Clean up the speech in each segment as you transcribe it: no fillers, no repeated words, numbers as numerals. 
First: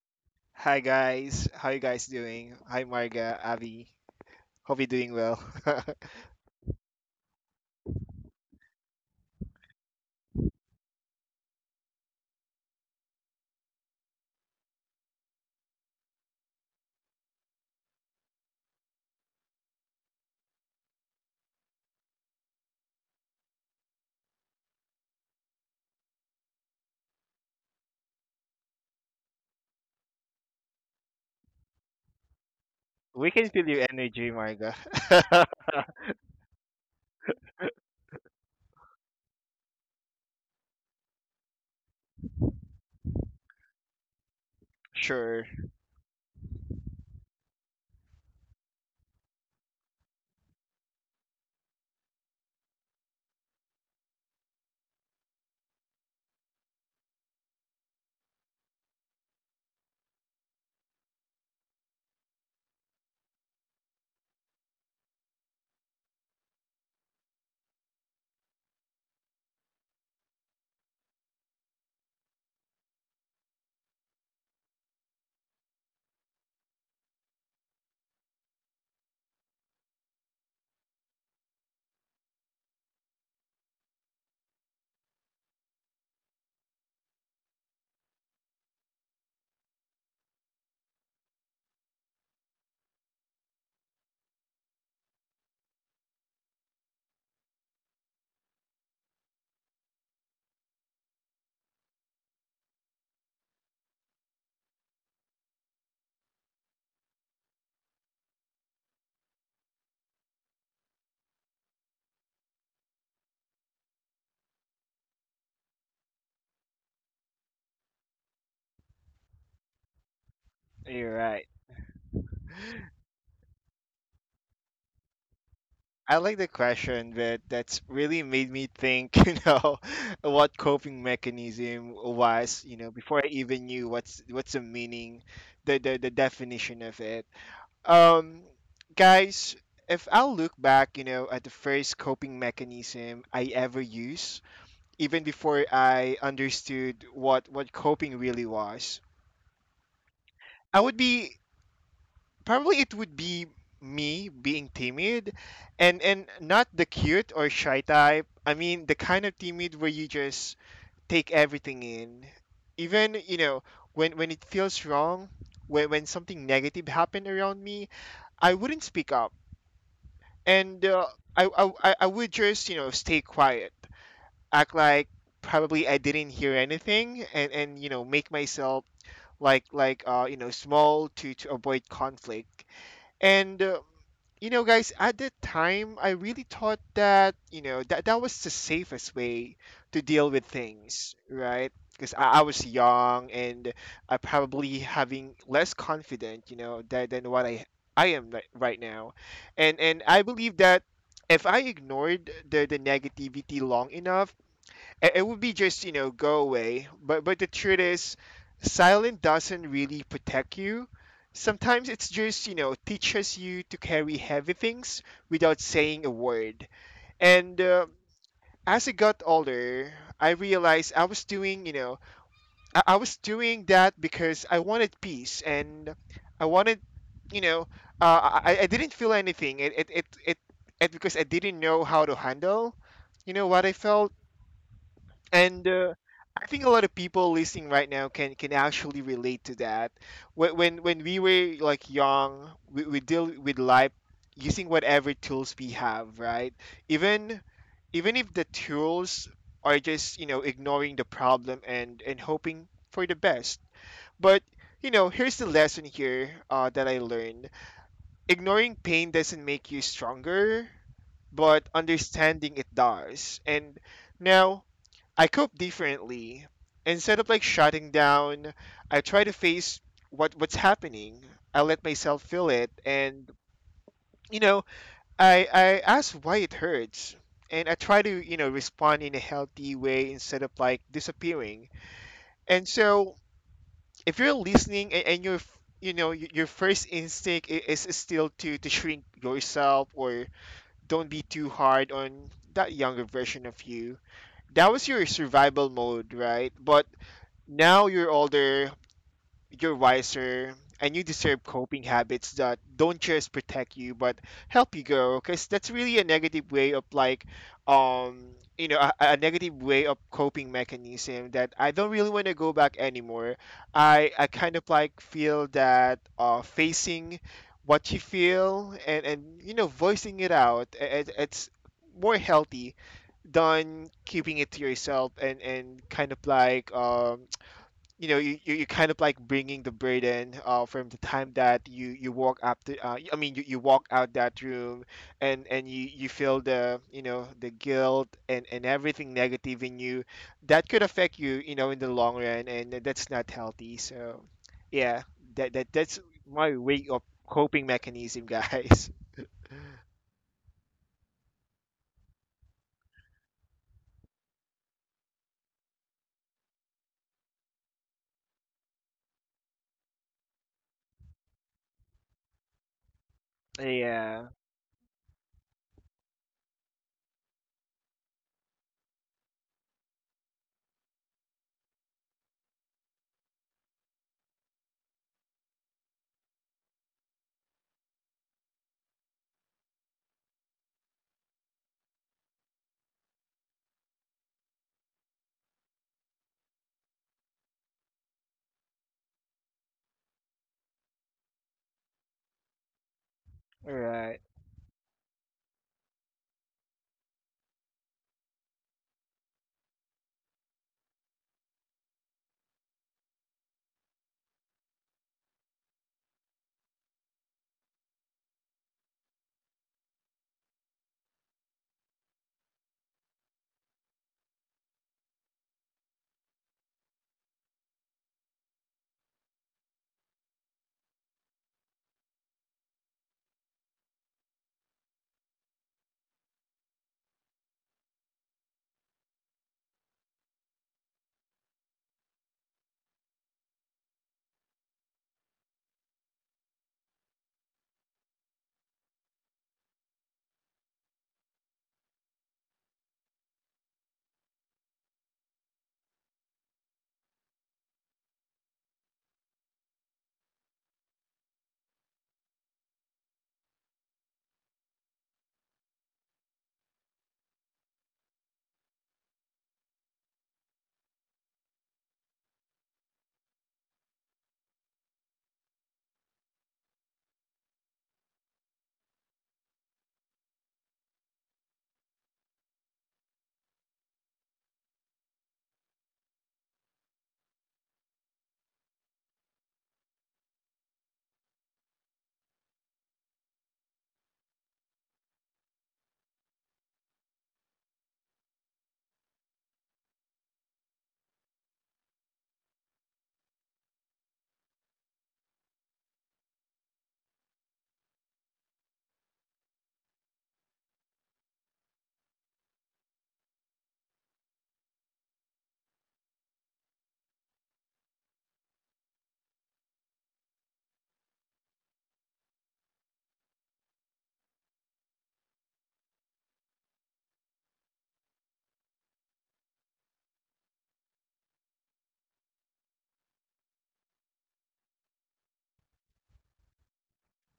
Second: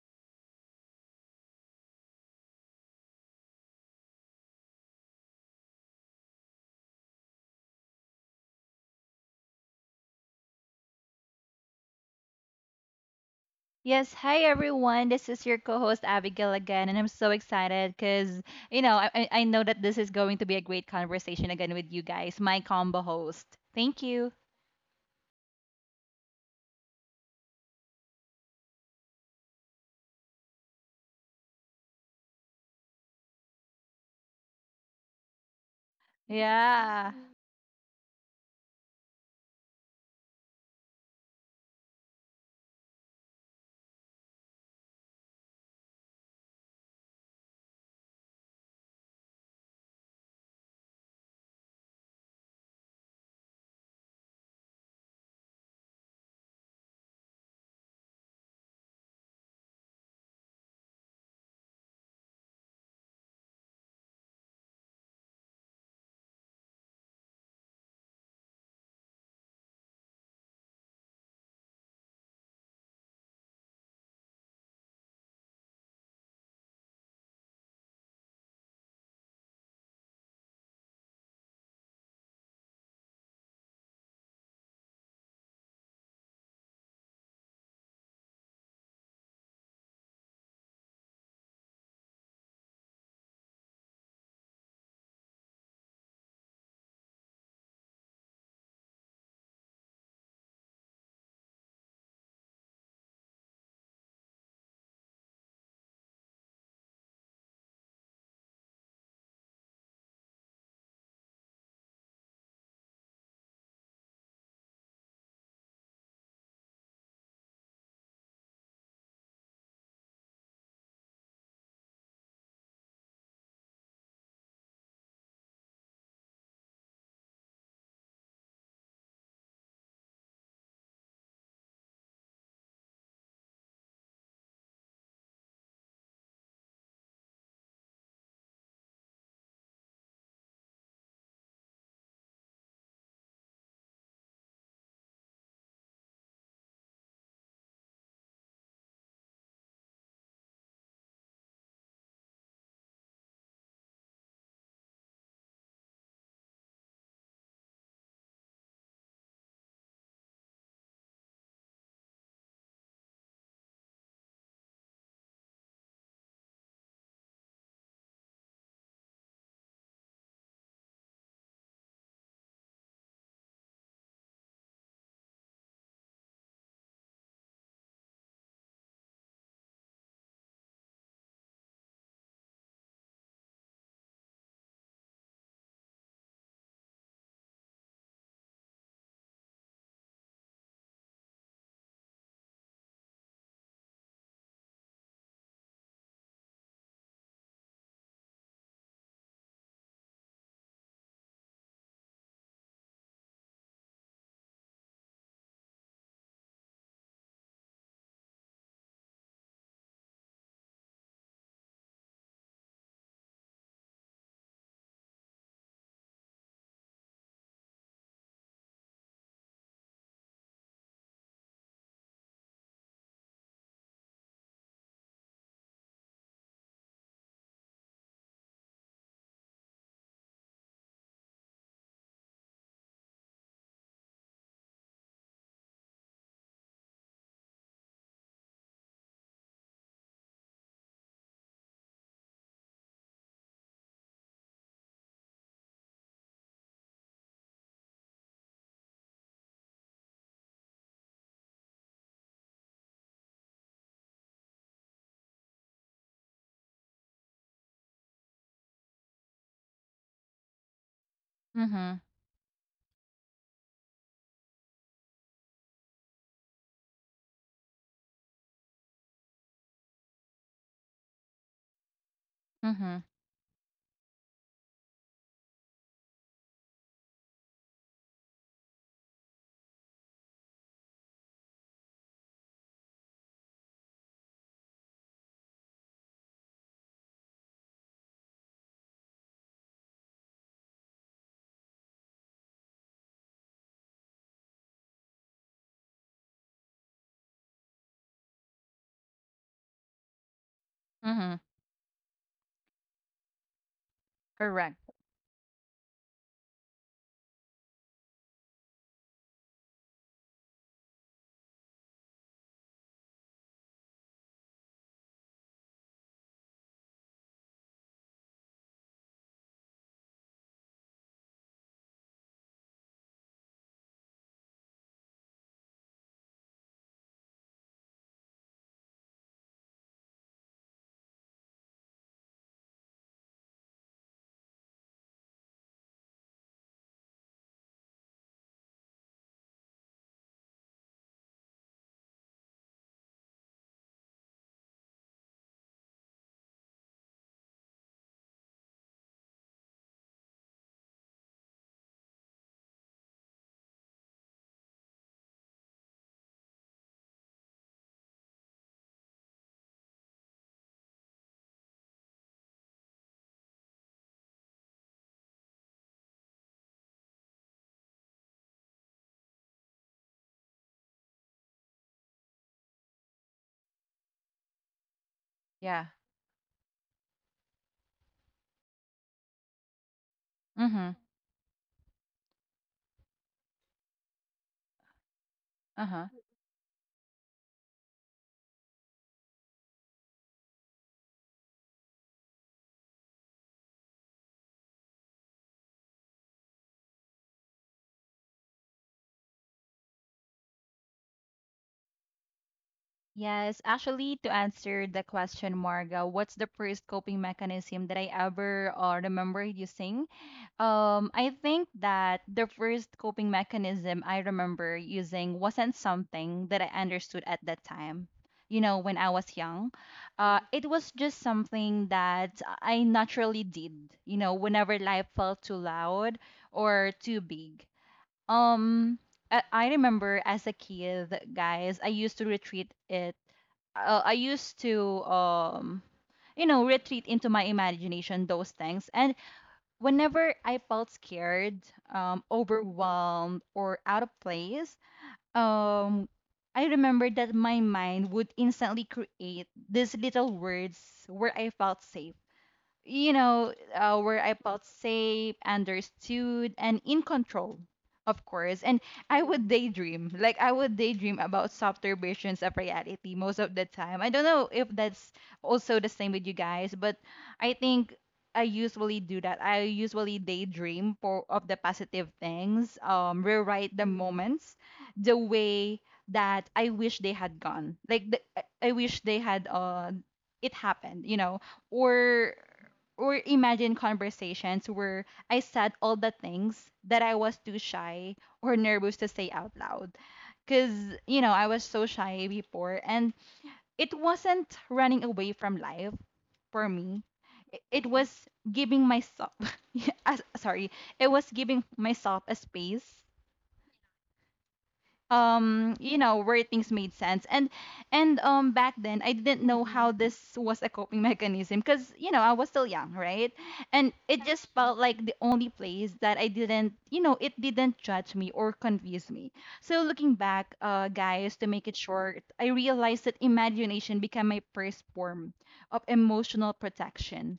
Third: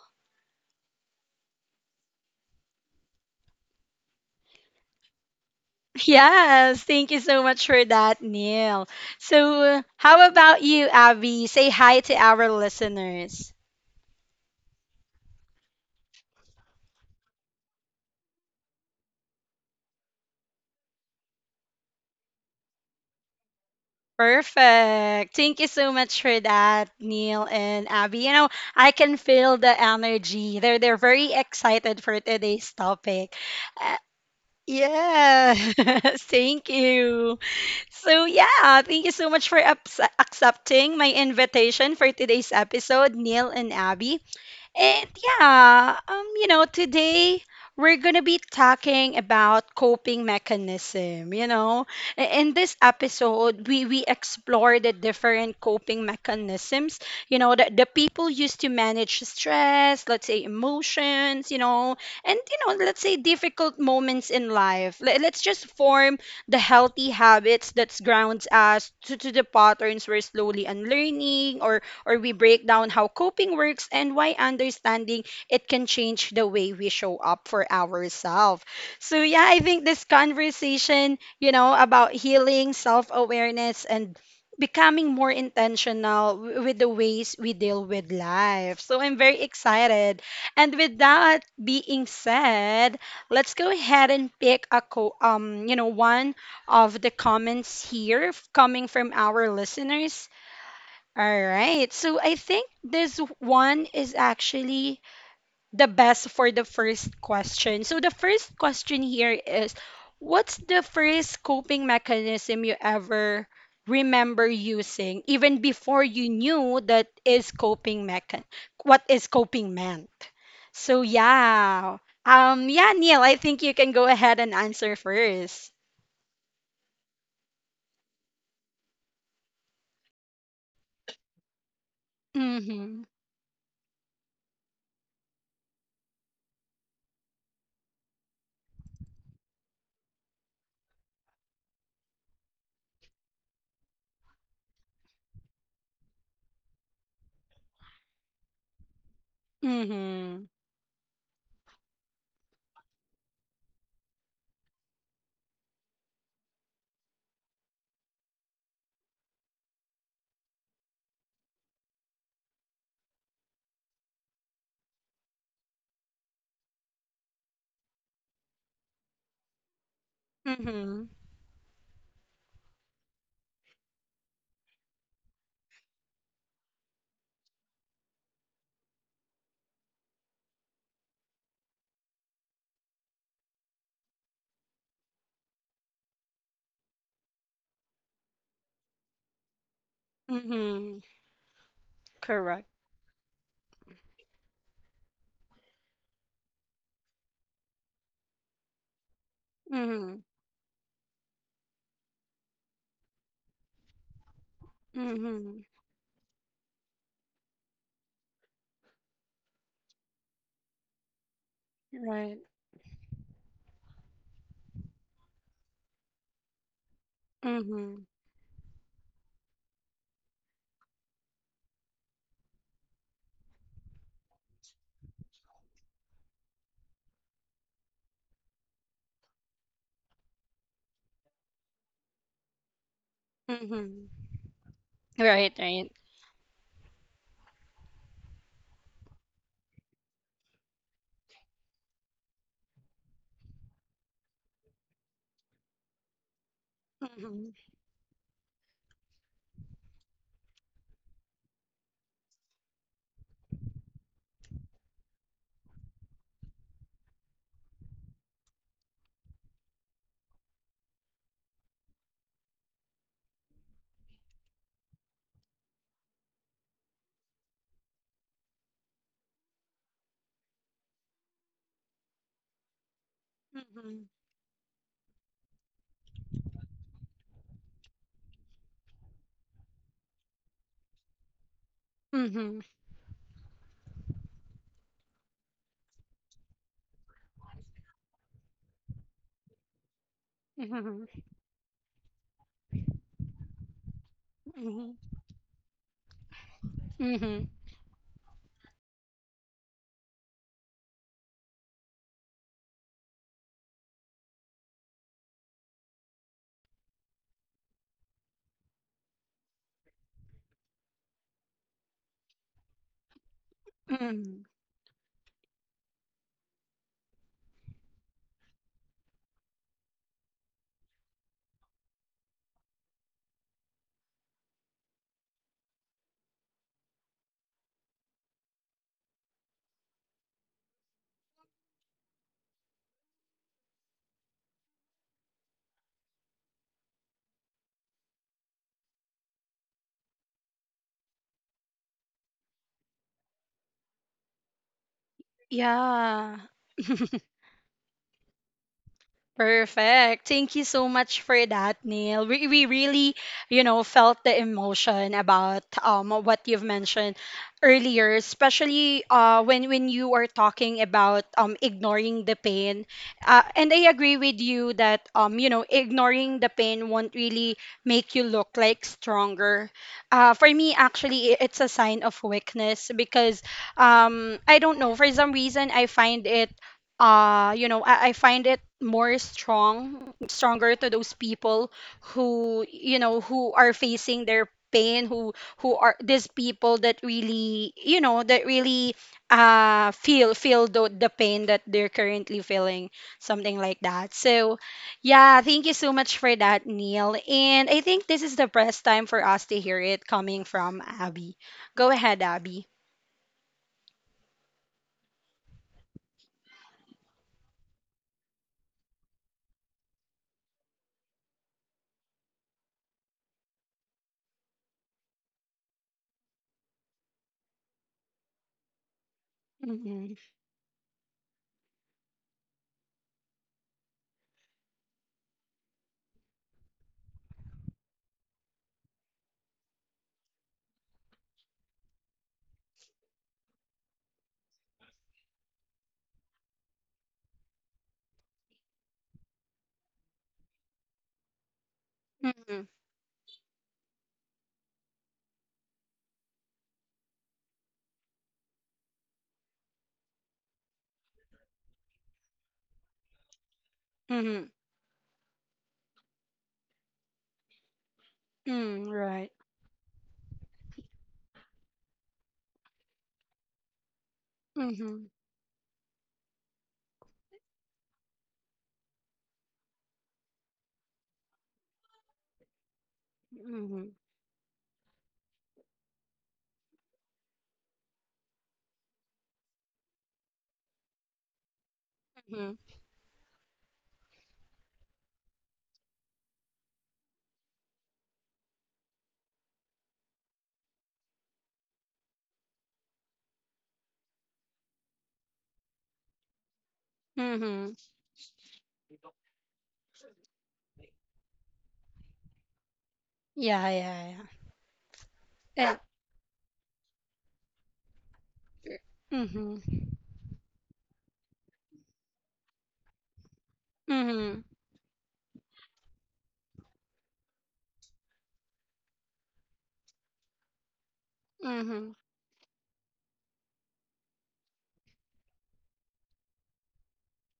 Hi guys, how you guys doing? Hi Marga, Abby. Hope you're doing well. Yes, thank you so much for that, Neil. So, how about you, Abby? Say hi to our listeners. Yes, hi everyone. This is your co-host Abigail again, and I'm so excited because I know that this is going to be a great conversation again with you guys, my combo host. Thank you. Perfect. Thank you so much for that, Neil and Abby. You know, I can feel the energy. They're very excited for today's We topic. can feel your Uh, energy, Marga. yeah. Thank Yeah. you. So yeah, thank you so much for accepting my invitation for today's episode, Neil and Abby. And Sure, yeah, you know, today we're gonna be talking about coping mechanism. You know, in this episode, we explore the different coping mechanisms. You know, that the people used to manage stress, let's say emotions. You know, and you know, let's say difficult moments in life. Let's just form the healthy habits that grounds us to the patterns we're slowly unlearning, or we break down how coping works and why understanding it can change the way we show up for ourselves. So yeah, I think this conversation, you know, about healing, self awareness, and becoming more intentional with the ways we deal with life. So I'm very excited. And with that being said, let's go ahead and pick a you know one of the comments here coming from our listeners. All right. So I think this one is actually the best for the first question. So the first question here is, what's the first coping mechanism you ever remember using even before you knew that is coping mechan what is coping meant? So you're right. yeah. Yeah, Neil, I think you can go ahead and answer first. I like the question, but that's really made me think. You know, what coping mechanism was. You know, Mhm. before I even knew what's the meaning, the definition of it. Um, Guys, if I'll look back, you know, at the first coping mechanism I ever used even before I understood what coping really was. Mhm. I would be probably it would be me being timid, and not the cute or shy type. I mean the kind of timid where you just take everything in. Even, you know, when it feels wrong, when something negative happened around me, I wouldn't speak up. And Mhm. I would just, you know, stay quiet. Act like probably I didn't hear anything, and you know, make myself like you know, small to avoid conflict. And You know, guys, at that time, I really thought that, you know, that was the safest way to deal with Mhm. things, right? Because I was Correct. young and I probably having less confident, you know, than, what I am right now, and I believe that if I ignored the negativity long enough, it would be, Mm-hmm. just you know, go away. But the truth is silent doesn't really protect you. Sometimes it's Right. just, you know, teaches you to carry heavy things without saying a word. And Mm-hmm. As I got older, I realized I was doing, you know, I was doing that because I wanted peace and I wanted, you know, I didn't feel anything. It because I didn't know how to handle, you know, what I Mm-hmm. felt. Right, And right. I think a lot of people listening right now can actually relate to that. When when we were like young, we deal with life using whatever tools we have, right? Even Mm-hmm. If the tools are just, you know, ignoring the problem and hoping for the best. But you know, here's the lesson here that I learned: ignoring pain doesn't make you stronger, but Mhm. understanding it does. And now I cope differently. Instead of like shutting down, I try to face what's happening. I let myself feel it, Mhm. and Mm-hmm. you know, I ask why it hurts, and I try to, you know, respond in a healthy way instead of like disappearing. Mm-hmm. And so, if you're listening, and you're you know y- your first instinct is still to shrink yourself, or don't Mm-hmm. be too hard on that younger version of you. That was Mm-hmm. your survival mode, right? But Mm-hmm. now you're older, you're wiser, and you Mhm. deserve coping habits that don't just protect you but help you Correct. grow. Because that's really a negative way of like, um, you know, a negative way of coping mechanism that I don't really want to go back anymore. I Mm-hmm. kind of like feel that facing what you feel, and you know, voicing it out, it's more healthy than keeping it to yourself, and kind of like, you know, you you kind of like bringing the burden from the time that you walk up the I mean you, you walk out that room and you feel the, you know, the guilt and everything negative in you that could affect you, you know, in the long run, and that's not healthy. So yeah, that's Yeah. my way of coping mechanism, guys. Perfect. Thank you so much for that, Neil. We really, you know, felt the emotion about what you've mentioned earlier, especially when you are talking about ignoring the pain. And I agree Yeah, with you that you know ignoring the pain won't really make you look like stronger. For me, actually, it's a sign of weakness because I don't know, for some reason I Yeah. find it you know, I find it more stronger to Mhm. those people who, you know, who are facing their pain, who Uh are huh. these people that really, you know, that really feel feel the pain that they're currently feeling, something all like right. that. So yeah, thank you so much for that, Neil, and I think this is the best time for us to hear it coming from Abby. Go ahead, Abby. Yes, actually, to answer the question, Marga, what's the first coping mechanism that I ever remember using? I think that the first coping mechanism I remember using wasn't something that I understood at that time. You know, when I was young, Mm-hmm. It was just something that I naturally did. You know, whenever life felt too loud or too big. Um, I remember as a kid, guys, I used to retreat it. I used to retreat into my imagination those things, and whenever I felt scared, Mm-hmm. overwhelmed, or out of place, um, I remembered that my mind would instantly create these little words where I felt safe, where I Mm-hmm. felt safe, understood, and in control, of course. And Mm, I right. would daydream, like I would daydream about softer versions of reality most of the time. I don't know if Mm-hmm. that's also the same with you guys, but I think I usually do that. I usually daydream for of the positive things, rewrite the Mhm. moments the way that I wish they had gone. I wish they had it happened, or Mhm. or imagine conversations where I said all the things that I was too shy or nervous to say out loud. Because, I was so shy before, and it wasn't running away from life for me. It Mhm. it was giving myself, yeah, sorry, it was giving myself a space Yeah, yeah, yeah. And, where things made sense. And back then I didn't know mhm. how, this was a coping mechanism because, I was still young, right? And it Mhm. just felt like the only place that I didn't you know it didn't judge me or confuse me. So looking back, guys, to make it Mhm. short, I realized that imagination became my first form of emotional protection.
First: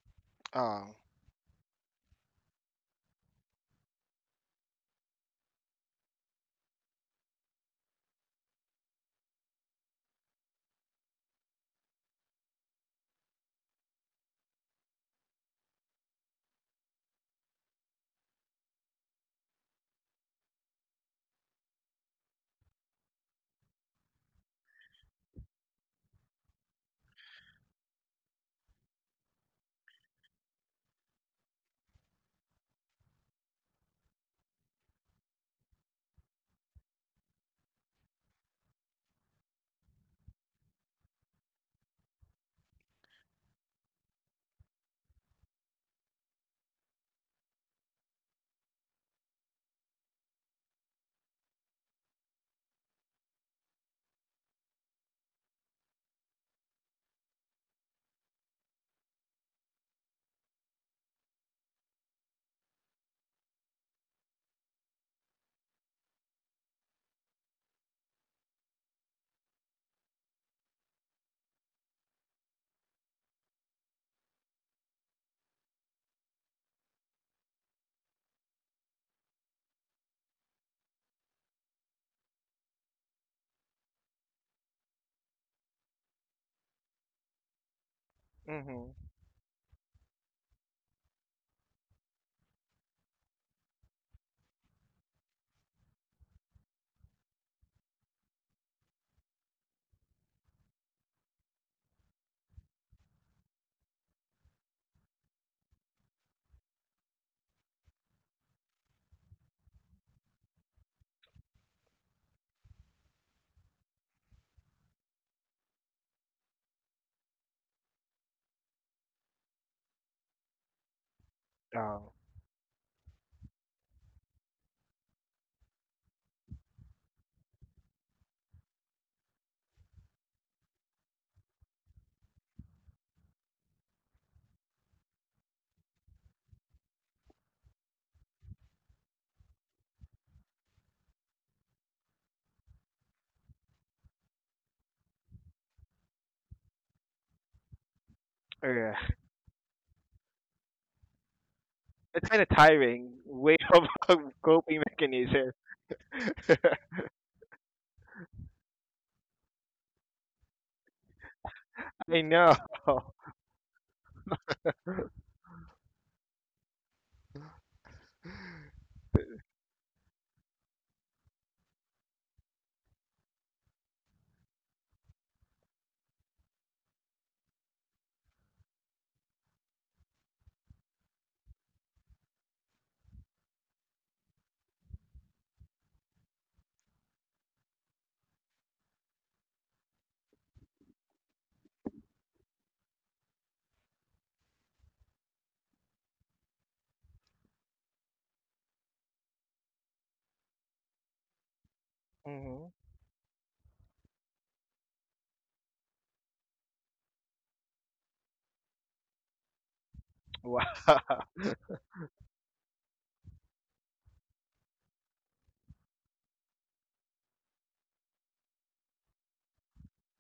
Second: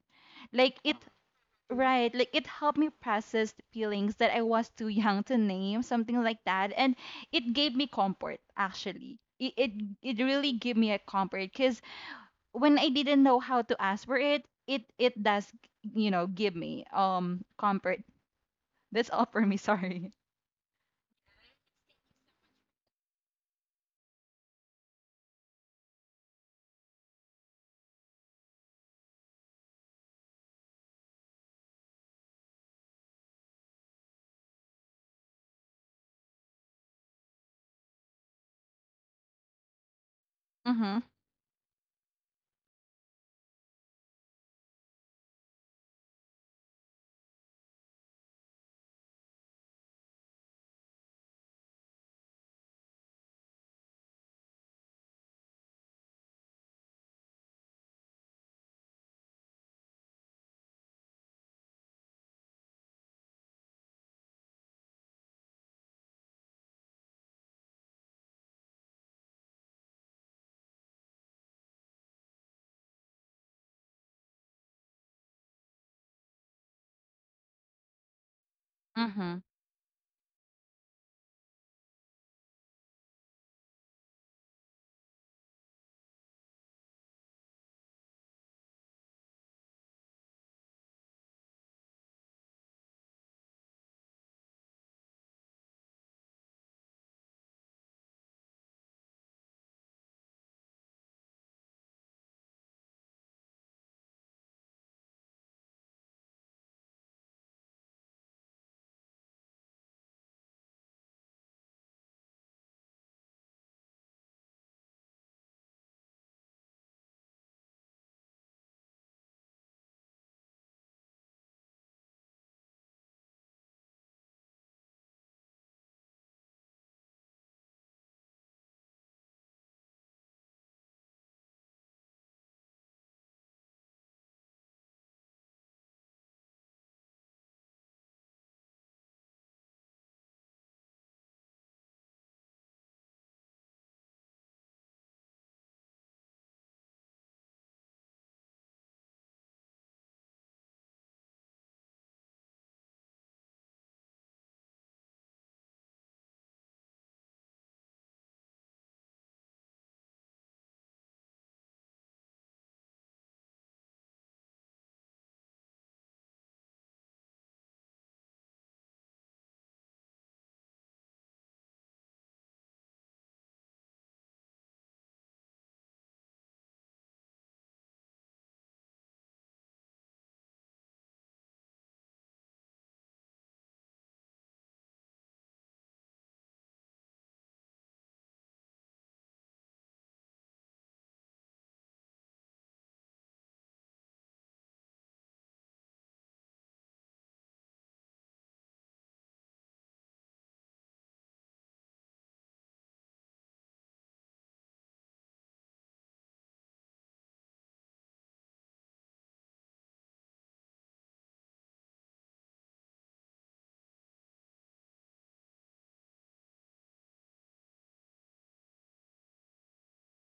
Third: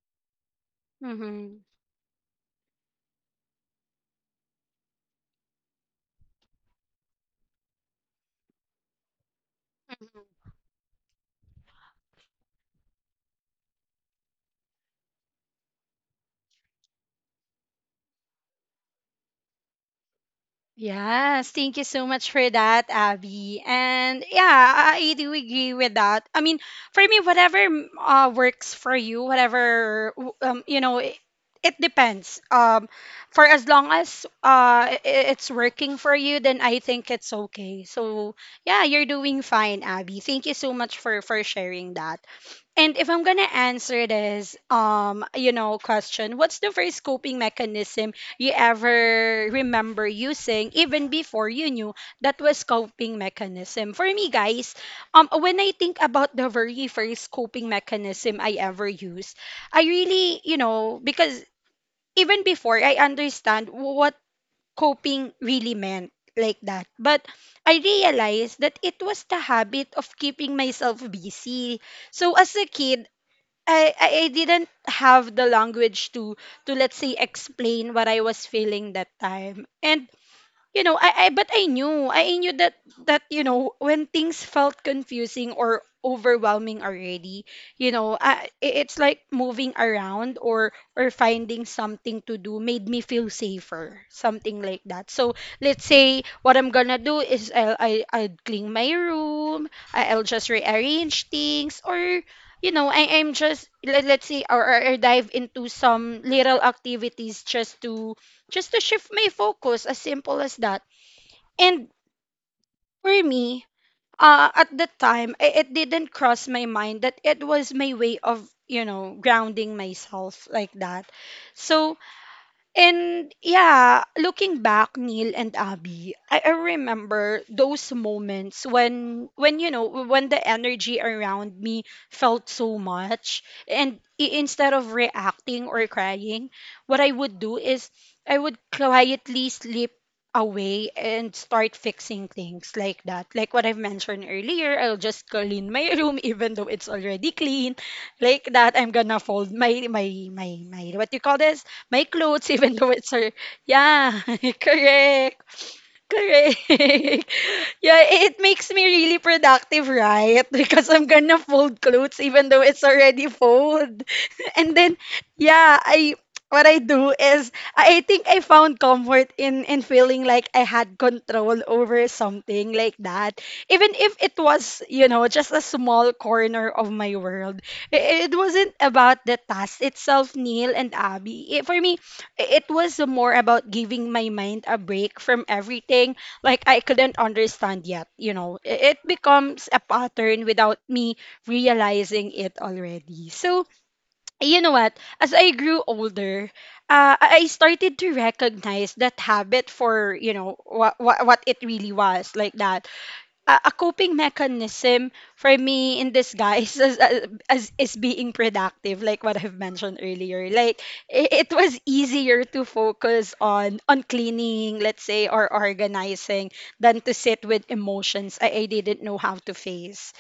Like Oh, it Mhm. Right. Like it helped me process the feelings that I was too young to name, something like that. And it gave me comfort, actually. It Mhm. really gave me a comfort because when I didn't know how to ask for it, it does, give me comfort. That's all for me, sorry. Yes, thank you so much for that, Abby. And yeah, I do agree with that. I mean, for me, whatever works for you, whatever you know, it depends. For as long as it's working for you, then I think it's okay. So yeah, you're doing fine, Abby. Thank you so much Mm-hmm. For sharing that. And if I'm gonna answer this, you know, question, what's the first coping mechanism you ever remember using, even before you knew that was coping mechanism? For me, guys, when I think about the very first coping mechanism I ever used, I really, you know, because even before I understand what coping really meant like that, but I realized that it was the habit of keeping myself busy. So as a kid, I didn't have the language to let's say explain what I was feeling that Mm-hmm. time. And you know, I but I knew that that you know, when things felt confusing or overwhelming already, you know, I, it's mm-hmm. like moving around or finding something to do made me feel safer, something like that. So let's say what I'm gonna do is I, I'll clean my room, I, I'll just rearrange things, or you know, I, I'm just let, let's say or dive into some little activities just to shift my focus, as simple as that. And for me, at the time, it didn't cross my mind that it was my way of, you know, grounding myself like that. So Oh, and yeah, looking back, Neil and Abby, I remember those moments when you know when the energy around me felt so much, and instead of reacting or crying, what I would do is I would quietly slip away and start fixing things like that. Like what I've mentioned earlier, I'll just clean my room even though it's already clean. Like all that, I'm right. gonna fold my what do you call this? My It's kind of clothes, even though tiring it's her. way Yeah, of coping correct. mechanism. Correct. Yeah, it makes me really productive, right? Because I'm gonna fold clothes I even know. though it's already fold. And then, yeah, I what I do is I think I found comfort in feeling like I had control over something like that. Even if it was, you know, just a small corner of my world. I- It wasn't about the task itself, Neil and Abby. It, for me, it was more about giving my mind a break from everything like I couldn't understand yet. You know, it becomes a pattern without me realizing it already. So, you know what? As I grew older, I started to recognize that habit for, you know, what it really was like Hmm. that, a coping mechanism for me in disguise as is being productive like what I've mentioned earlier. Wow. Like I- it was easier to focus on cleaning, let's say, or organizing than to sit with emotions I didn't know how to face,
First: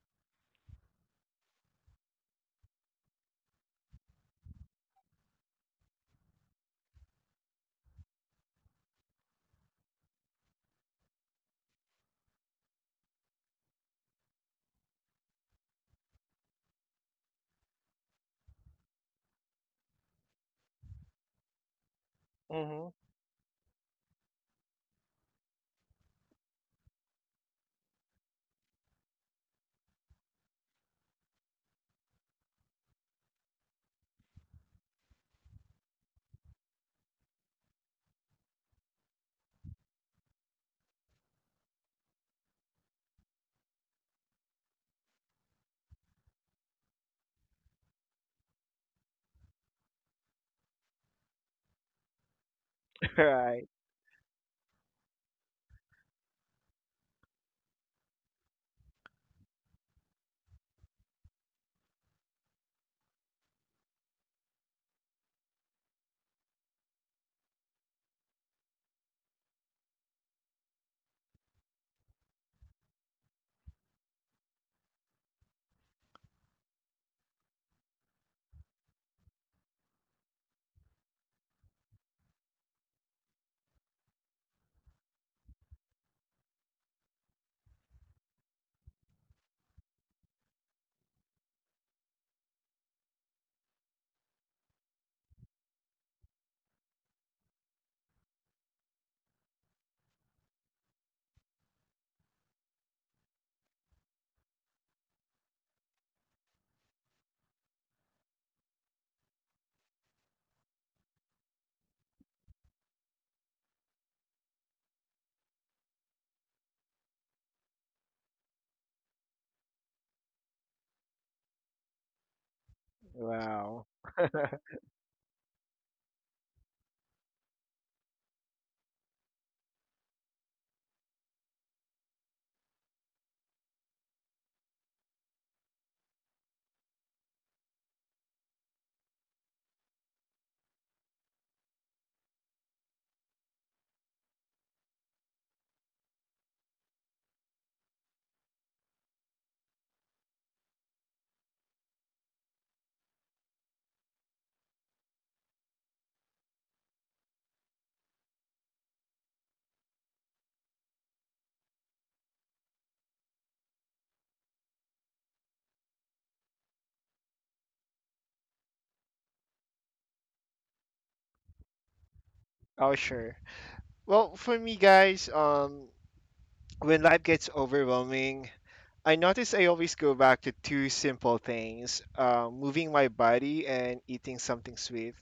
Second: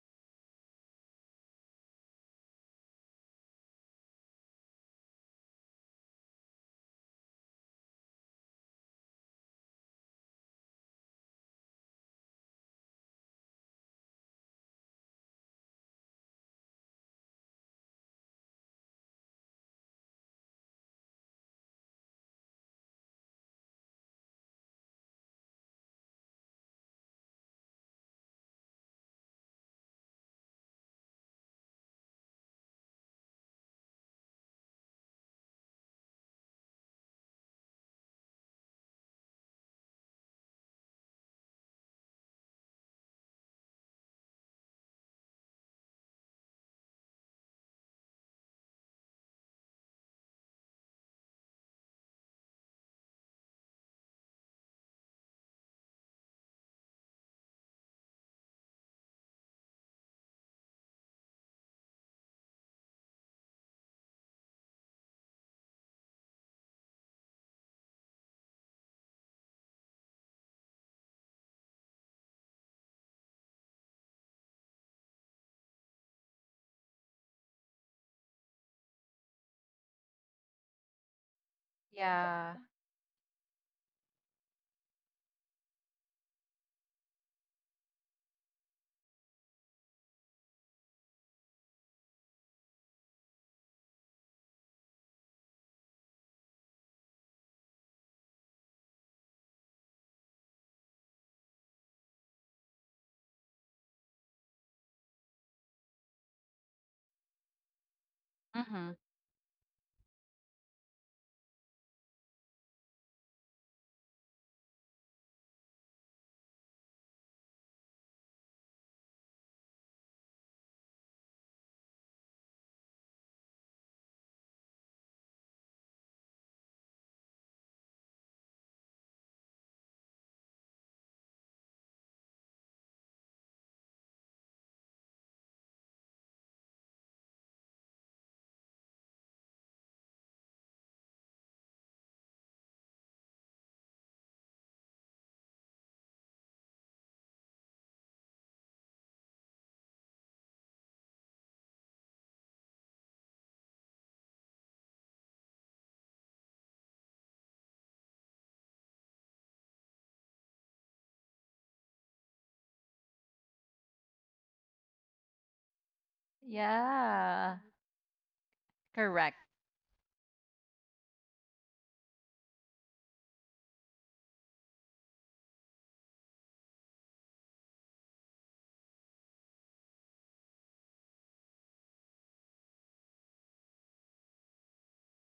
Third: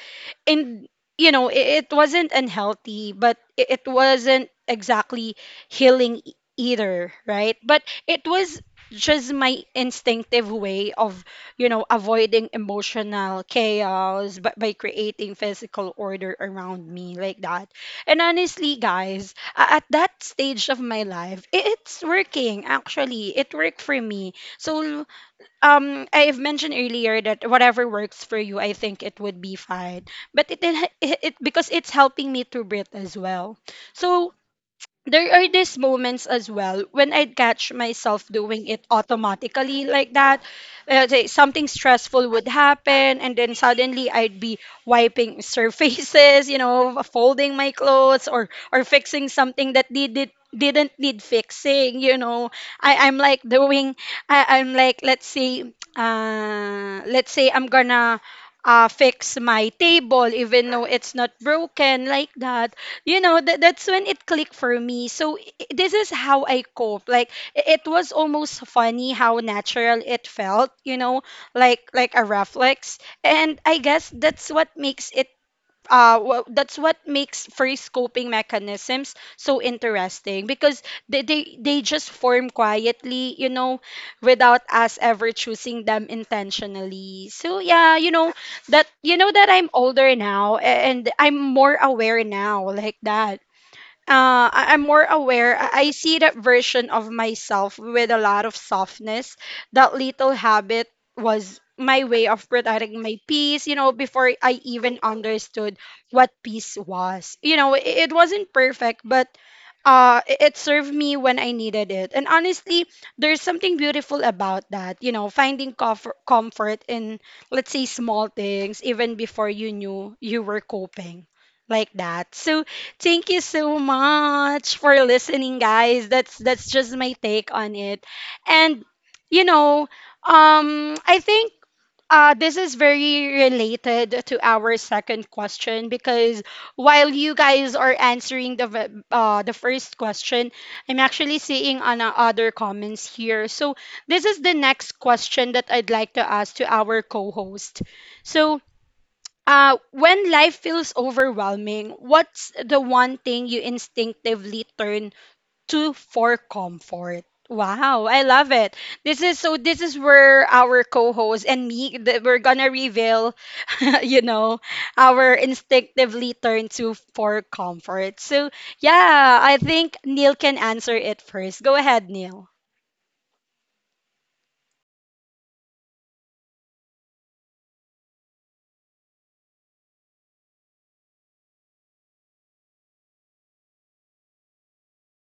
and you know it, it wasn't unhealthy, but it wasn't exactly healing either, right? But it was just my instinctive way of, you know, avoiding emotional chaos but by creating physical order around me, like that. And honestly, guys, at that stage of my life, it's working, Hmm. actually it worked for me. So I've mentioned earlier that whatever works for you, I think it would be fine. But it because it's helping me to breathe as well. So there are these moments as well when I'd catch myself doing it automatically like that. Say something stressful would happen, and then suddenly I'd be wiping surfaces, you know, folding my clothes or fixing something that needed didn't need fixing, you know. i i'm like Right. doing I, I'm like let's say I'm gonna fix my table even though it's not broken, like that. You know, that that's when it clicked for me. So this is how I cope. Like, I- it was almost funny how natural it felt, you know, like a reflex. And I guess that's what makes it that's what makes first coping mechanisms so interesting, because they just form Yeah. quietly, you know, without us ever choosing them intentionally. So yeah, you know, that you know that I'm older now and I'm more aware now, like that. I- I'm more aware. I see that version of myself with a lot of softness. That little habit was my way of protecting my peace, you know, before I even understood what peace was. You know, it wasn't Mm-hmm. perfect, but it served me when I needed it. And honestly, there's something beautiful about that, you know, finding comfort, comfort in, let's say, small things even before you knew you were coping like that. So, thank you so Wow. much for listening, guys. That's just my take on it. And you know, I think this is very related to our second question because while you guys are answering the the first question, I'm actually seeing on other comments here. So this is the next question that I'd like to ask to our co-host. So when life feels overwhelming, what's the one thing you instinctively turn to for comfort? Wow, I love it. This is so this is where our co-host and me we're gonna reveal, you know, our instinctively turn to for Yeah. comfort. So Correct. yeah, I think Neil can answer it first. Go ahead, Neil. Oh, sure. Well, for me, guys, when life gets overwhelming, I notice I always go back to two simple things, moving my body and eating something sweet.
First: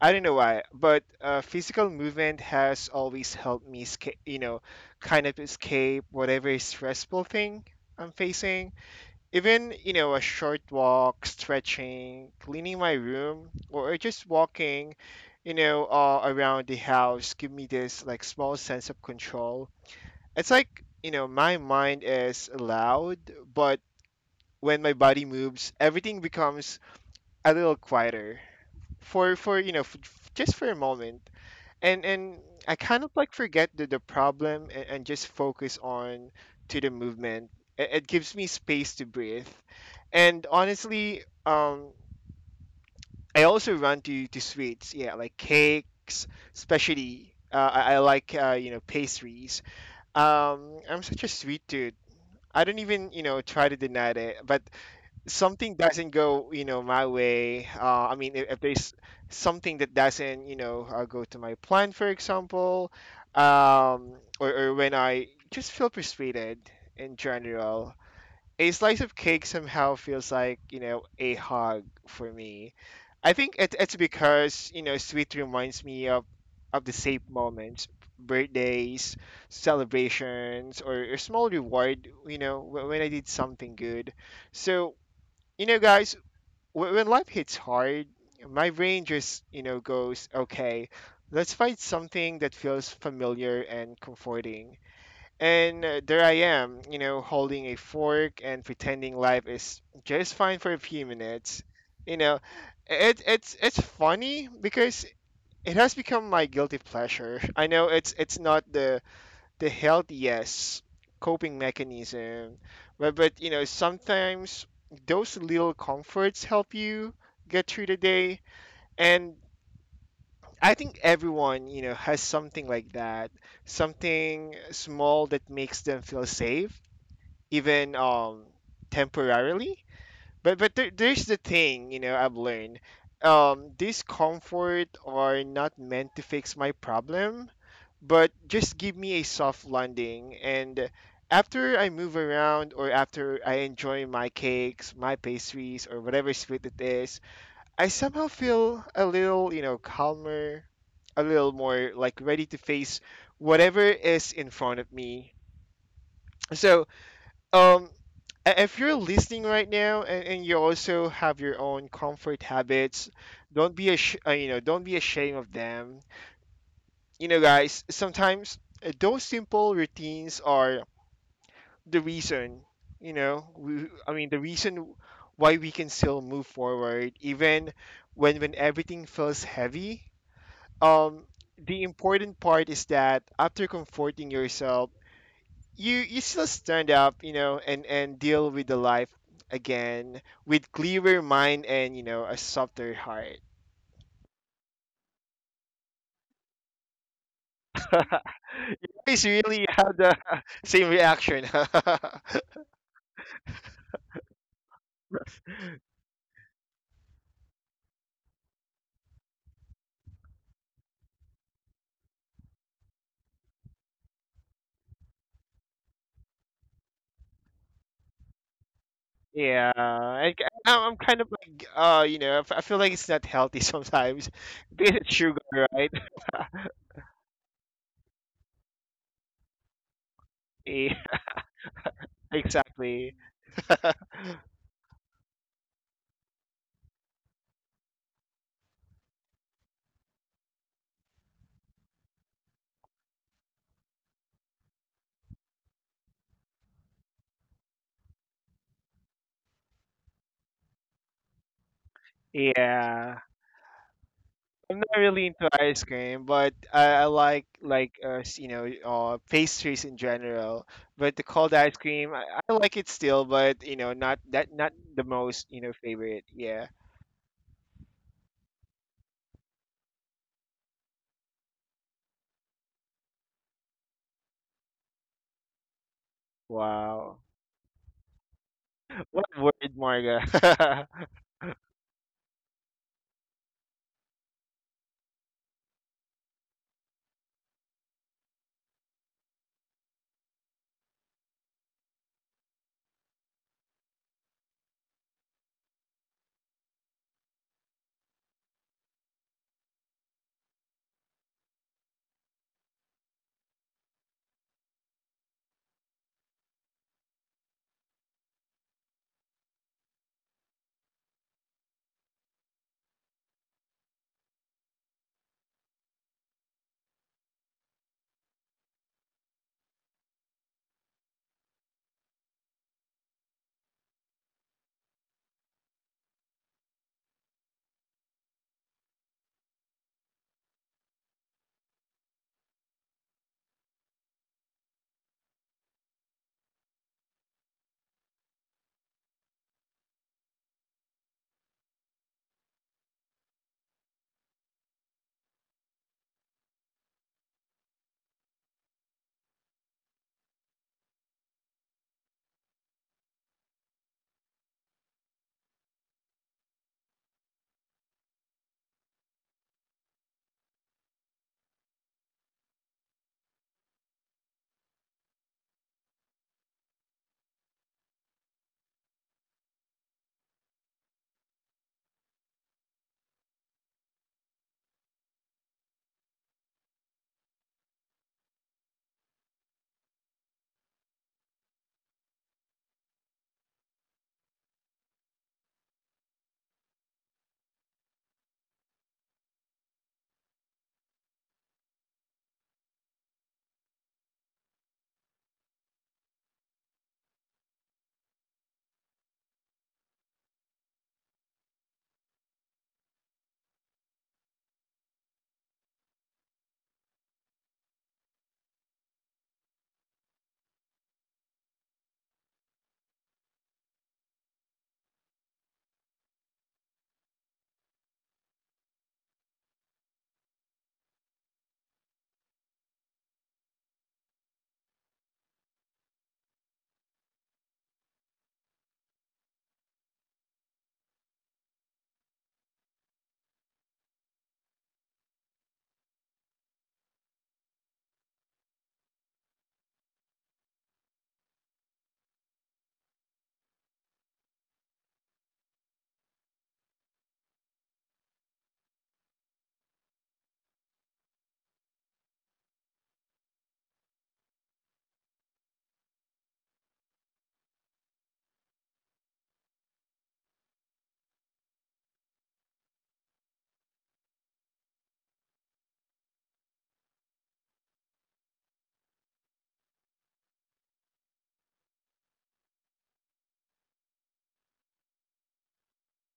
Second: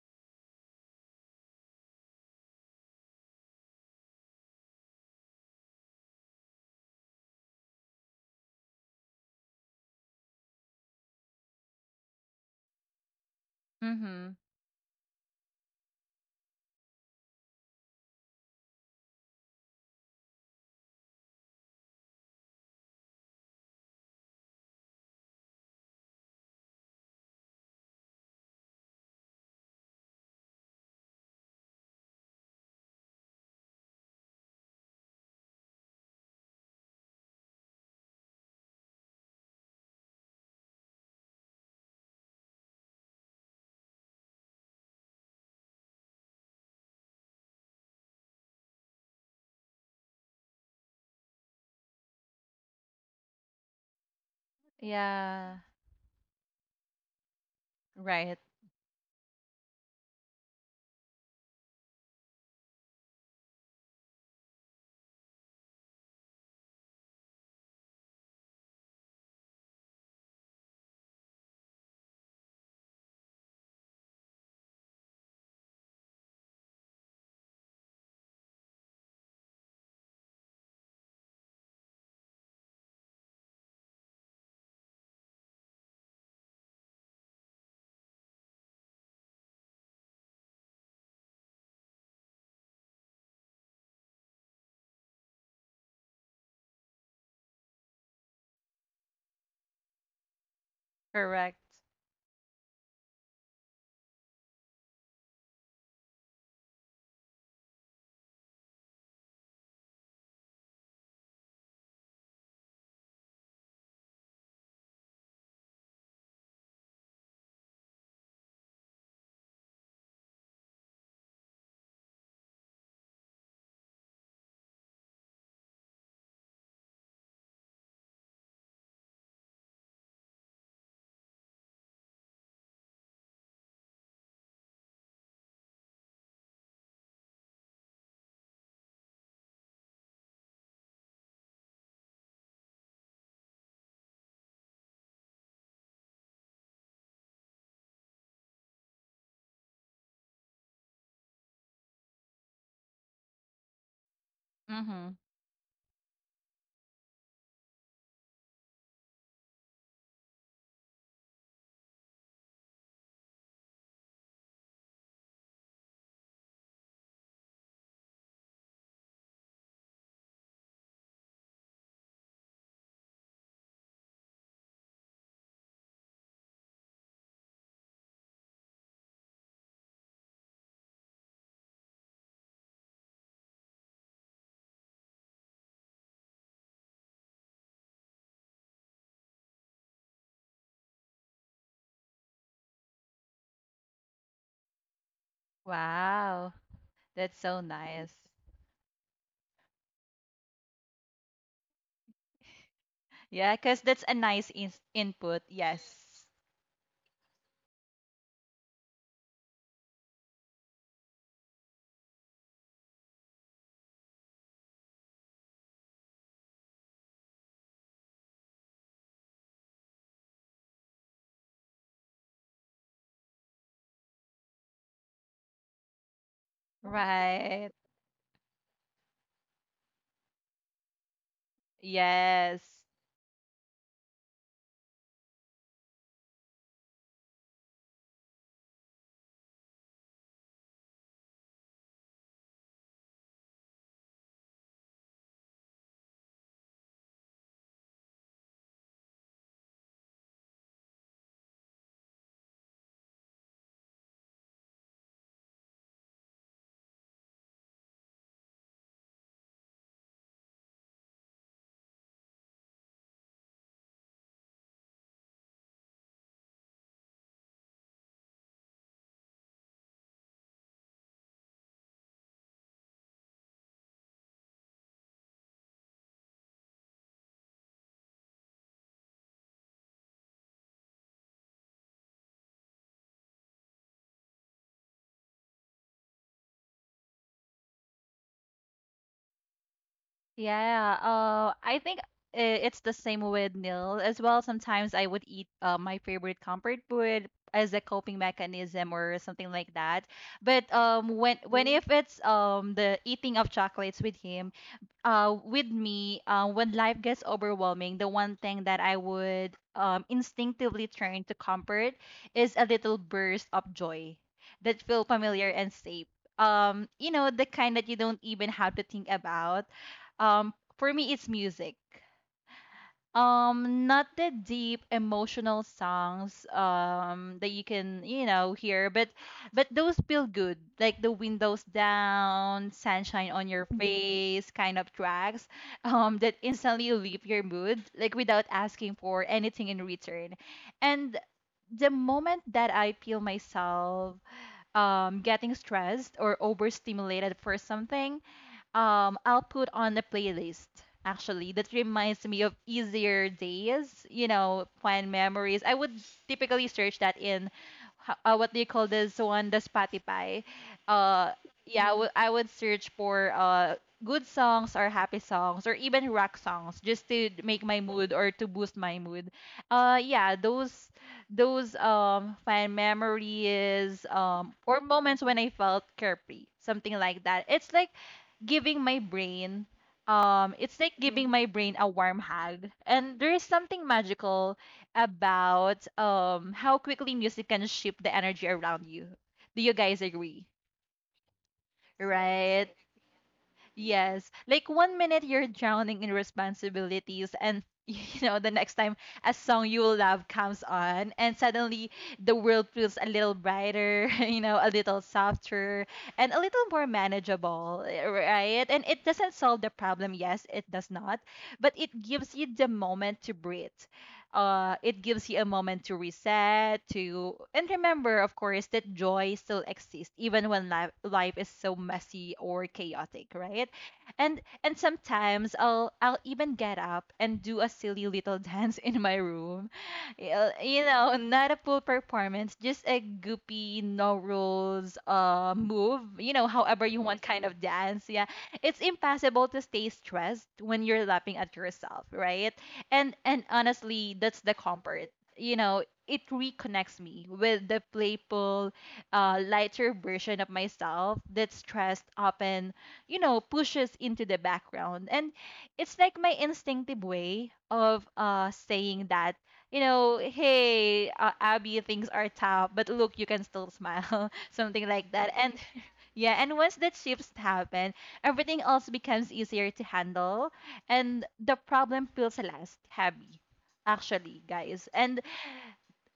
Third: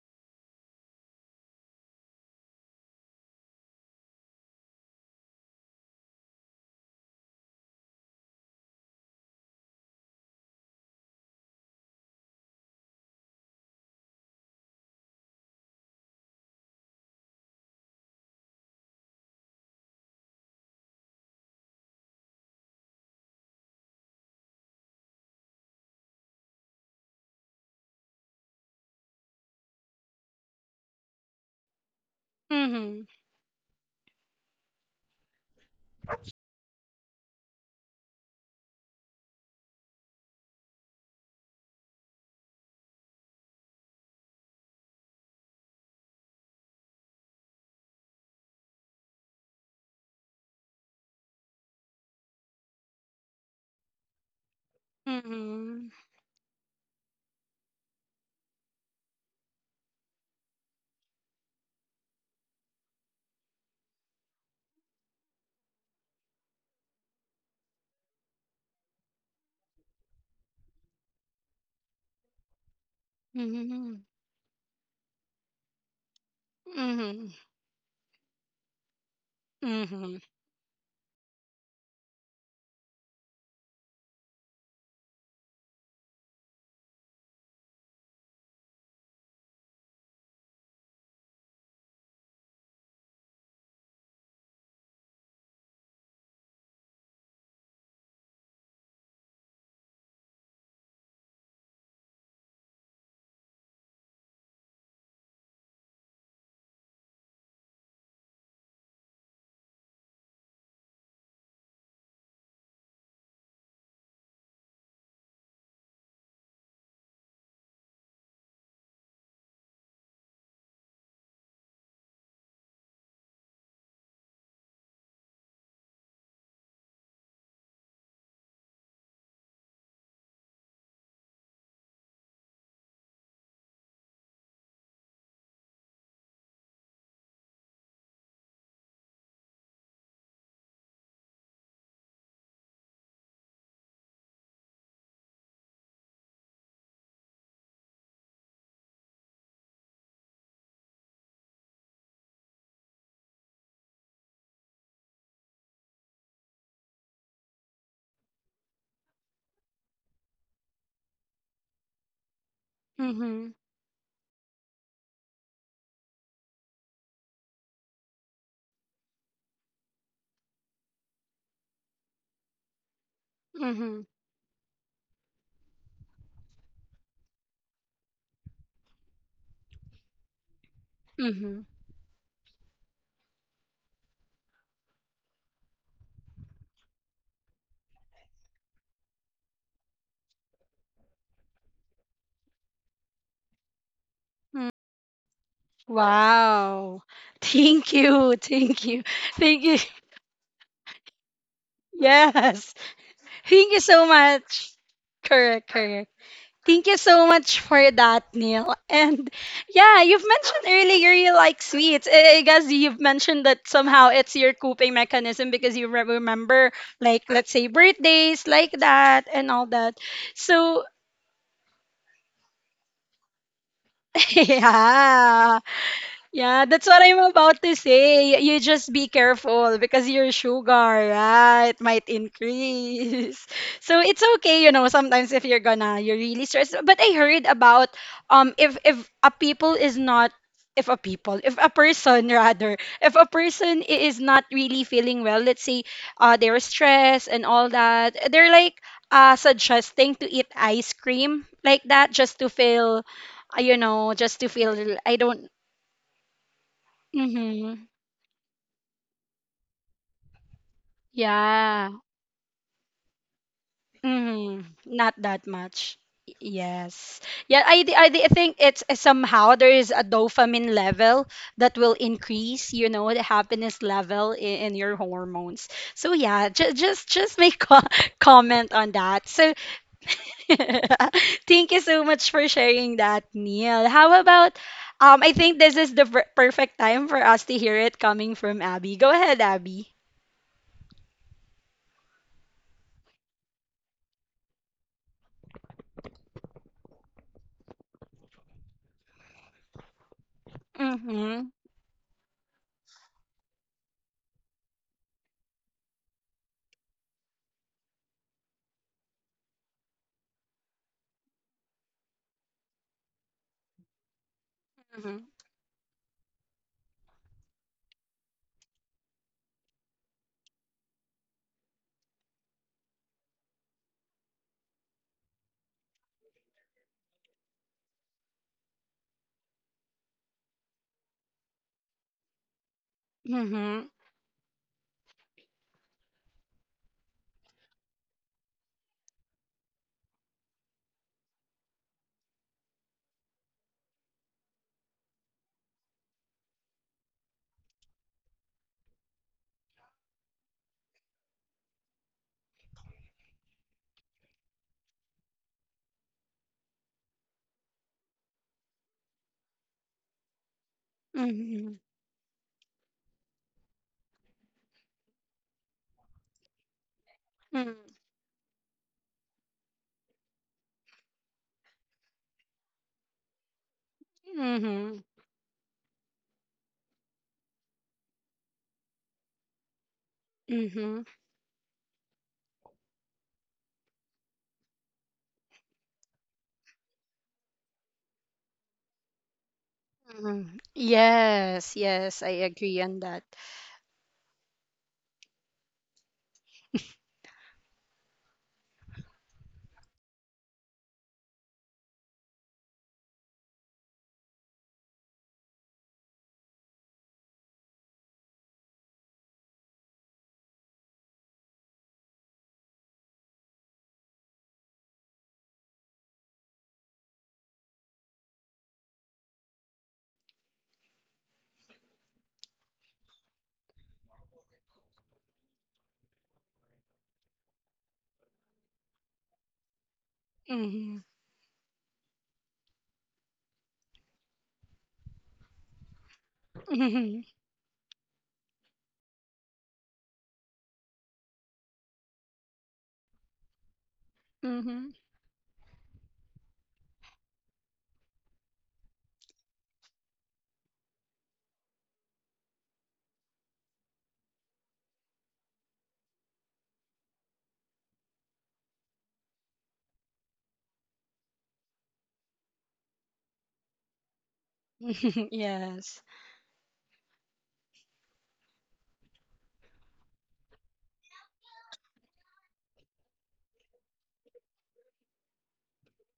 I don't know why, but physical movement has always helped me escape, you know, kind of escape whatever stressful thing I'm facing. Even, you know, a short walk, stretching, cleaning my room, or just Mm-hmm. walking, you know, around the house, give me this like small sense of control. It's like, you know, my mind is loud, but when my body moves, everything becomes a little quieter for you know, just for a moment, and I kind Mm-hmm. of like forget the problem, and, just focus on to the movement. It gives me space to breathe, and honestly, I also run to sweets. Yeah, like cakes, especially. I like you know, pastries. I'm such a sweet dude. I don't even, you know, try to deny it, but Yeah. something Mm-hmm. doesn't go, you know, my way. Right. If, there's something that doesn't, you know, go to my plan, for example, um, or, when I just feel frustrated in general, a slice of cake somehow feels like, you know, a hug for me. I think Mm-hmm. it's because, you know, sweet reminds me of the safe Mm-hmm. moments, birthdays, Mm-hmm. celebrations, or, small reward, you know, when I did something good. So you know, guys, when life hits hard, my brain just, you know, goes, okay, let's find something that feels familiar and comforting. And there I am, you know, holding a fork and pretending life is just fine for a few Correct. minutes, you know. It's funny because it has become my guilty pleasure. I know it's not the healthiest coping mechanism. But you know, sometimes those little comforts help you get through the day, and I think everyone, you know, has something like that, something small that makes them feel safe, even temporarily. But there, there's the thing, you know, I've learned. These comfort are not meant to fix my problem, but just give me a soft landing. And after I move around, or after I enjoy my cakes, my pastries, or whatever sweet it is, I somehow feel a little, you know, calmer, a little more like ready to face whatever is in front of Mm-hmm. me. So, um, if you're listening right now, and you also have your own comfort habits, Mm-hmm. don't you know, don't be ashamed of them. You know, guys, sometimes those simple routines are the reason, you know, Mm-hmm. I mean, the reason why we can still move forward even when everything feels heavy. Um, Mm-hmm. the important part is that after comforting yourself, you still stand up, you know, and deal with the life again with clearer mind and you know, a softer heart. Wow. Wow. That's so Thank nice. you. Thank you. Guys, Thank really you. have the same reaction. Yes. Yeah, because Thank you that's a so nice much. input. Correct, correct. Yes. Thank you so much for that, Neil. And yeah, you've mentioned earlier you like sweets. I guess you've mentioned that somehow it's your coping mechanism because you remember, like, let's say birthdays like that and Yeah, all that. So, am kind of like, you know, I I feel like it's not healthy sometimes. Because it's sugar, yeah. right? Yeah, that's what I'm about Right. to say. You just be careful because your Yeah, sugar, right, might Yes. exactly. increase. So it's okay, you know, sometimes if you're gonna, you're really stressed. But I heard about if a people is not if a people, if a person rather, if a person is not really feeling well, let's say they're stressed and all that, they're like suggesting to eat ice cream like that just to feel Yeah. You know, just to I'm not feel I really into don't ice cream, but I Mm-hmm. like you know, pastries in general. But the cold ice Yeah. cream, I like it still, but you know, not that, Mm-hmm. not the Not most, that you know, much. favorite. Y- Yeah. Yes. Yeah, I think it's somehow there is a dopamine level that will increase, you know, the happiness level in your hormones. So yeah, ju- just Wow. just make co comment on What that. So word, Marga? thank you so much for sharing that, Neil. How about I think this is the perfect time for us to hear it coming from Abby. Go ahead, Abby. Yeah. I think it's the same with Nil as well. Sometimes I would eat my favorite comfort food as a coping mechanism or something like that. But Mm-hmm. when Mm. if it's the eating of chocolates with him, with me, when life gets overwhelming, the one thing that I would, instinctively turn to comfort is a little burst of joy that feel Mm-hmm. familiar and safe, the kind that you don't even have to think about. For me, it's music, not the deep emotional songs that you can, hear, but those feel good, like the windows down, sunshine on your Mm-hmm. face kind of tracks, that instantly lift your mood, like without asking for anything in return. And the moment that I feel myself getting stressed or overstimulated for something, I'll put on the playlist actually that reminds me of easier days, fun memories. I would typically search that in, what do you call this one, the Spotify. Uh Mhm. yeah, I would, search for good songs or happy songs or even rock songs just to make Mm. my mood or to boost my mood. Yeah, those, fun memories, or Mhm. moments when I felt carefree, something like that. It's like giving my brain it's like Mhm. giving my brain a warm hug. And there is something magical about, how quickly music can shift the energy around you. Do you guys agree? Mhm. Yes, yes, I Right? agree on that. Yes. Like one minute you're drowning in responsibilities and, the next time a song you love comes on, and suddenly the world feels a little brighter, a little softer and a little more manageable, eh, right? And it doesn't solve the problem, yes, it does not, but it gives you the moment to breathe. It gives you a moment to reset, to, and remember, of course, that joy still exists even when life is so messy or chaotic, right? And sometimes, I'll even get up and do a silly little dance in my room. Yeah, Mhm. Not a full performance, just a goopy, no rules, move, however you Mhm. want, kind of dance, yeah. It's impossible to stay stressed when you're laughing at yourself, right? And honestly, that's the Mhm. comfort. You know, it reconnects me with the playful, lighter version of myself that's stressed up and, pushes into the background. And it's like my instinctive way of, saying that, hey, Abby, things are tough, but look, you can still smile, something like that. And Yes. yeah, and once that shifts happen, everything else becomes easier to handle. And the problem feels last heavy, actually, guys. And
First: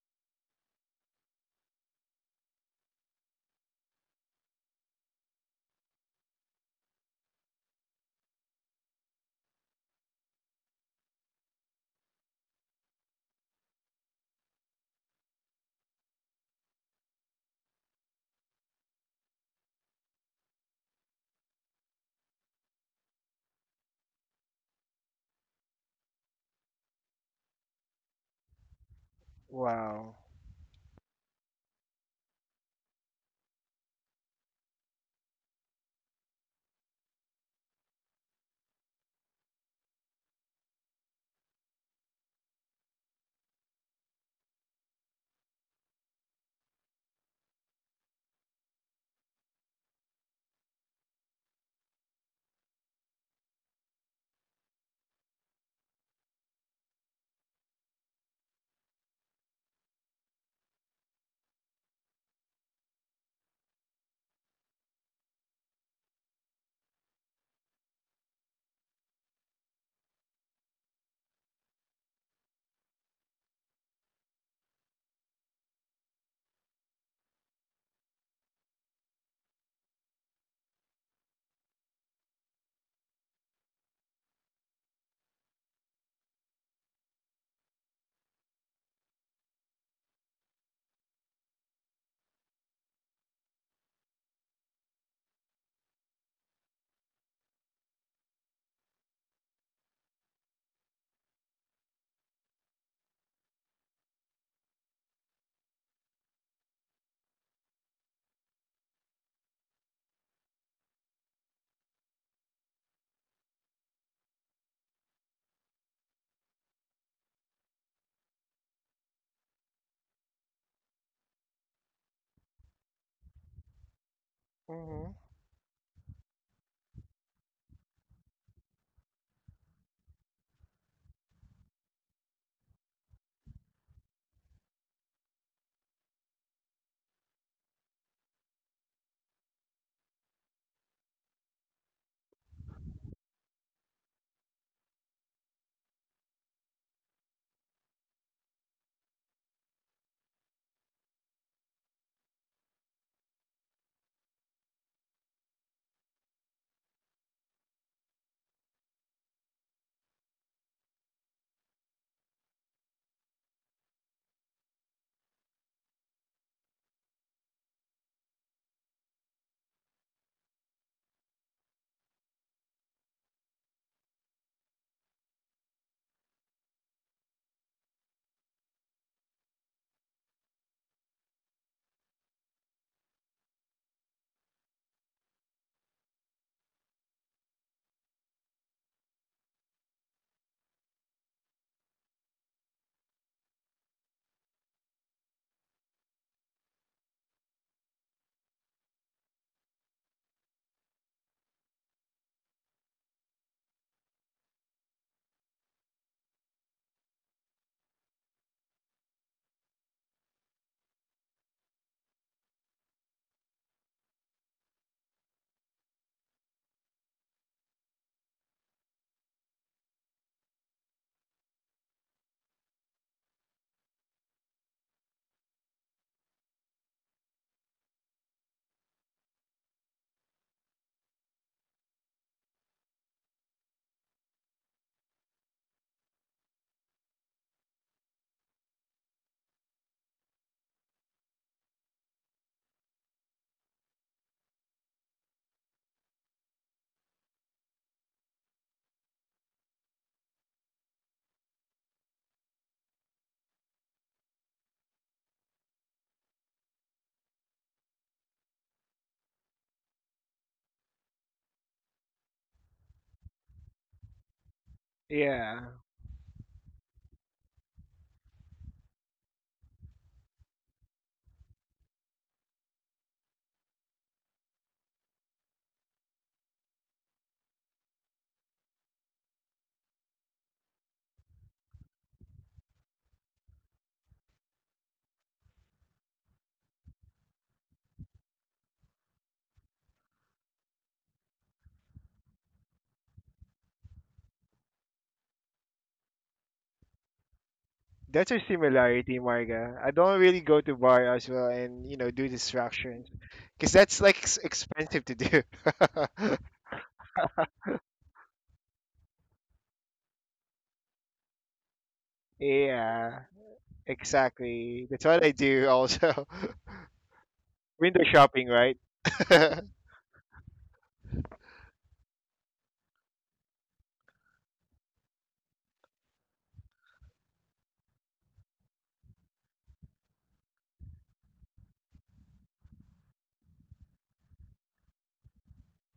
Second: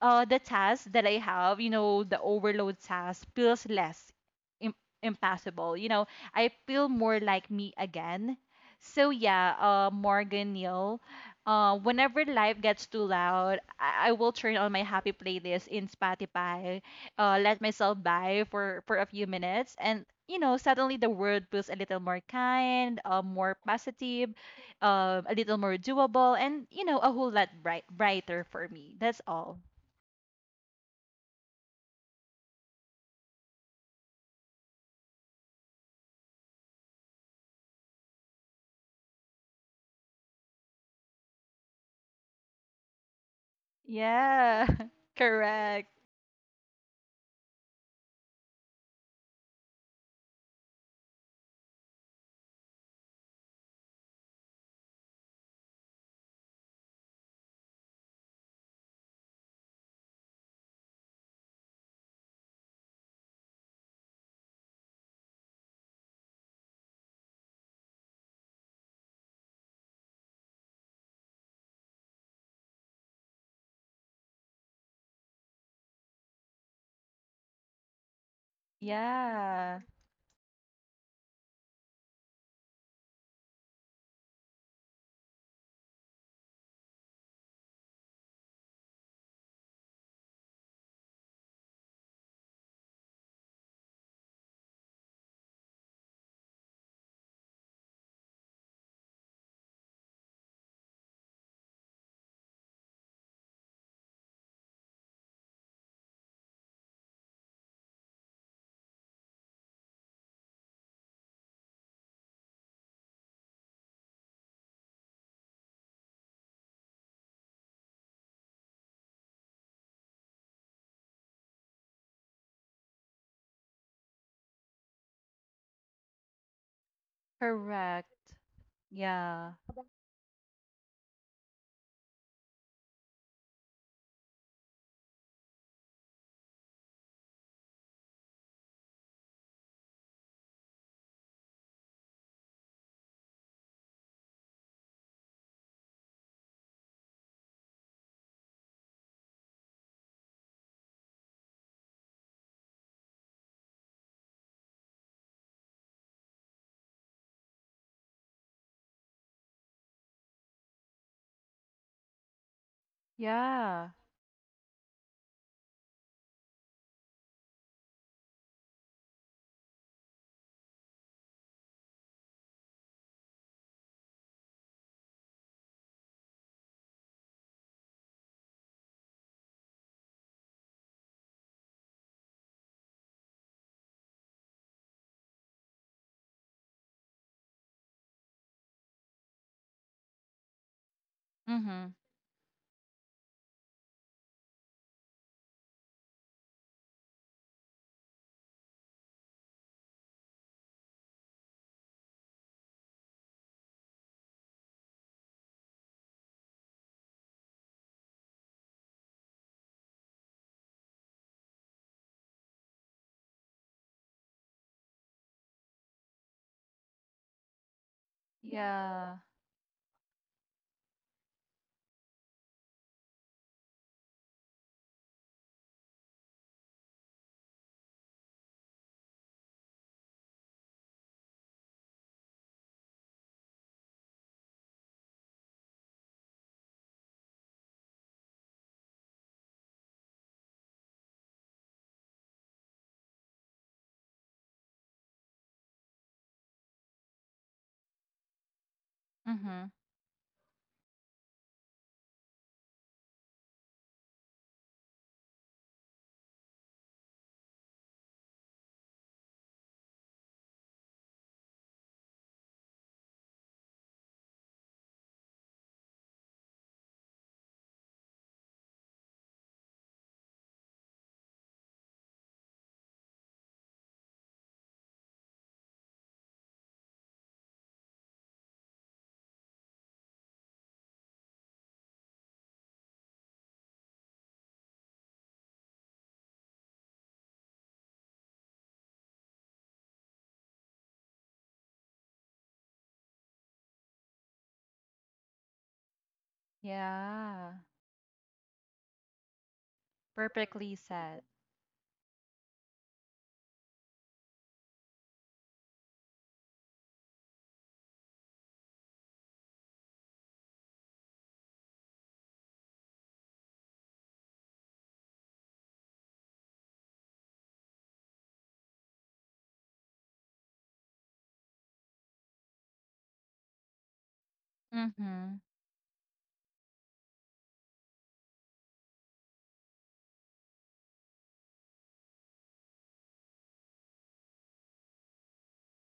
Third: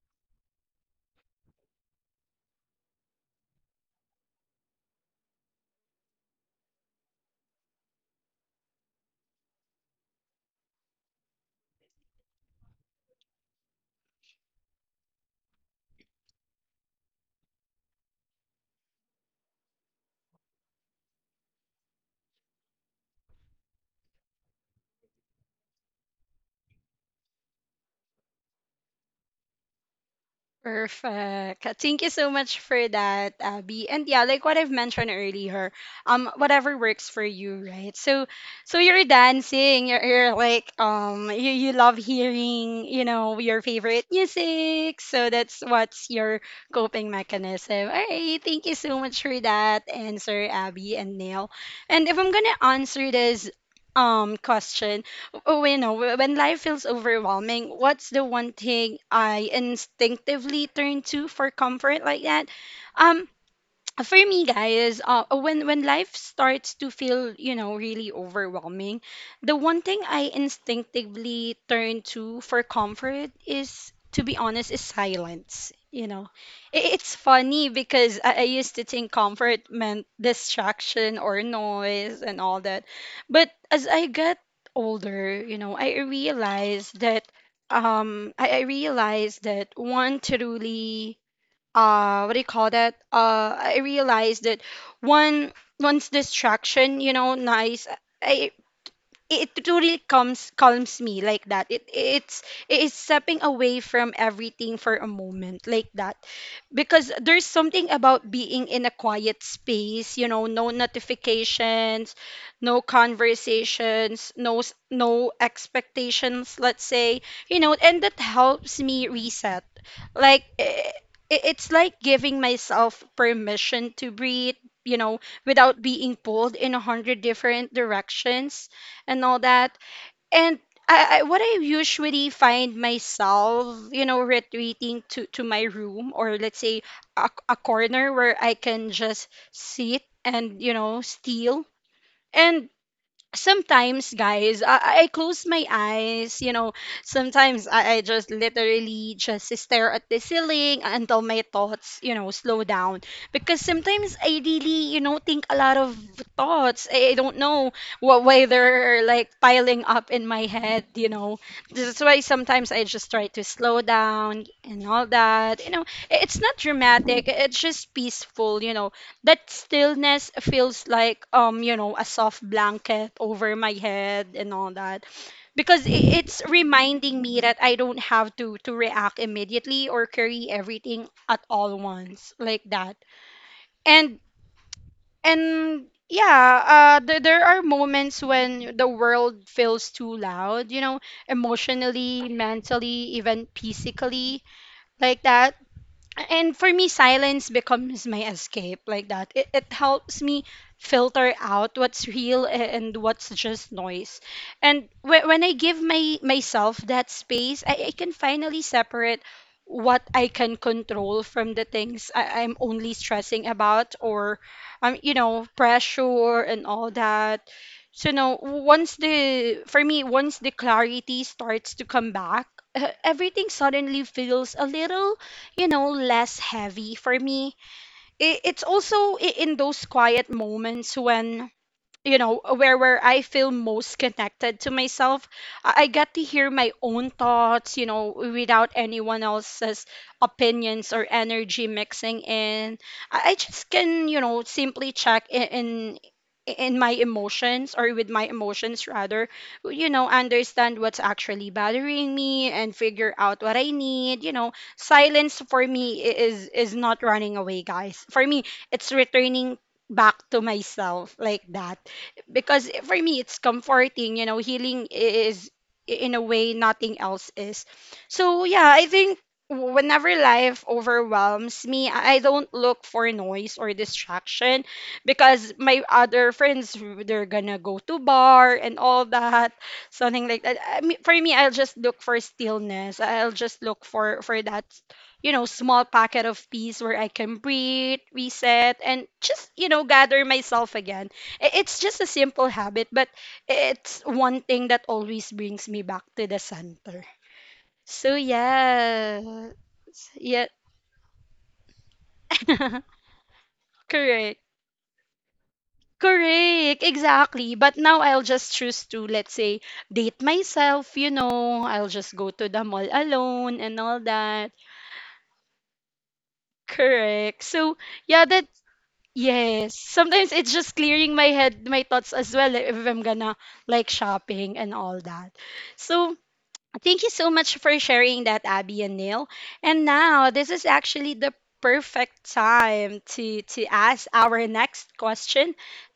the task that I have, the overload task feels less, Im- impossible. You know, I feel more like me again. So yeah, Morgan Neil, whenever life gets too loud, I will turn on my happy playlist in Spotify, let myself by for a few minutes, and, suddenly the world feels a little more kind, more positive, a little more doable, and, a whole lot brighter for me. That's all. Wow. Perfect. Thank you so much for that, Abby. And yeah, like what I've mentioned earlier, whatever works for you, right? So, so you're dancing. You're like, you, you love hearing, you know, your favorite Yeah. music. So that's Correct. what's your coping mechanism. All right. Thank you so much for that answer, Abby and Neil. And if I'm gonna answer this, question, oh, you know, when life feels overwhelming, what's the one thing I instinctively turn to for comfort like that? Um, for me guys when life starts to feel you know really overwhelming, the one thing I instinctively turn to for comfort, is, to be honest, is silence, you know. It's funny because I used to think comfort Yeah. meant distraction or noise and all that, but as I get older, you know, I realized that I realized that one truly what do you call that I realized that one one's distraction, you know, nice. I, it truly comes calms me like that, it it's stepping away from everything for a moment like that, because there's something about being in a quiet space, you know, no notifications, no conversations, no no expectations, let's say, you know, and that helps me reset, like eh, it's like giving myself permission to breathe, you Hmm. know, without being pulled in a hundred different Correct. directions and all Yeah. that. And I what I usually find myself, you know, retreating to my room, or let's say a corner where I can just sit and you know steal. And sometimes guys I close my eyes, you know, sometimes I just literally just stare at the ceiling until my thoughts, you know, slow down, because sometimes I really, you know, think a lot of thoughts, I don't know what why they're like piling up in my head, you know, that's why sometimes I just try to slow Yeah. down and all that, you know. It's not dramatic, it's just peaceful, you know. That stillness feels like you know a soft blanket over my head and all that, because it's reminding me that I don't have to react immediately or carry everything at all once like that. and and yeah there, there are moments when the world feels too loud, you know, Mm-hmm. emotionally, mentally, even physically, like that. And for me silence becomes my escape, like that. It helps me filter out what's real and what's just noise. And when I give my myself that space, I can finally separate what I can control from the things I'm only stressing about, or you know, pressure and all that. So no, once Yeah. the for me once the clarity starts to come back, everything suddenly feels a little, you know, less heavy for me. It's also in those quiet moments when, you know, where I feel most connected to myself, I get to hear my own thoughts, you know, without anyone else's opinions or energy mixing in. I just can, you know, simply check in, in my emotions, or with my emotions rather, Mm-hmm. you know, understand what's actually bothering me and figure out what I need, you know. Silence for me is not running away guys, for me it's returning back to myself, like that, because for me it's comforting, you know, healing is Yeah. in a way nothing else is. So yeah, I think whenever life overwhelms me, I don't look for noise or distraction, because my other friends they're gonna go to bar and all that, something like that. I mean, for me I'll just look for stillness, I'll just look for that, you know, small packet of peace where I can breathe, reset, and just, you know, gather myself again. It's just a simple habit, but it's one thing that always brings me back to the center. Yeah. So That's a similarity, yeah, Marga. I don't really yeah, go to Perfectly bar said. as well, and you know, do distractions because that's like correct. expensive to do. Correct, exactly. But now I'll just choose to, let's say, date myself, you know, I'll just go to the mall Yeah, alone and all that. exactly. That's what I do also. Correct. So, Window yeah, that, shopping, right? yes. Sometimes it's just clearing my head, my thoughts as well, eh, if I'm gonna like shopping and all that. Mm-hmm. So, thank you so much for sharing that, Abby and Neil. And now, this is actually the perfect time to ask our next question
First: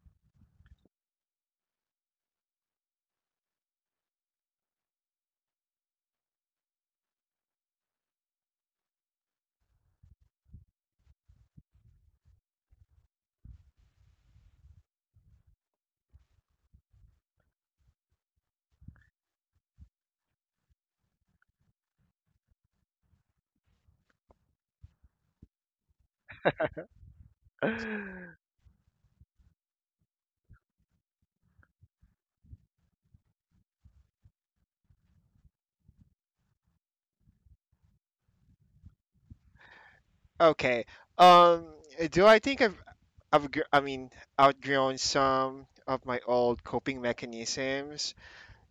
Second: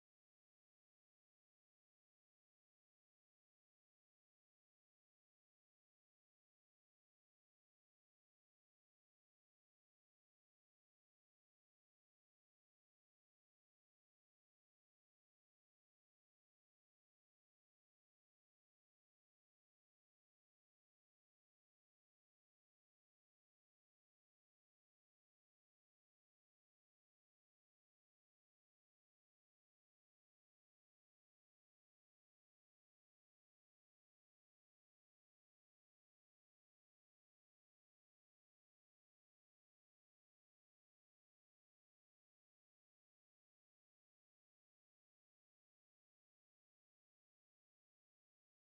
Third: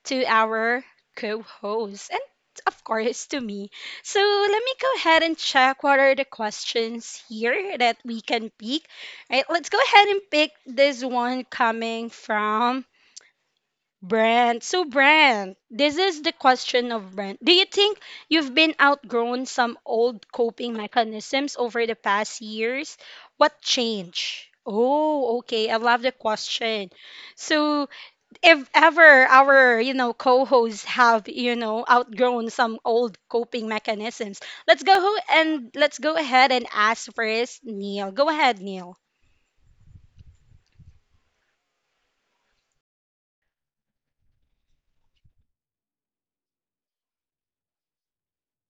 to our co-host and of course to me. So let me go ahead and check what are the questions here that we can pick. Right, let's go ahead and pick this one coming from Brent. So, Brent, this is the question of Brent. Do you think you've been outgrown some old coping mechanisms over the past years? What changed? Oh, okay. I love the question. So, if ever our, you know, co-hosts have, you know, outgrown some old coping mechanisms, let's go and let's go ahead and ask first Neil. Go ahead, Neil. Okay. Um, do I think I've I've gr- I mean outgrown some of my old coping mechanisms?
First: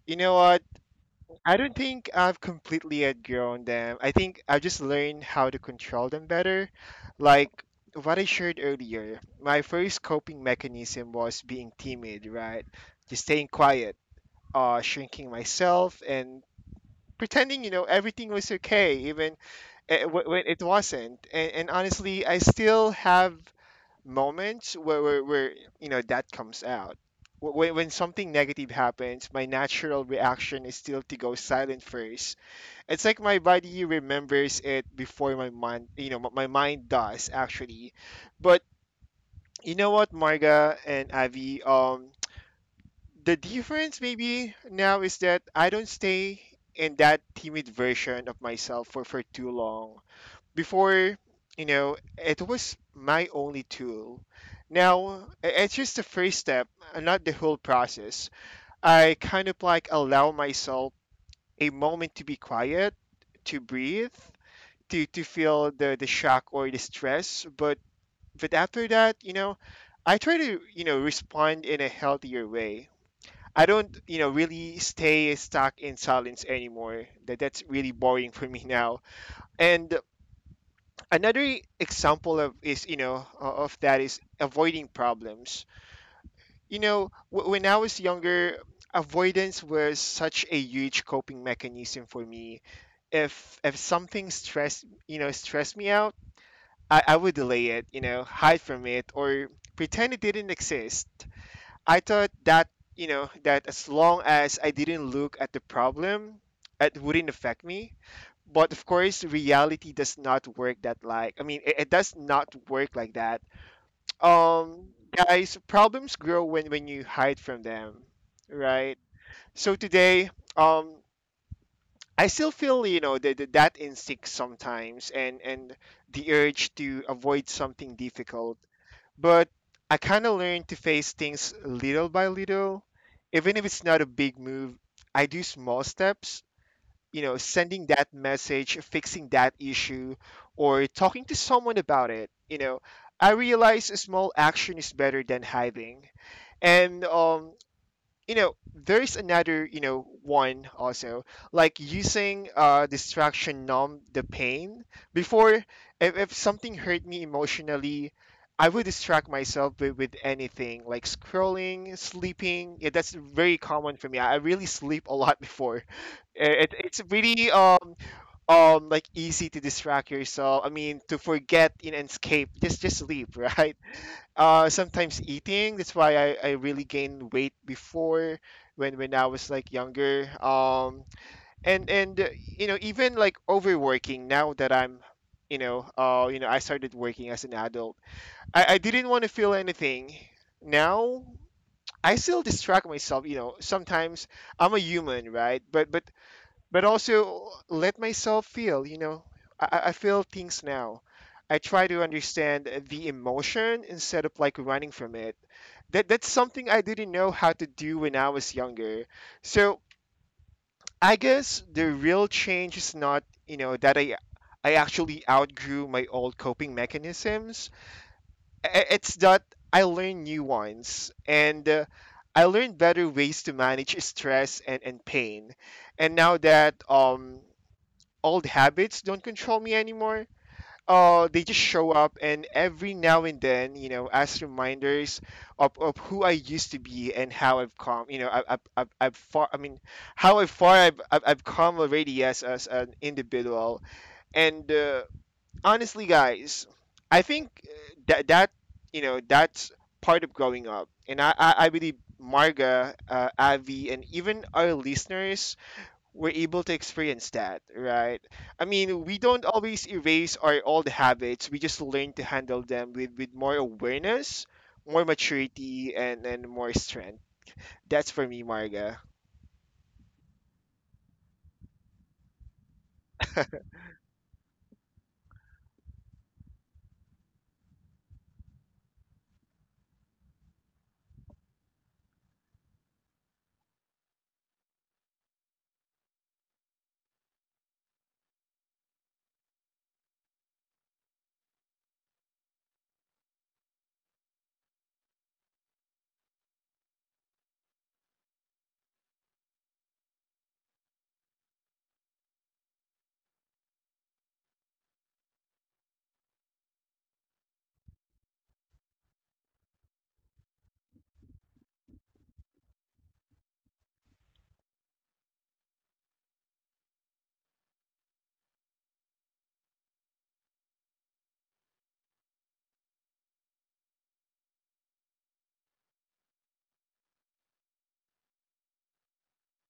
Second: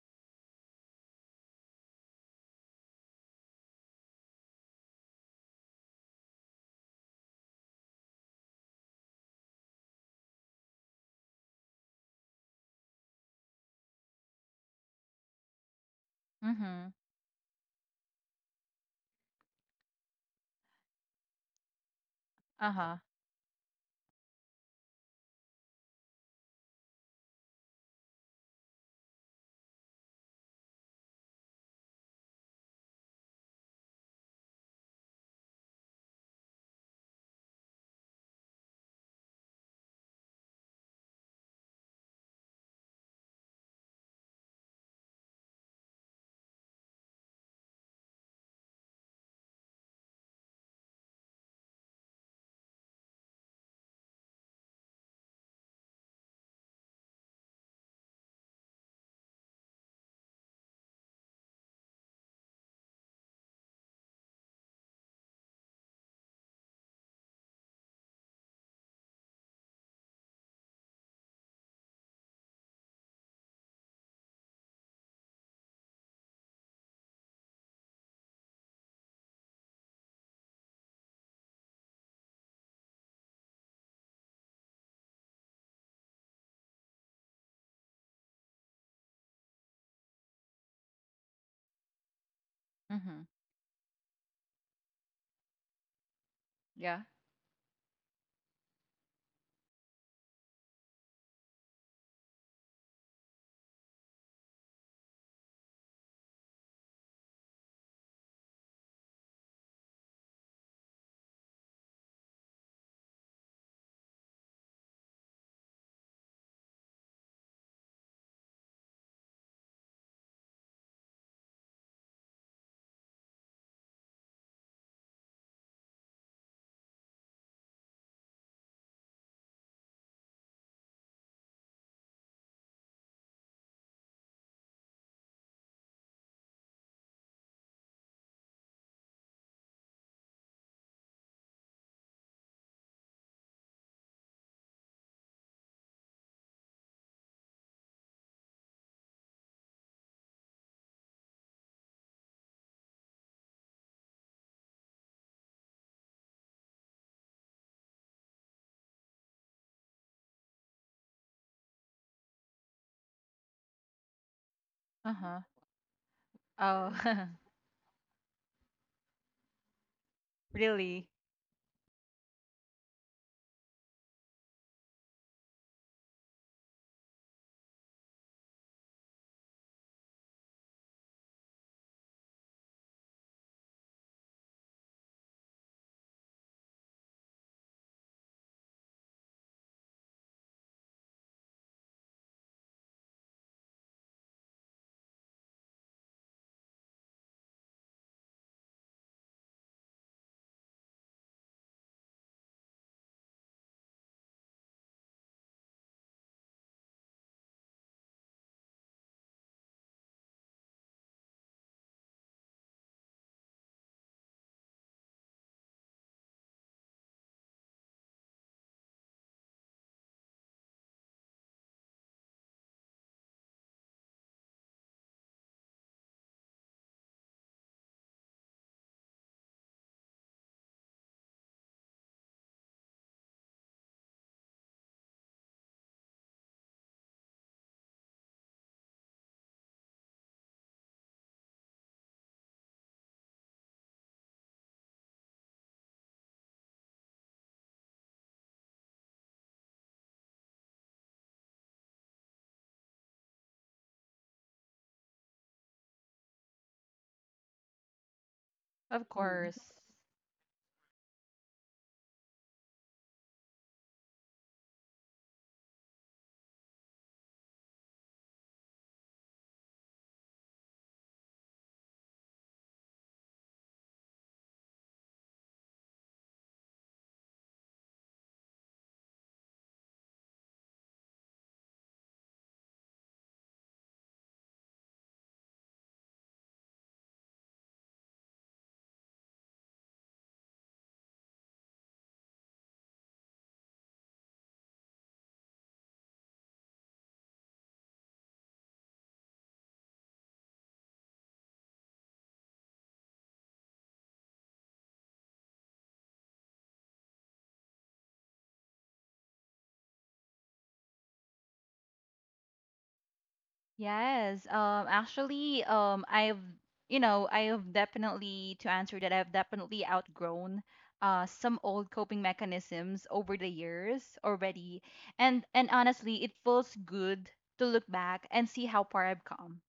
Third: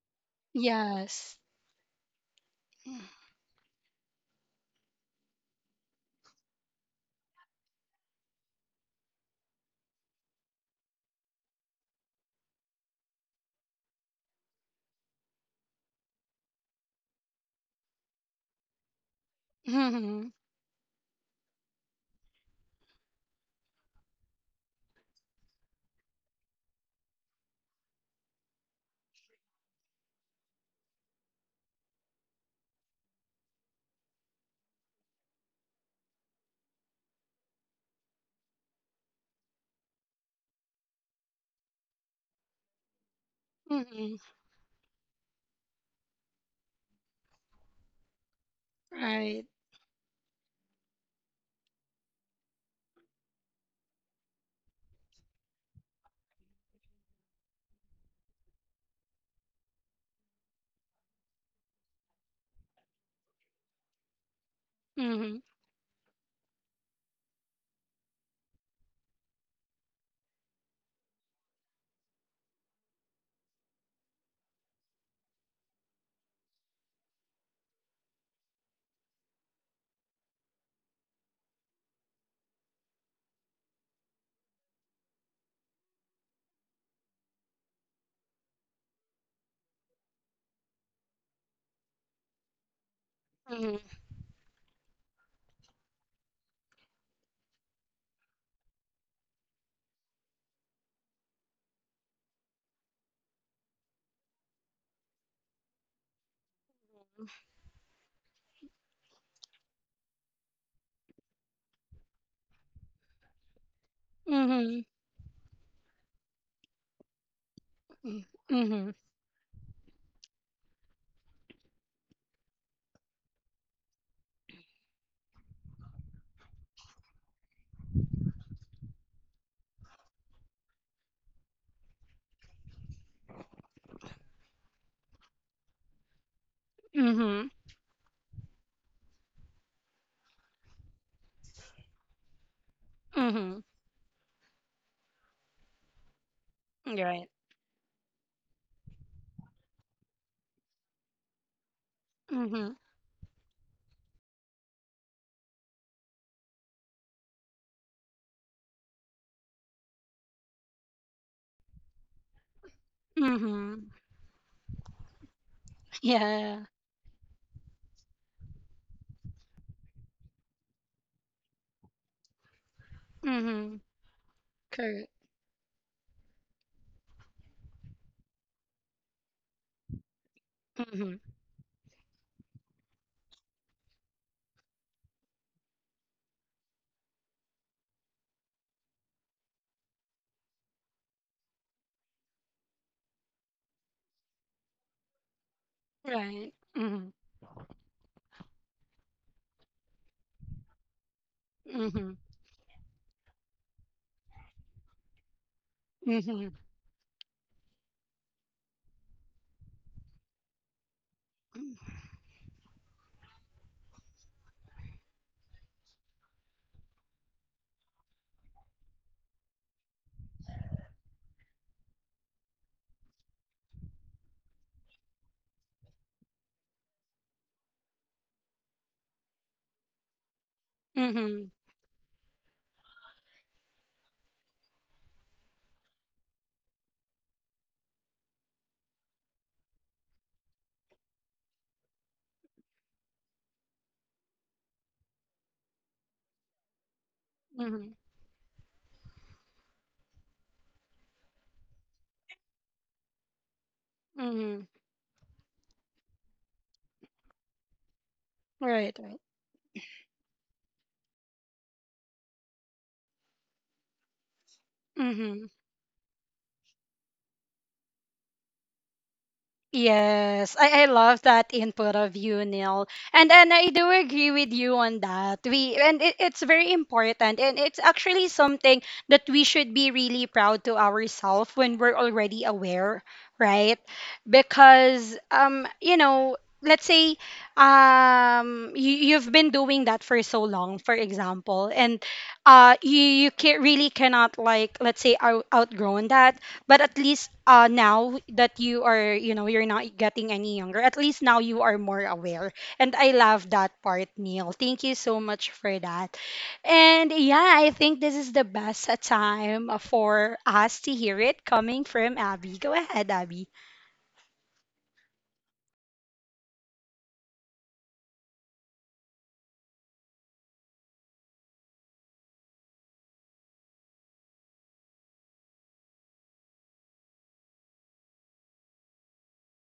You know what? Yes. I don't think I've completely outgrown them. I think I just learned how to control them better. Like what I shared earlier, my first coping mechanism was being timid, right? Just staying quiet, shrinking myself, and Mm-hmm. pretending, you know, everything was okay, even Mm-hmm. When it wasn't. And honestly, I still Uh-huh. have moments where, you know, that comes out. When, something negative happens, my natural reaction is still to go silent first. It's like my body remembers it before my mind, you know, my mind does actually. But you know what, Marga and Avi, the difference Mm-hmm. maybe now is that I don't stay in that timid version of myself for, Right. too long. Before, you know, it was my only tool. Now, it's just the first step, not the whole process. I kind of like allow myself a moment to be quiet, to breathe, to Mm-hmm. feel the shock or the stress, but after that, I try to, respond in a healthier way. I don't, really stay stuck in silence anymore. That's really boring for me now. And another example of is, you know o- of that is avoiding problems. You know, when I was younger, avoidance was such a huge coping mechanism for me. Mm-hmm. If something stressed you know stressed me out, Yeah. I would delay it, you know, hide from it, or pretend it didn't exist. I thought that, that as long as I didn't look at the problem, it wouldn't affect me. But of course, reality does not work that like. I mean, it does not work like that. Mhm. Um, Guys, problems grow when you hide from them, Mm. Mhm. right? So today, um, I still feel, the, that instinct sometimes, and the urge to avoid something difficult, but I kind of learned to face things little by little. Even if it's not a big move, I do small steps, you know, Mhm. sending that message, fixing that issue, or talking to someone about it. I Mhm. realize a small action is better than hiding. And You're right. There's another, one also, like using Mhm. Distraction numb the pain before. If something hurt me emotionally, I would distract myself with, anything like scrolling, sleeping. Yeah, that's very Mhm. common for me. I really sleep a lot Uh-huh. before. Yeah. it, Oh, it's really like easy to distract yourself. I mean really? to forget in and escape, just sleep. Right. Mhm. Uh, Correct. sometimes eating. That's why I really gained weight before, when I was like younger. Mhm. And you know, even like overworking now that I'm, you know, I started working as an adult. I didn't want to feel anything. Now I still distract myself, you know, sometimes. I'm a human, right? but but Right. but Mhm. also let myself feel, you know. I feel things now. I try to Mhm. understand the emotion instead of like running from it. That's Mhm. something I didn't know how to do when I was younger. So I guess the real change is not, that I actually outgrew my old coping mechanisms. I- it's that I learned new ones. And I learned better ways to manage stress and, pain. And now that, old habits don't control me anymore. They Mhm. just show up and every now and then, you know, as reminders of, who I used to be and how I've come. You know, I've far. I mean, how I've far I've come already as an individual. And honestly, guys, I think Mhm. that you know, that's part of growing up. And I believe Marga, Avi, and even Mhm. our listeners, we're able to experience that, right? I Right. mean, Of we Right. don't course. always erase our old habits. We just learn to handle them with, more awareness, more Mhm. maturity, and, more strength. That's for me, Marga. Yes, I love that input of you, Neil. And I do agree with you on that. We and it's very important, and it's actually something that we should be really proud to ourselves when we're already aware, right? Because you know, let's say you, you've been doing that for so long, for example, and you, you can really cannot like let's say out, outgrown that, but at least now that you are, you know, you're not getting any younger, at least now you are more aware, and I love that part, Neil. Thank you so much for that. And yeah, I think this is the best time for us to hear it coming from Abby. Go ahead, Abby. Yes, actually, I've, you know, I have definitely, to answer that, I've definitely outgrown some old coping mechanisms over the years already. And honestly, it feels good to look back and see how far I've come.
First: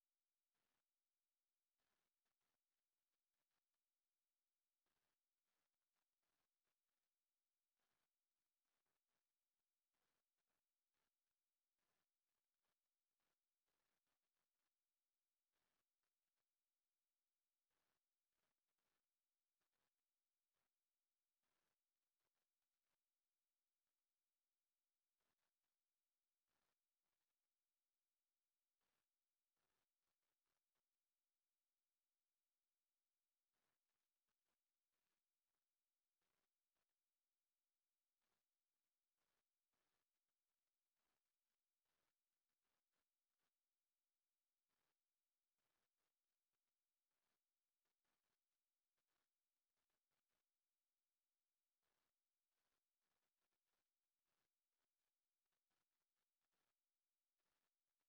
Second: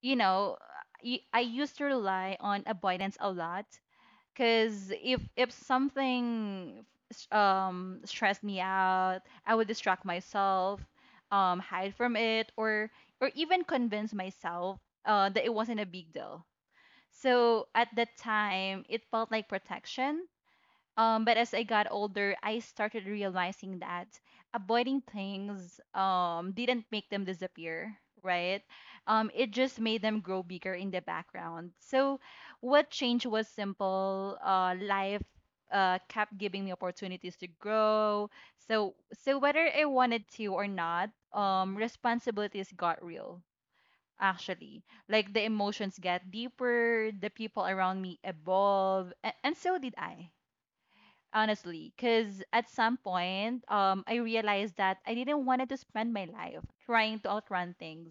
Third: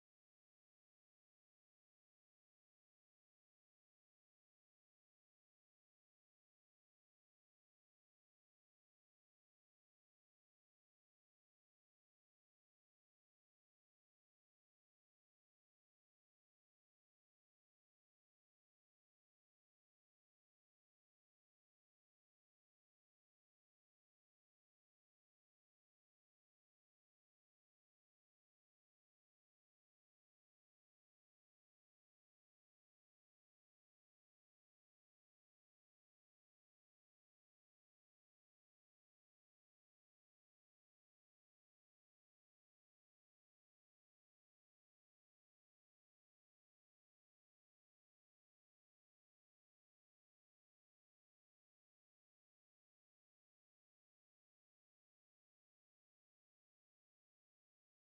You know, I used to rely on avoidance a lot. Cause if something stressed me out, I would distract myself, hide from it, or even convince myself, that it wasn't a big deal. So at that time, it felt like protection, but as I got older, I started realizing that avoiding things, didn't make them disappear, right? It just made them grow bigger in the background. So, what changed was simple. Life kept giving me opportunities to grow. So, whether I wanted to or not, responsibilities got real. Actually, like the emotions get deeper, the people around me evolve, and so did I, honestly. Because at some point, I realized that I didn't wanted to spend my life trying to outrun things.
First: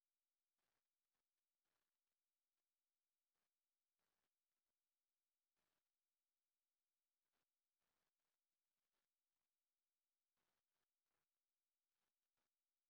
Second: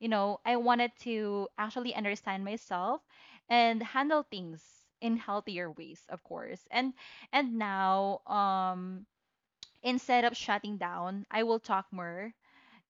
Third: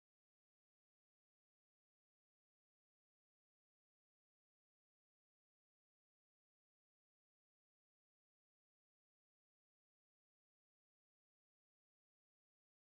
You know, I wanted to actually understand myself and handle things in healthier ways, of course. And now, instead of shutting down, I will talk more.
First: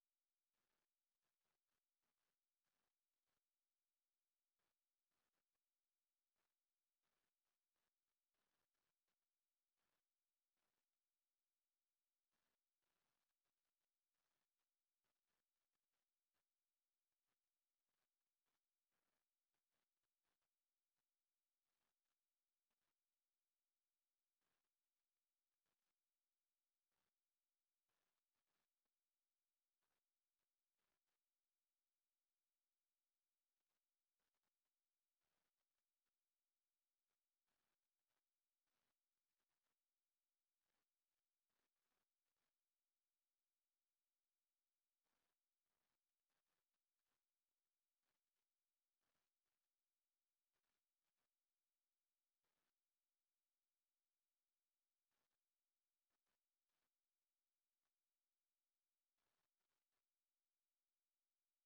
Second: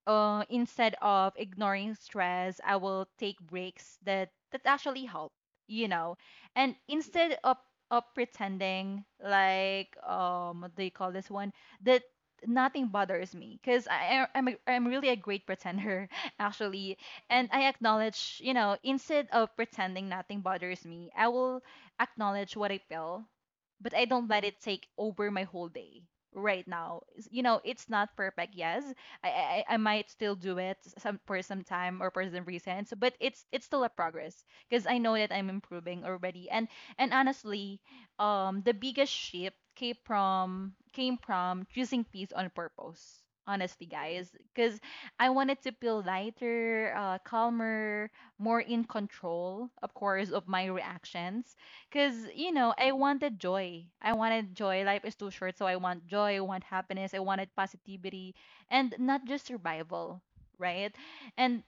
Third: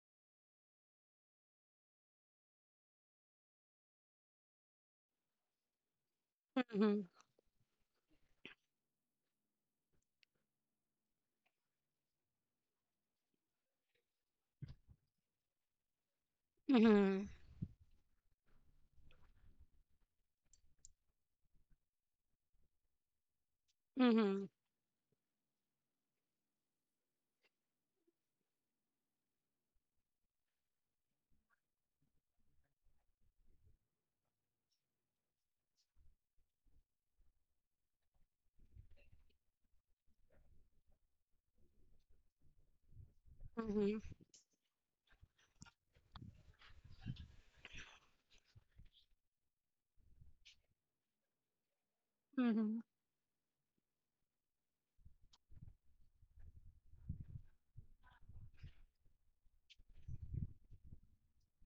Instead of ignoring stress, I will take breaks that actually help, you know. And Mhm, instead of pretending like, what do you call this one, that nothing bothers me. Because I'm really a great pretender, actually. mhm, And I acknowledge you know instead of pretending nothing bothers me, I will acknowledge what I feel, but I don't let mhm, it take over my whole day right now. You know, it's not perfect. Yes, I, I might still do it some for some time or for some reason. So, but it's still a progress because I know that I'm improving already. And honestly, the biggest shift came from, choosing peace on purpose. Honestly, mhm, guys, because, I wanted to feel lighter, calmer, more in control, of course, of my reactions. Because, mhm, I wanted joy. I wanted joy. Life is too short, so I want joy. I want happiness. I wanted positivity, and not just survival, right? And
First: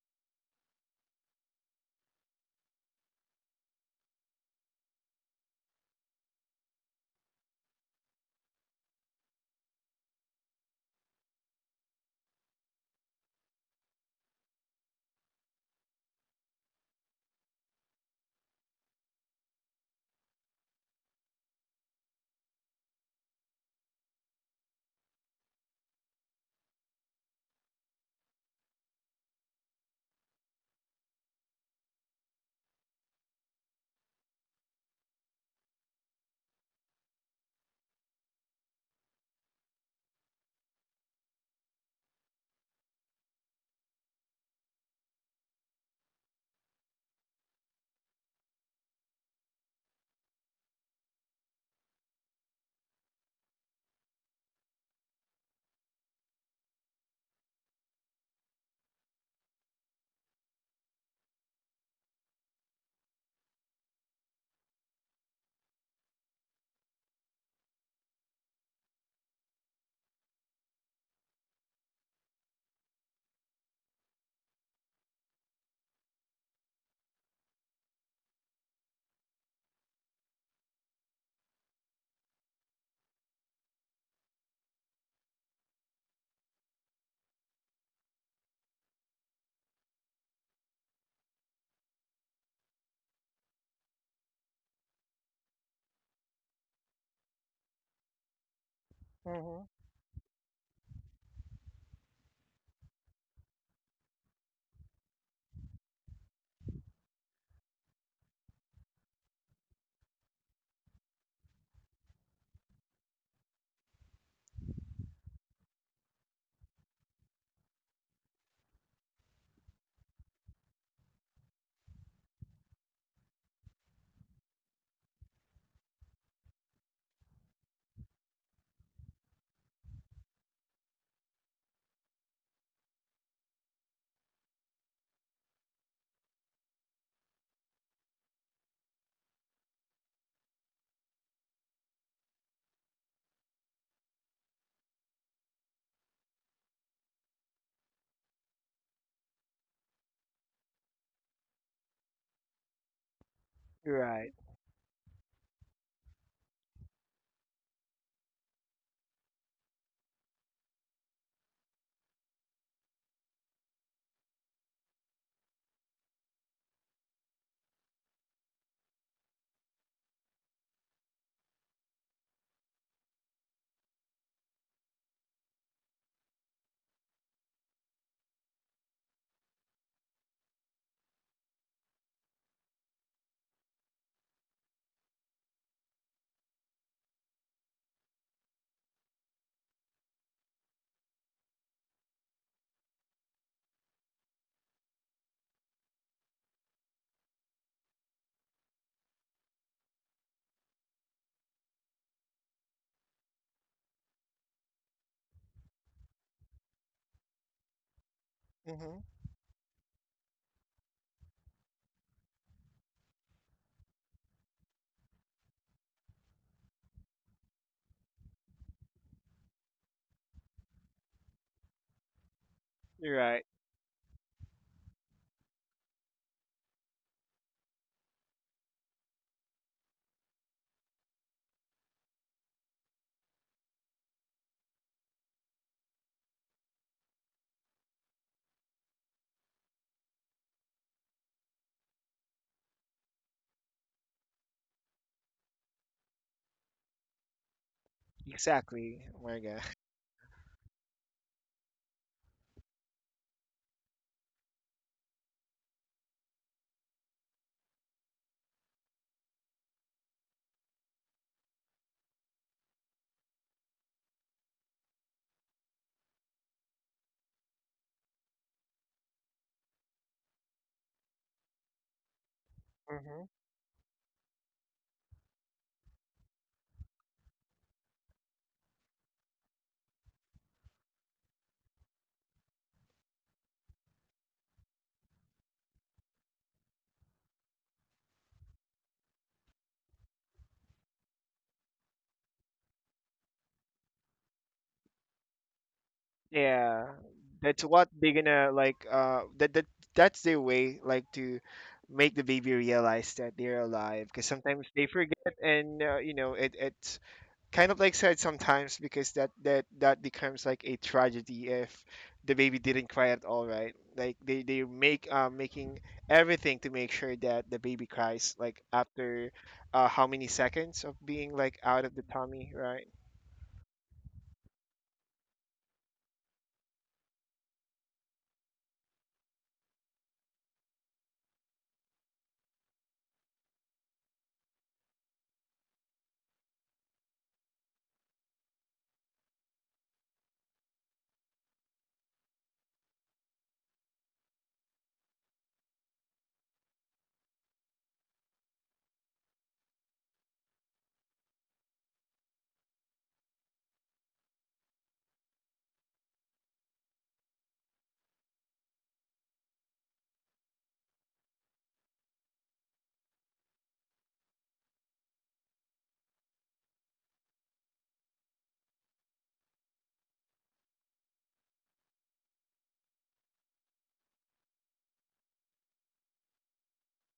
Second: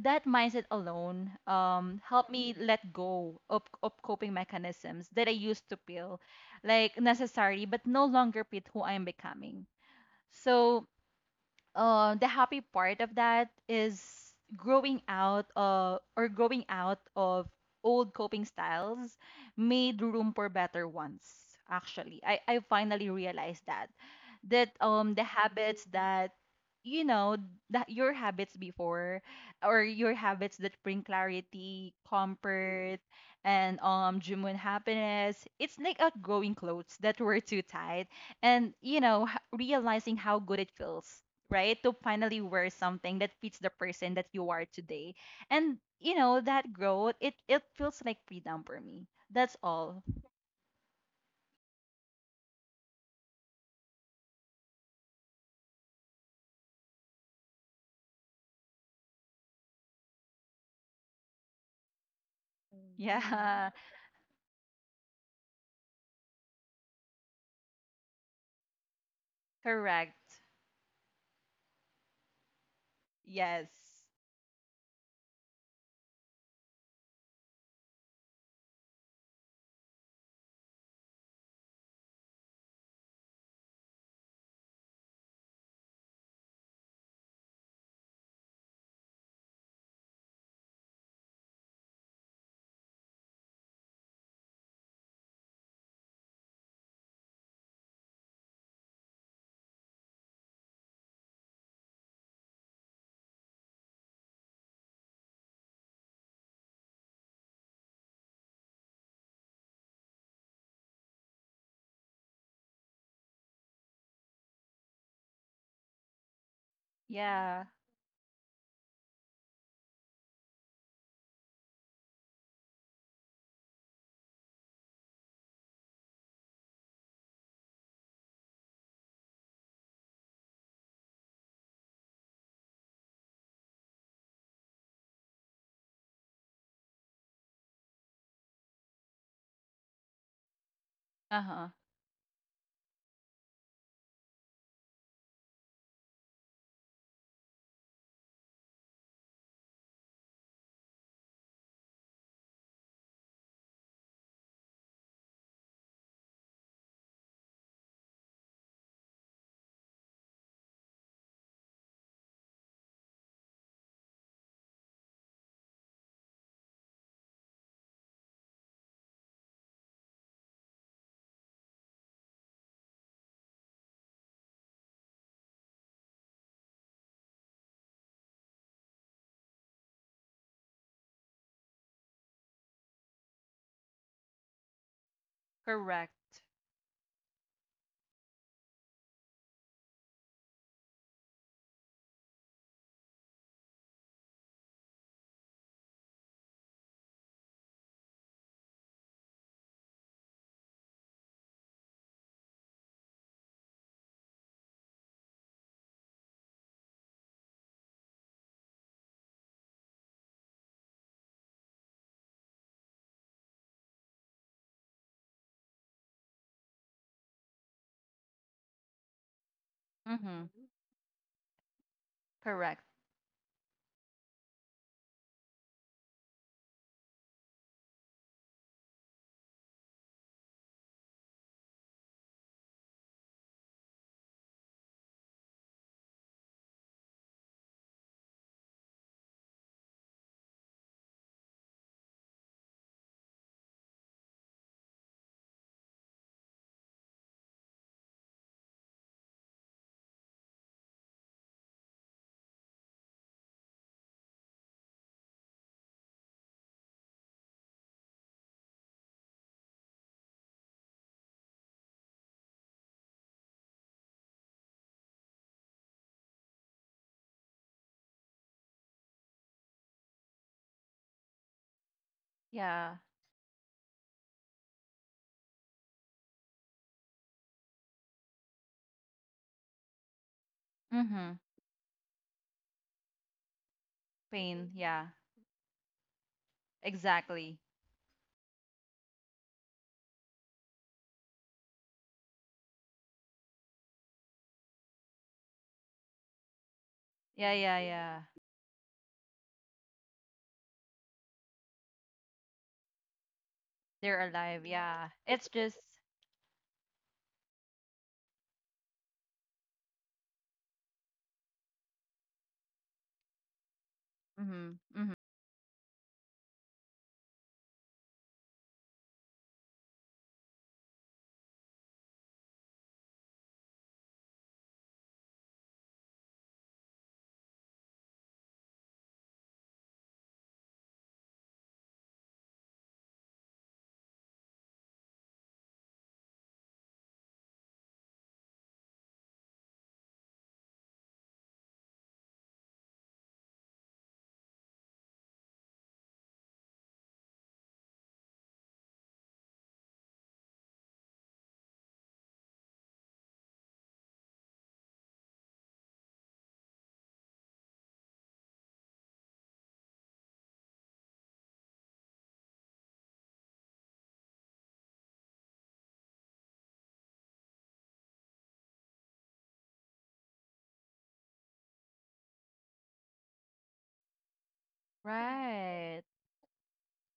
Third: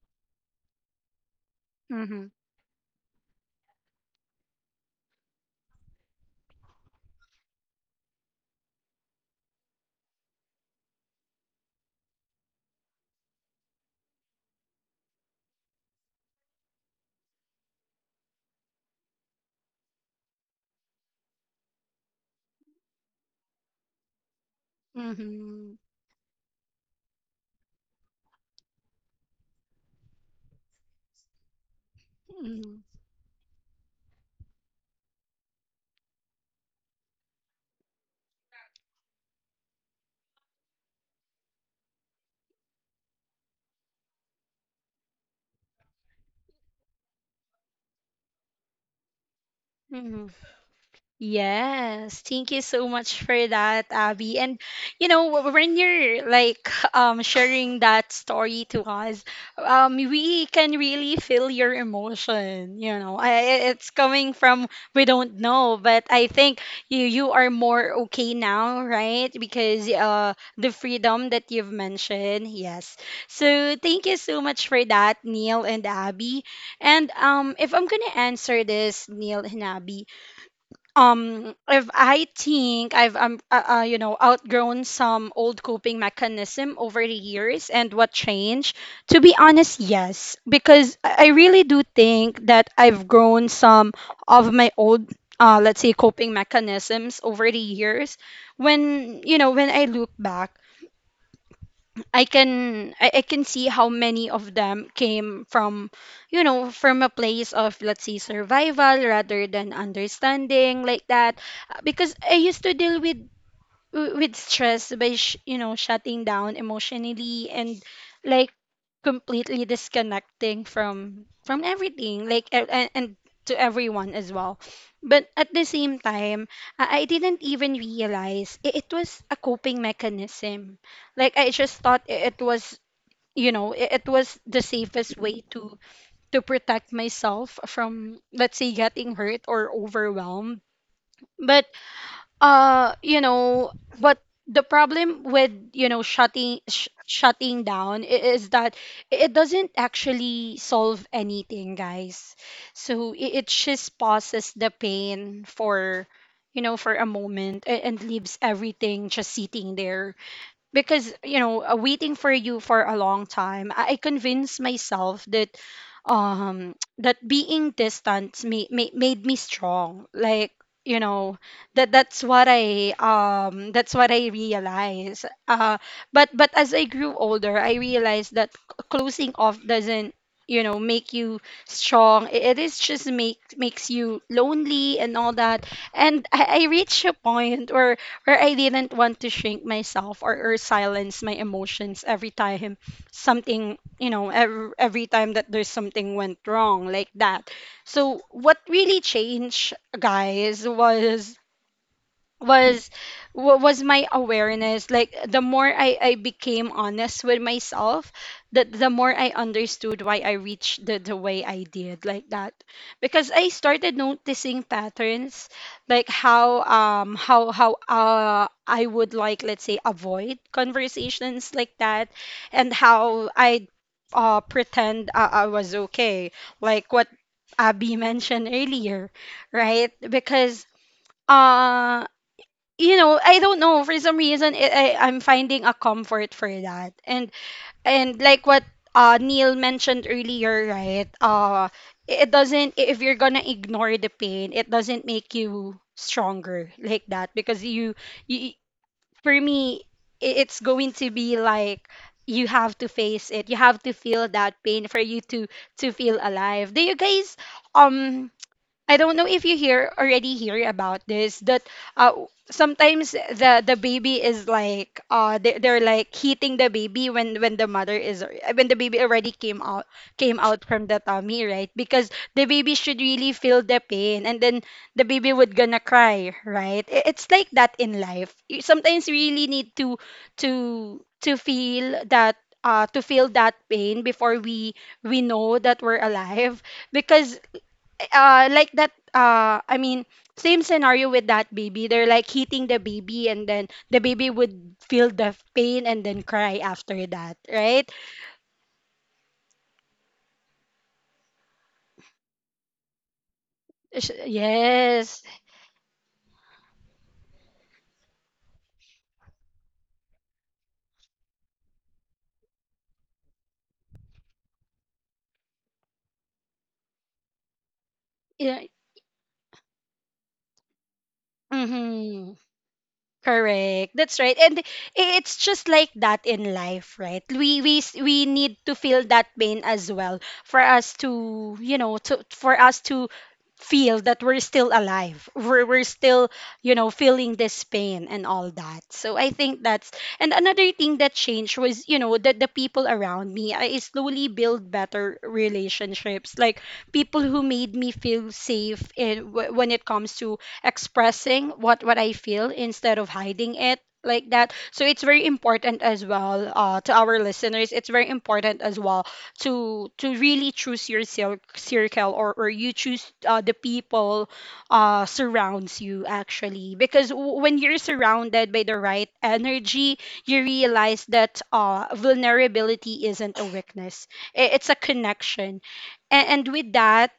that mindset alone, mhm, helped me let go of coping mechanisms that I used to feel like necessary but no longer fit who I am becoming. So the happy part of that is growing out or growing out of old coping styles made room for better ones actually I finally realized that the mhm, habits that you know that your habits before or your habits that bring clarity mhm, comfort and genuine happiness, it's like outgrowing clothes that were too tight. And realizing how good it feels, right? To finally wear something that fits the person that you are today. And you know, that growth, it feels like freedom for me. That's all. mhm. Yes, thank you so much for that, Abby. And you know, when you're like sharing that story to us, we can really feel your emotion, you know. I, Yeah, it's coming from we don't know, but I think you you are more okay now, right? Because correct. the freedom that you've mentioned. Yes. Yes. So thank you so much for that, Neil and Abby. And if I'm gonna answer this, Neil and Abby, if I think I've outgrown some old coping mechanism over the years and what changed. To be honest, yes, because I really do think that I've grown some of my old, let's say coping mechanisms over the years. when you know Mm-hmm. when I look back, I can, I can see how many of them came from you know from a place of, let's say, survival rather than understanding, like that. Because I used to deal with with stress by shutting down emotionally, Yeah. and, like, completely disconnecting from everything, like, and to everyone as well. But at the same time, I didn't even realize it was a coping mechanism. Like, I just thought, I- it was you know I- it was the safest way to protect myself from, let's say, getting hurt or overwhelmed. but Uh-huh. uh you know but the problem with, shutting, shutting down is that it doesn't actually solve anything, guys. So it just You're right. pauses the pain for, for a moment, and leaves everything just sitting there. Because, waiting for you for a long time, I convinced myself that, um that being distant made me strong. Like, you know that's what I realized. But as I grew older, I realized that closing off doesn't, make you strong. It is just makes you lonely and all that. Correct. And I reached a point where I didn't want to shrink myself, or, silence my emotions every time something, every time that there's something went wrong, like that. So what really changed, guys, was, was was my awareness. Like, the more I became honest with myself, that the Mm-hmm. more I understood why I reached the way I did, like that. Because I started noticing patterns, like how, I would, like, let's say, avoid Mm-hmm. conversations, like that. And Correct. You're how right. I pretend, I was okay, like what Abby mentioned earlier, right? Because, uh, I don't know, for some reason I'm finding a comfort for that. And like what Neil mentioned earlier, right? It doesn't If you're gonna ignore the pain, it doesn't make you stronger, like that, because you. Exactly, For Marga. me, it's going to be like, you have to face it, you have to feel that pain for you to feel alive. Do you guys, um I don't know if you hear already hear about this, that, uh, sometimes the baby is like, they're like hitting the baby when the mother is, when the baby already came out from the tummy, right? Because the baby Yeah. should Mm-hmm. really feel the pain, and then the baby would gonna cry, right? It's like that in life, you sometimes you really need to Mm-hmm. Feel that, to feel that pain before Pain. we Yeah. we know that we're alive because, Exactly. Like that, I mean, same scenario with that baby. They're like hitting the baby and then the baby would feel the pain and then cry Yeah, after that, Yeah, that's yeah, right? what they're yeah. gonna like. Uh, that's their way, like to make the baby realize that they're alive. They're Because sometimes alive. they Yeah. Yes. forget, It's just and you know, it kind of like sad sometimes because that becomes like a tragedy if the baby didn't cry at all, right? Like they mm-hmm. make, Mm-hmm. Making everything to make sure that the baby cries like Yeah. after, how many seconds of being like out of the Mm-hmm. tummy, right? Correct. That's right. And it's just like that in life, right? We need to feel that pain as well for us to, you know, to for us to feel that we're still alive. We're still, you know, feeling this pain and all that. So I think that's. And another thing that changed was, you know, that the people around me, I slowly build better relationships, like people who made me feel safe in, when it comes to expressing what I feel instead of hiding it, like that. So it's very important as well, to our listeners. It's very important as well to really choose your circle, or you choose, the people surrounds you actually, because when you're surrounded by the right energy, you realize that vulnerability isn't a weakness. It's a connection. Right. And, with that,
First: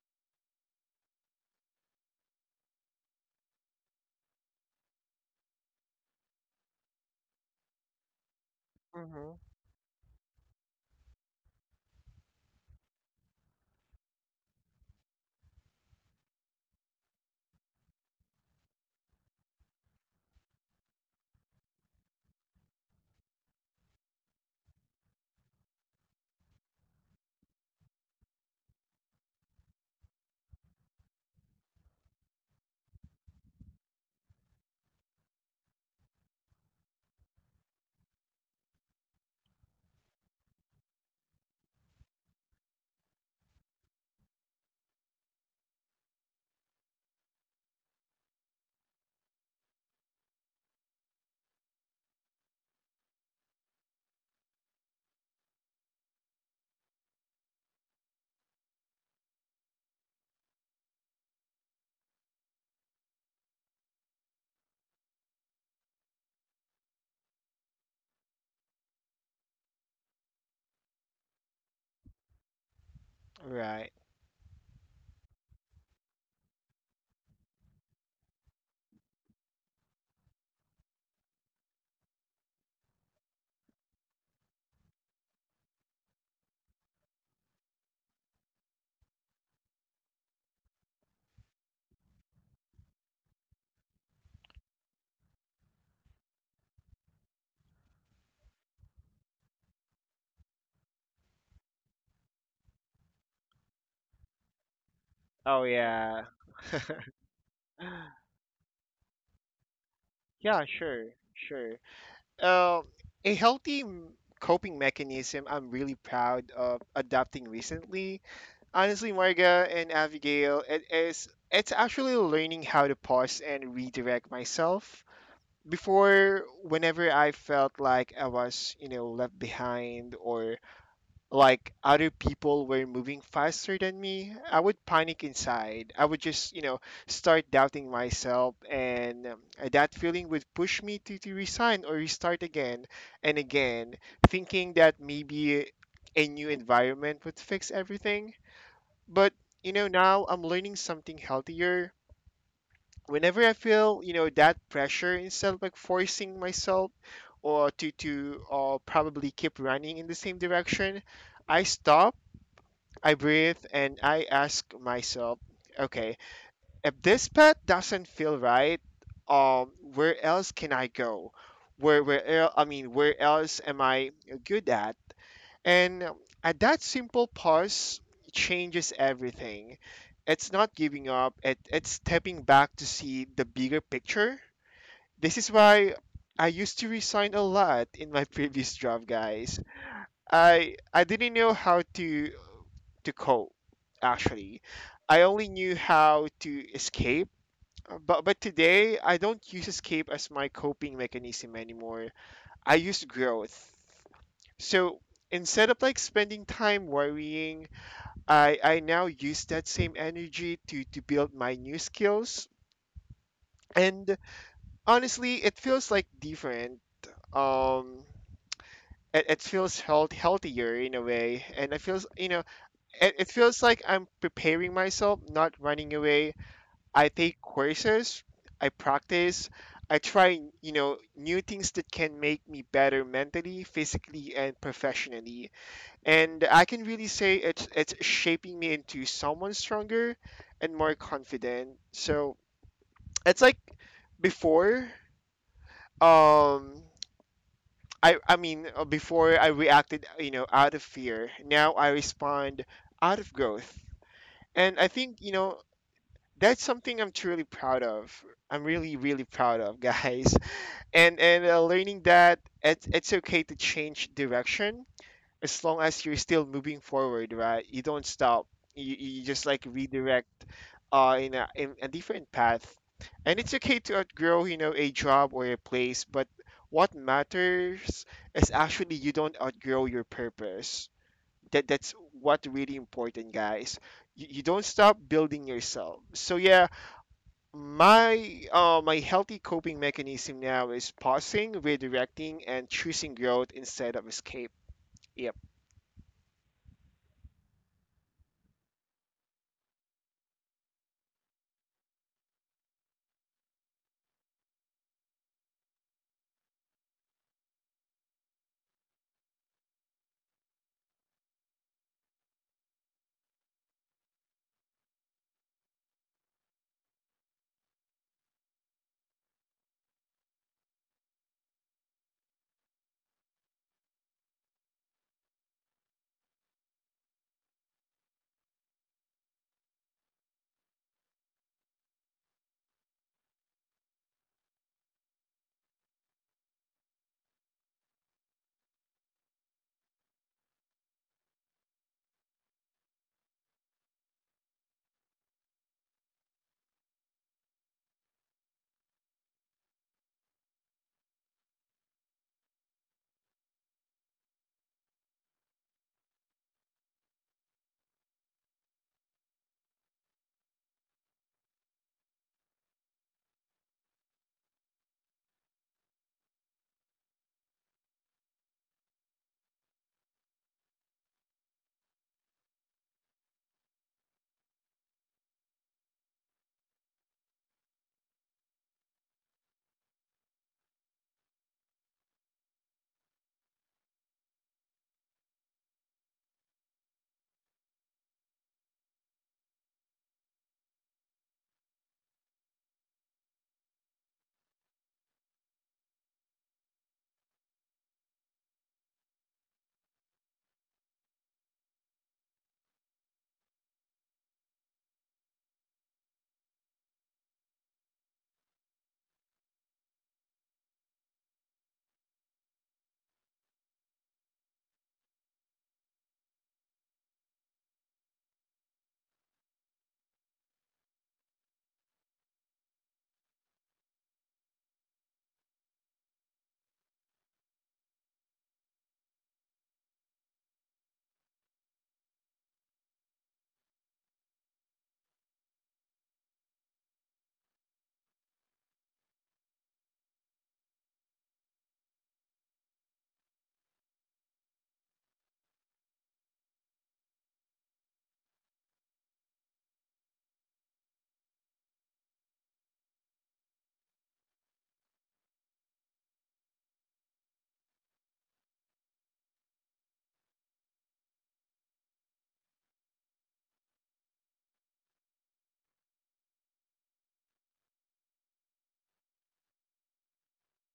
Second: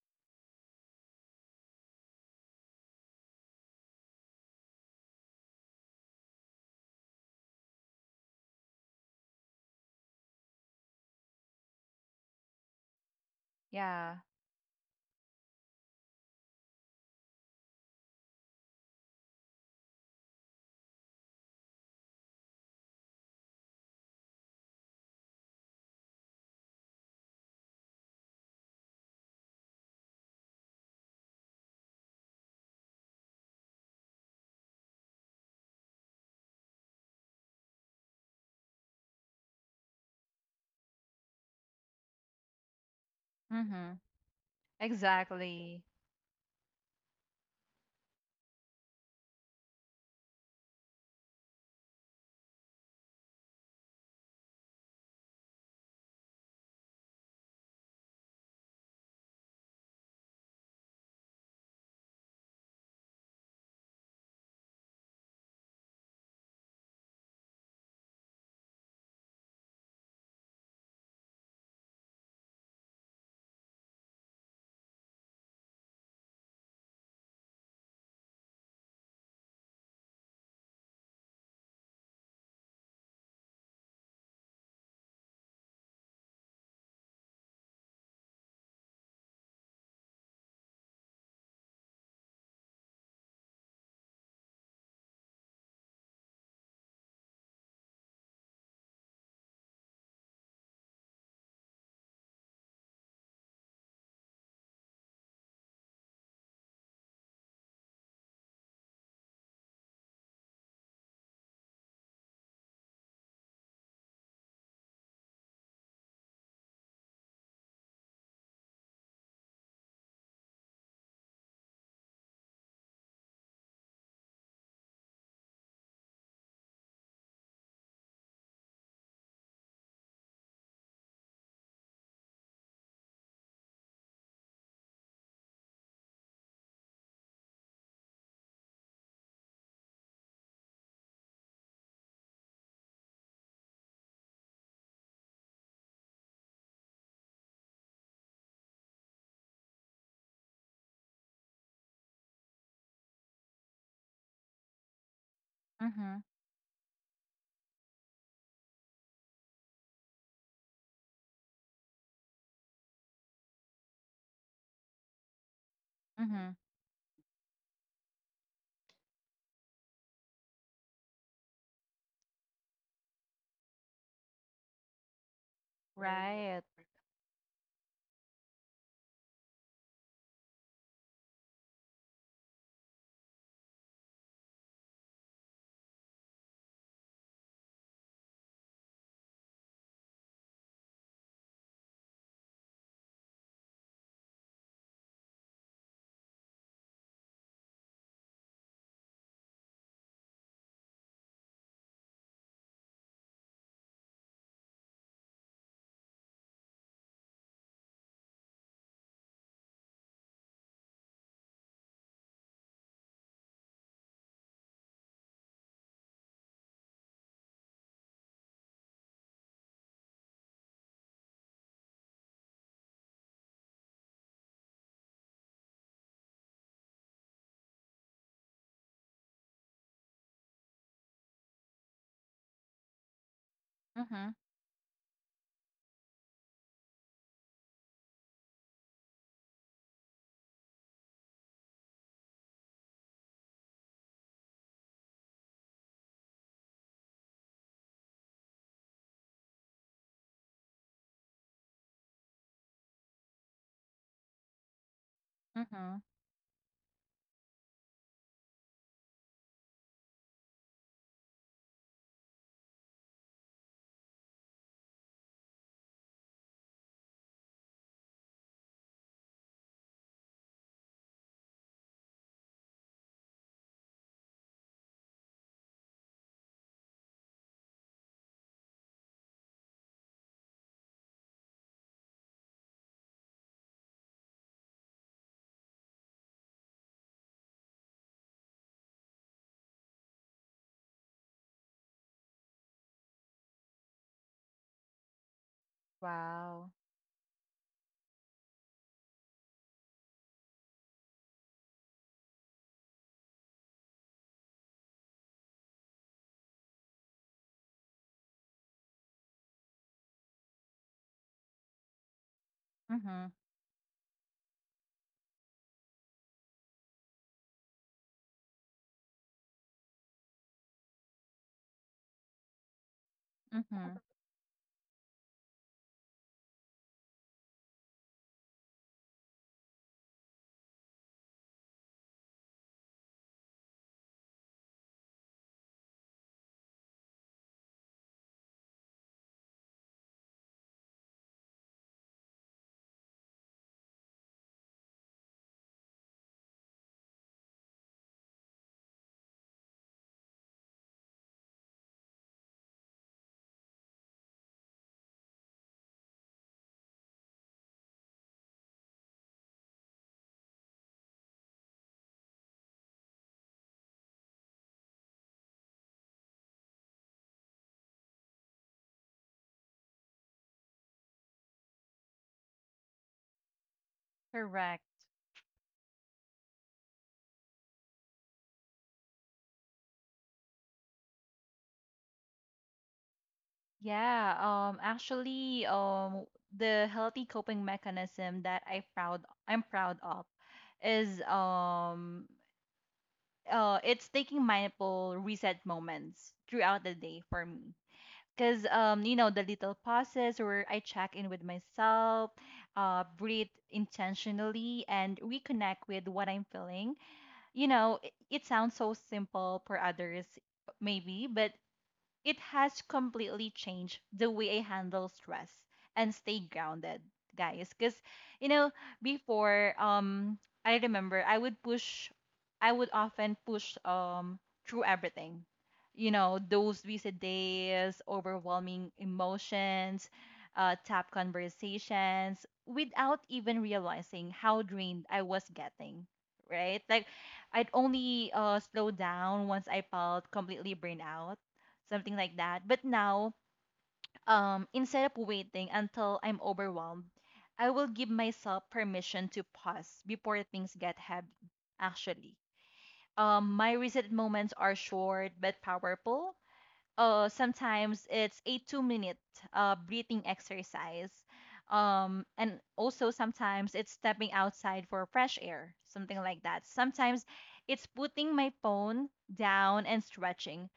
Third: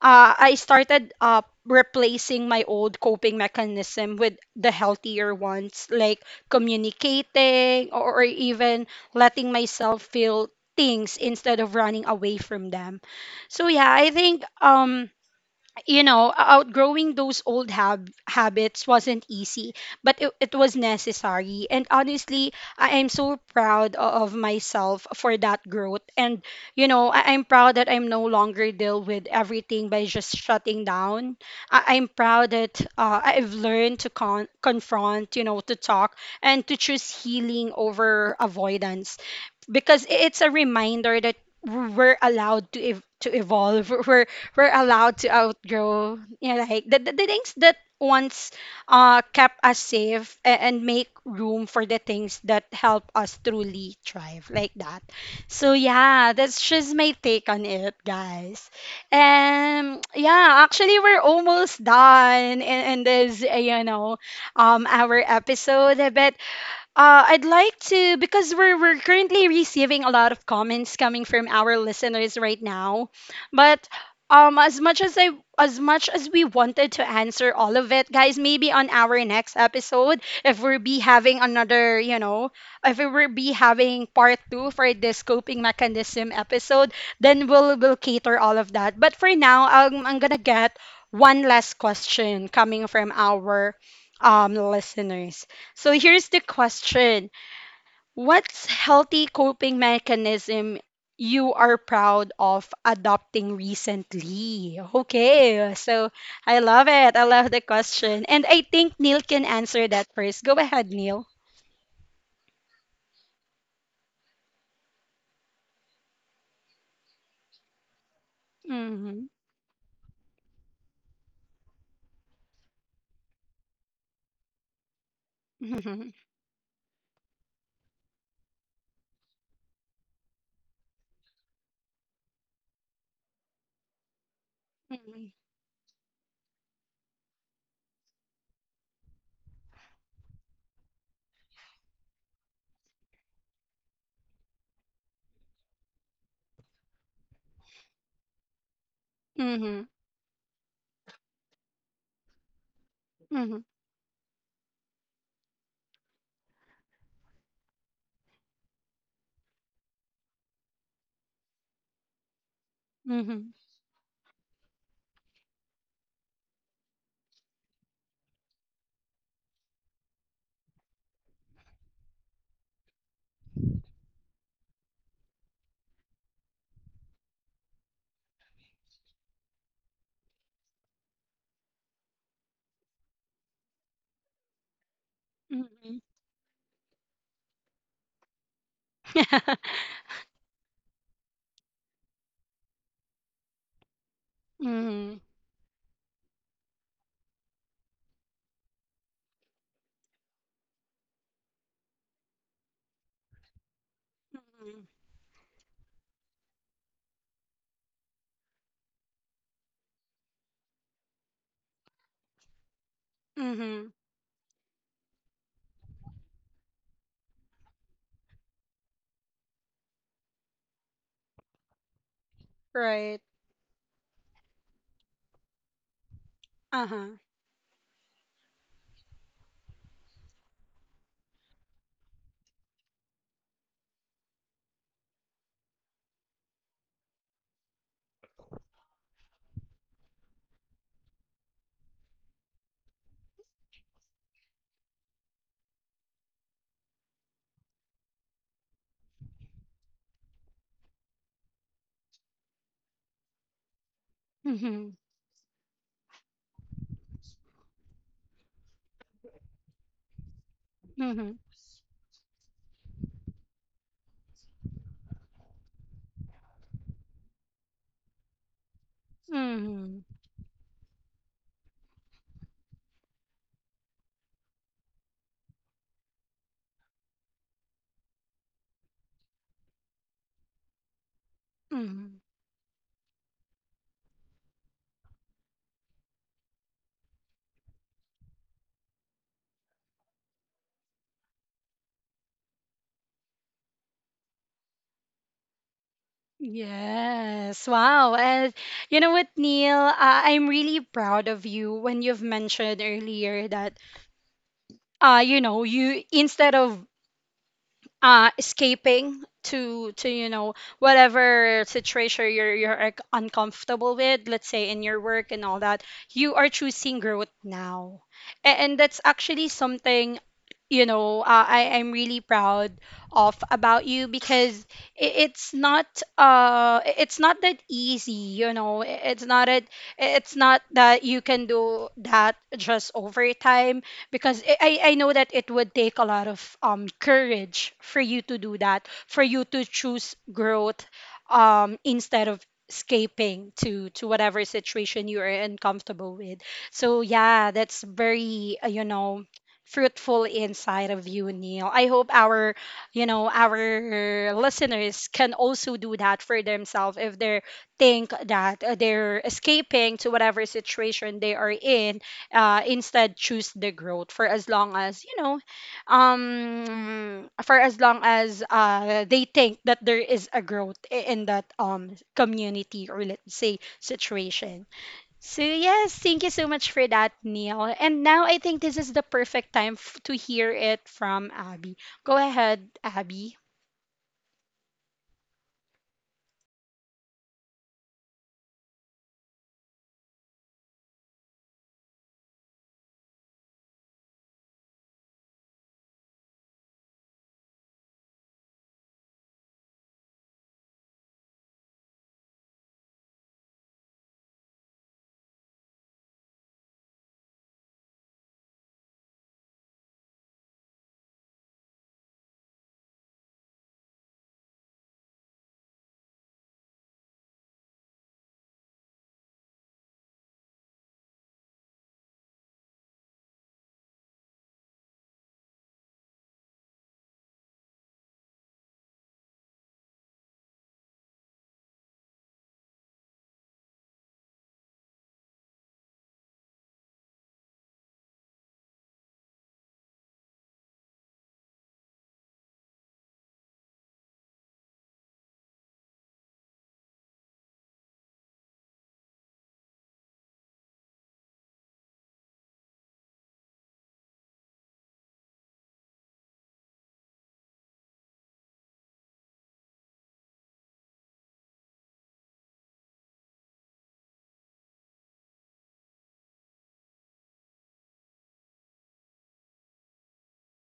I started, replacing my old coping mechanism with the healthier ones, like communicating, or, even Mm-hmm. letting myself feel things instead of running away from them. So yeah, I Yeah. think, outgrowing those old habits wasn't easy, but it was necessary. And honestly, I am so proud of myself for that growth. And, you know, I'm proud that I'm no longer deal with everything by just shutting down. I'm proud that, I've learned to confront, you know, to talk and to choose healing over avoidance, because it's a reminder that we're allowed to evolve Mm-hmm. We're allowed to Exactly. outgrow, you know, like the things that once kept us safe, and make room for the things that help us truly thrive, like that. So yeah, that's just my take on it, guys. And yeah, actually we're almost done in this, our episode, but, I'd like to, because we're currently receiving a lot of comments coming from our listeners right now, but, Right. um, as much as I as much as we wanted to answer all of it, guys, maybe on our next episode, if we'll be having another, you know, if we will be having part two for this coping mechanism episode, then we'll cater all of that. But for now, I'm gonna get one last question coming from our, listeners. So here's the question. What's healthy coping mechanism you are proud of adopting recently? Oh, Okay, so yeah. I love it. I love the question. And I think Neil can answer that first. Go Yeah, ahead, sure. Neil. Sure. Uh, a healthy coping mechanism I'm really proud of adopting recently. Honestly, Mm-hmm. Marga and Abigail, it is, it's actually learning how to pause and redirect myself. Mm-hmm. Before, whenever I felt like I was, you know, left behind or like other people were moving faster than me, I would panic inside. I would just, you know, start doubting myself, and that feeling would push me to, resign or restart again and again, thinking that maybe a new environment would fix everything, but, you Mm-hmm. know, now I'm learning something healthier. Whenever I Mm-hmm. feel, you know, that pressure, instead of like Mm-hmm. forcing myself or to probably keep running in the same direction, I stop, I Mm-hmm. breathe, and I ask myself, okay, Mm-hmm. if this path doesn't feel right, where else can I go? I mean, where else am I good at? And at Right. that simple pause changes everything. It's not giving up, it, it's stepping back to see the bigger picture. This is why Mm-hmm. I used to resign a lot in my previous job, guys. I didn't know how to cope actually. Mm-hmm. I only knew how to escape. But today I don't use escape as my coping mechanism anymore. I use growth. Mm-hmm. Mm-hmm. So instead of like spending time worrying, I now use that same energy to, build my new skills. Mm-hmm. And honestly, it feels like different. Um, it, it feels healthier in a way. And it feels, you know, it, Right. it feels like I'm preparing myself, not running away. I Uh-huh. take courses, I practice, I try, you know, new things that can make me better mentally, Mm-hmm. physically, and professionally. And I can really say it's shaping me into someone stronger and more confident. So it's like before, um, I mean, before I reacted, you know, out of fear. Now I respond out of growth, and I Mm-hmm. think, you know, Mm-hmm. that's something I'm truly proud of. I'm really really proud of, guys. And Mm-hmm. Learning that it's okay to change direction as long as you're still moving forward, right? You don't stop. You just like Mm-hmm. Mm-hmm. redirect in a different path. And it's okay to outgrow, you know, a job or a place, but what matters is actually you don't outgrow your purpose. That's Mm-hmm. what really important, guys. You don't stop building yourself. So yeah, my my healthy coping mechanism now is pausing, redirecting, and choosing growth instead of escape. Yep. Wow. Yes. Wow. And you know what, Neil? I'm really proud of you when you've mentioned earlier that, you know, you instead of escaping to, whatever situation you're Mm-hmm. uncomfortable with, let's say, in your work and all that, you are choosing growth now. And, that's actually something, you know, I'm really proud of about Mm-hmm. you, because i- it's not it's not that easy, you know. It's not that you can do that just over time, because I know that it would take a lot of courage for you to do that, for you to choose growth, instead of escaping to whatever situation you are uncomfortable with. So yeah, that's very, fruitful inside of you, Neil. I hope our, our listeners can also do that for themselves, if they think that, they're escaping to whatever situation they are in, instead choose the growth, for as long as, for as long as, they think that there is a growth in that, community, or let's say situation. Correct. So yes, thank you so much for that, Neil. And now I think this is the perfect time to hear it from Abby. Go ahead, Abby. Yeah. Actually, the healthy coping mechanism that I'm proud of is it's taking mindful reset moments throughout the day for me. Cause you know, the little pauses where I check in with myself, breathe intentionally and reconnect with what I'm feeling, you know, it sounds so simple for others, maybe, but it has completely changed the way I handle stress and stay grounded, guys. Because, you know, before, I remember I would often push through everything. You know, those busy days, overwhelming emotions, tough conversations, without even realizing how drained I was getting. Right? Like, I'd only slow down once I felt completely burned out, something like that. But now, instead of waiting until I'm overwhelmed, I will give myself permission to pause before things get heavy. Actually, my reset moments are short but powerful. Sometimes it's a two-minute breathing exercise. And also sometimes it's stepping outside for fresh air, something like that. Sometimes it's putting my phone down and stretching,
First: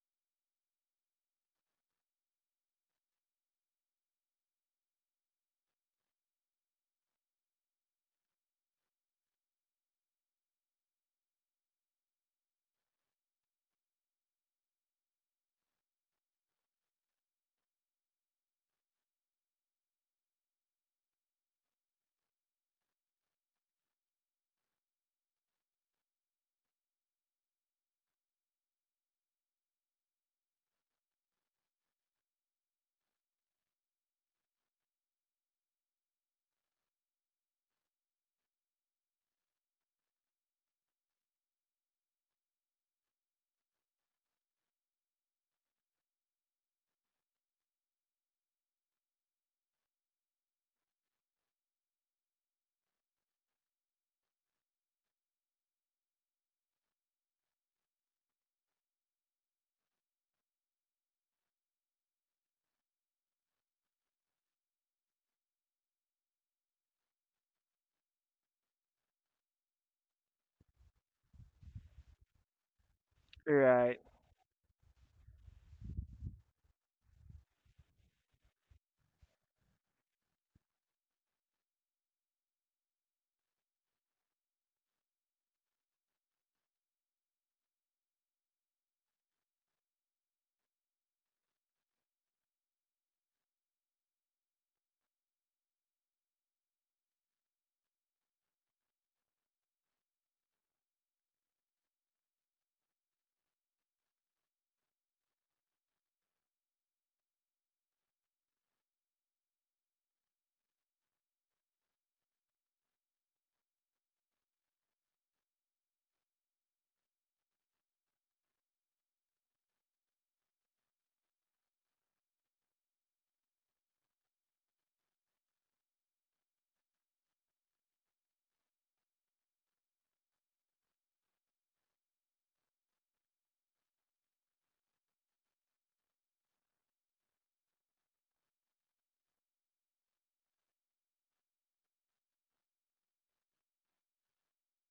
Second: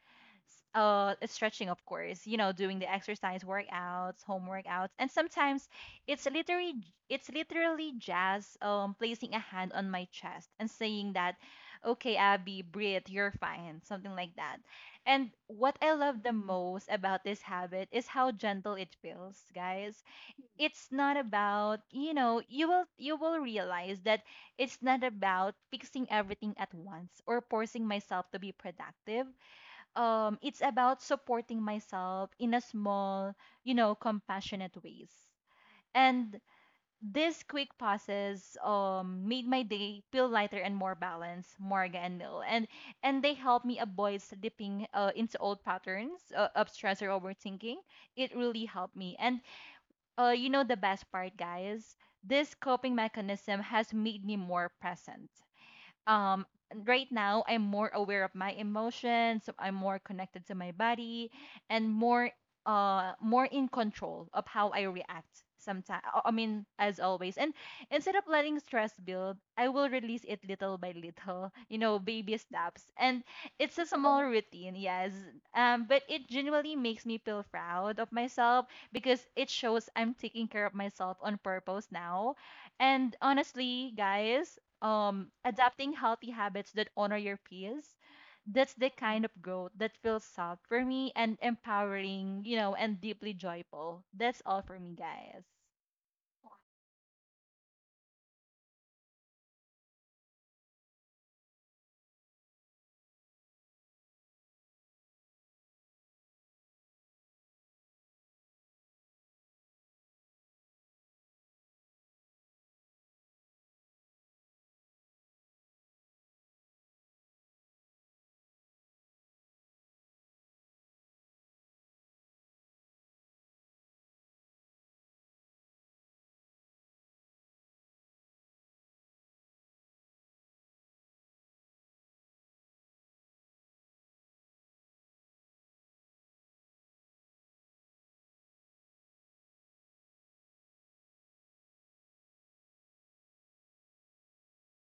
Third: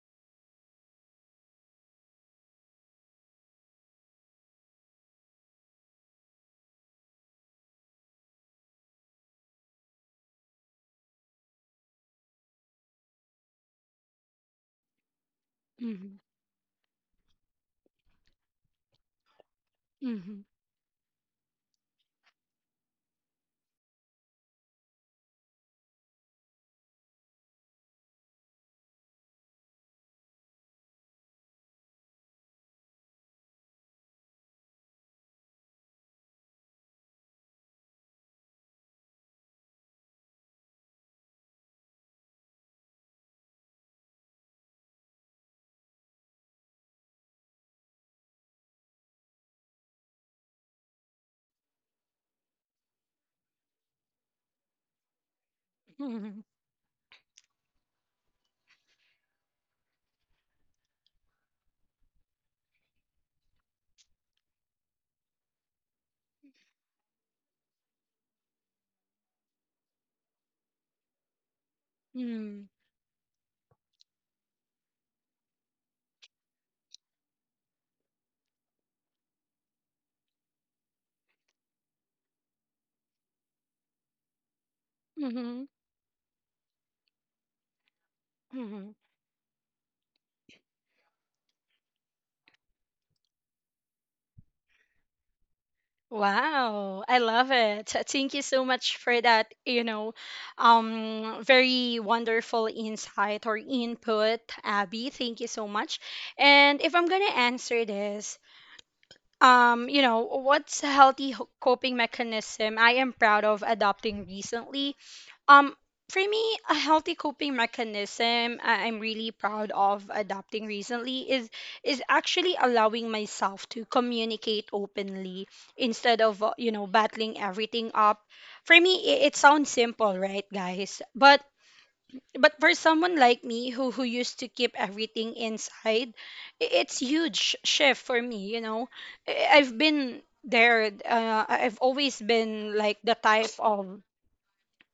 of course, you know, doing the exercise workouts, home workouts. And sometimes it's literally, it's literally just placing a hand on my chest and saying that, okay, Abby, breathe, you're fine, something like that. And what I Mm-hmm. love the most about this habit is how gentle it feels, guys. Hmm, It's not about, you know, you will, you will realize that it's not about fixing everything at once or forcing myself to be productive. It's about supporting myself in a small, you know, compassionate ways. And these quick pauses made my day feel lighter and more balanced, Morga and Nil. And they help me avoid slipping into old patterns of stress or overthinking. It really helped me. And you know, the best part, guys, this coping mechanism has made me more present. um right now I'm more aware of my emotions, so I'm more connected to my body and more more in control of how I react sometimes, I mean, as always. And instead of letting stress build, I will release it little by little, you know, baby hmm, steps. And it's a Right. small routine, yes, but it genuinely makes me feel proud of myself because it shows I'm taking care of myself on purpose now. And honestly, guys, hmm, adapting healthy habits that honor your peers, that's the hmm. kind of growth that feels soft for me and empowering, you know, and deeply joyful. That's all for me, guys. Wow, I love it. Thank you so much for that, very wonderful insight or input, Abby. Thank you so much. And if I'm gonna answer this, what's a healthy coping mechanism I am proud of adopting recently? Um, for me, a healthy coping mechanism I'm really proud of adopting recently is actually allowing myself to communicate openly instead of, battling everything up. For me, it sounds simple, right, guys? But for someone like me who used to keep everything inside, it's huge shift for me. You know, I've been there. I've always been like the type of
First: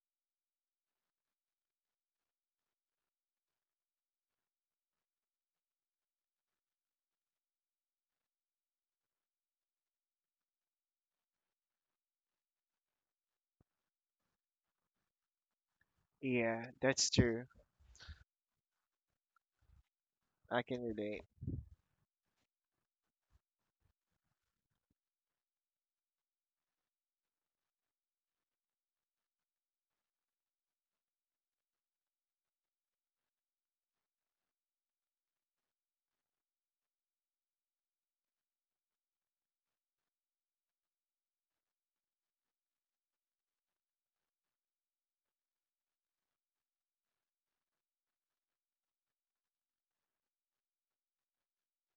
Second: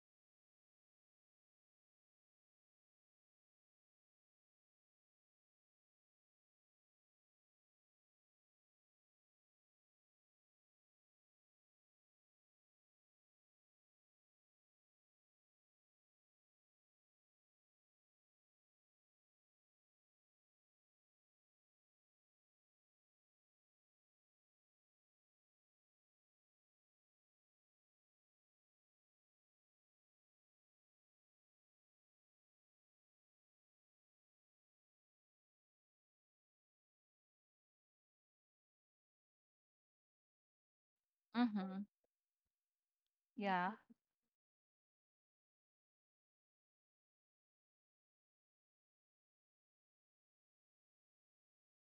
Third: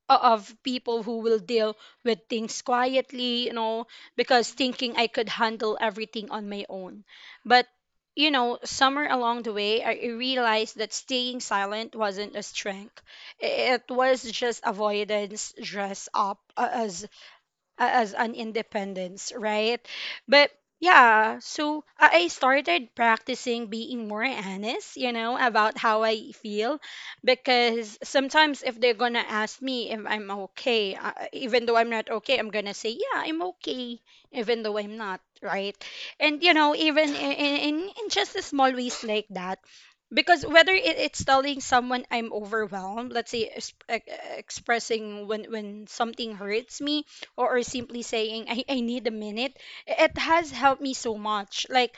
of people who will deal with things quietly, you know, because thinking I could handle everything on my own. But, you know, somewhere along the way, I realized that staying silent wasn't a strength. It was just avoidance dressed up Yeah, that's true. As an independence, right? But I can relate. yeah, so I started practicing being more honest, you know, about how I feel, because sometimes if they're gonna ask me if I'm okay, even though I'm not okay, I'm gonna say, yeah, I'm okay, even though I'm not, right? And you know, even in just a small ways like that, because whether it's telling Mhm. someone I'm overwhelmed, let's say Yeah. Expressing when something hurts me, or, simply saying, I need a minute. It has helped me so much, like,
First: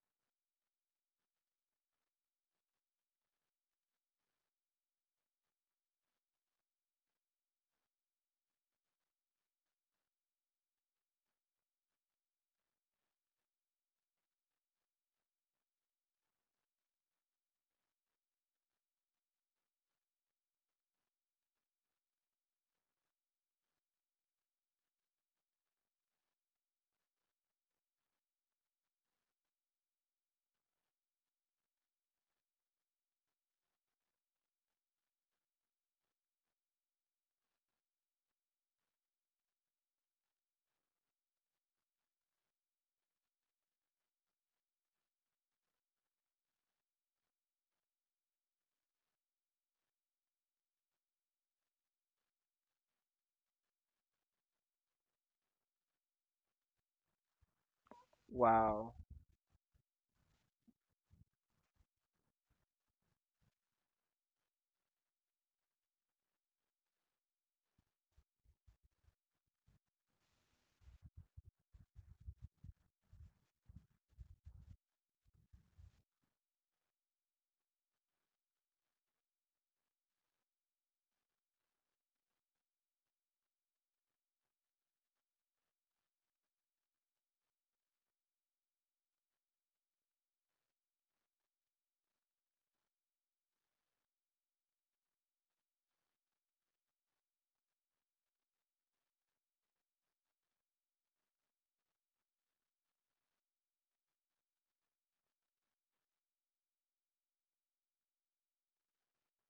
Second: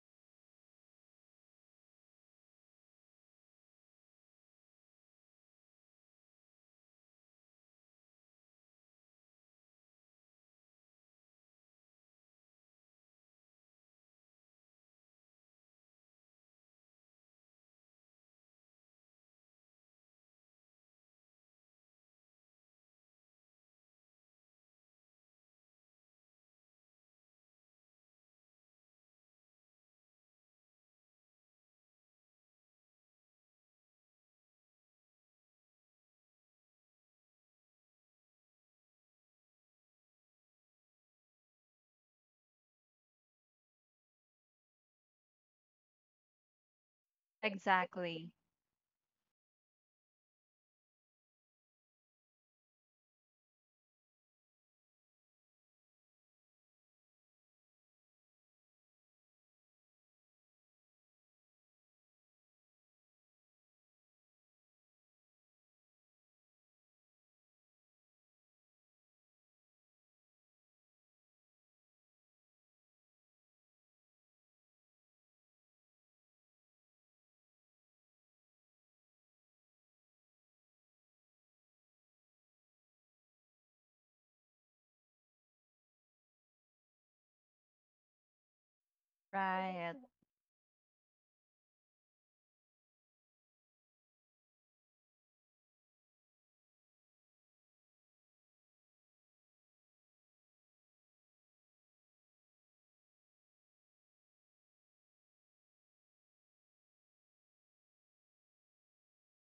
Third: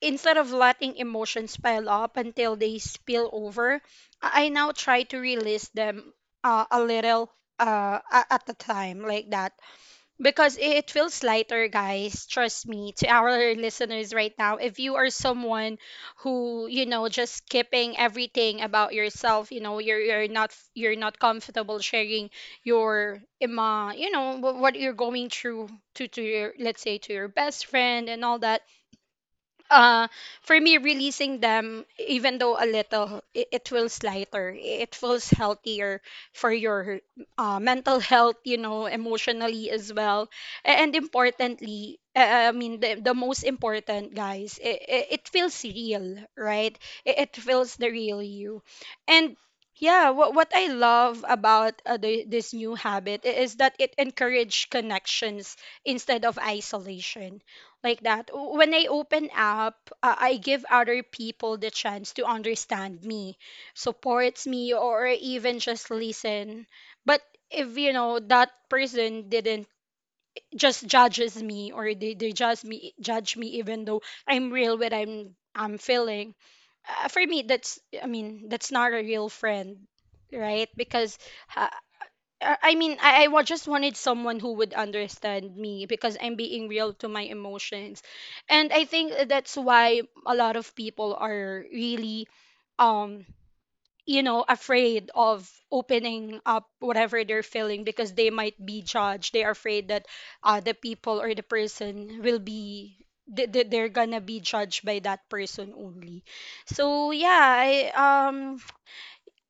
instead of letting emotions pile up until they spill over, I now try to release them, a little, at a time, like that, because it feels lighter, guys. Trust me, to our listeners right now, if you are someone just skipping everything about yourself, you know, you're not comfortable sharing your ima, you know, what you're going through to your, let's say, to your best friend and all that. uh for me, releasing them even though a little, it feels lighter, it feels healthier for your, mental health, you know, emotionally as well. And importantly, I mean, the most important, guys, it feels real, right? It feels the real Exactly. you. And yeah, what I love about, this new habit is that it encourages connections instead of isolation, like that. When I Wow. open up, I give other people the chance to understand me, supports me, or even just listen. But if you know that person didn't just judges me, or they judge me, even though I'm real what I'm feeling, for me that's I mean, that's not a real friend, right? Because uh, I mean, I just wanted someone who would understand me because I'm being real to my emotions. And I think that's Right. why a lot of people are really, um, afraid of opening up whatever they're feeling, because they might be judged. They are afraid that, the people or the person will be. They're gonna be judged by that person only. So yeah, I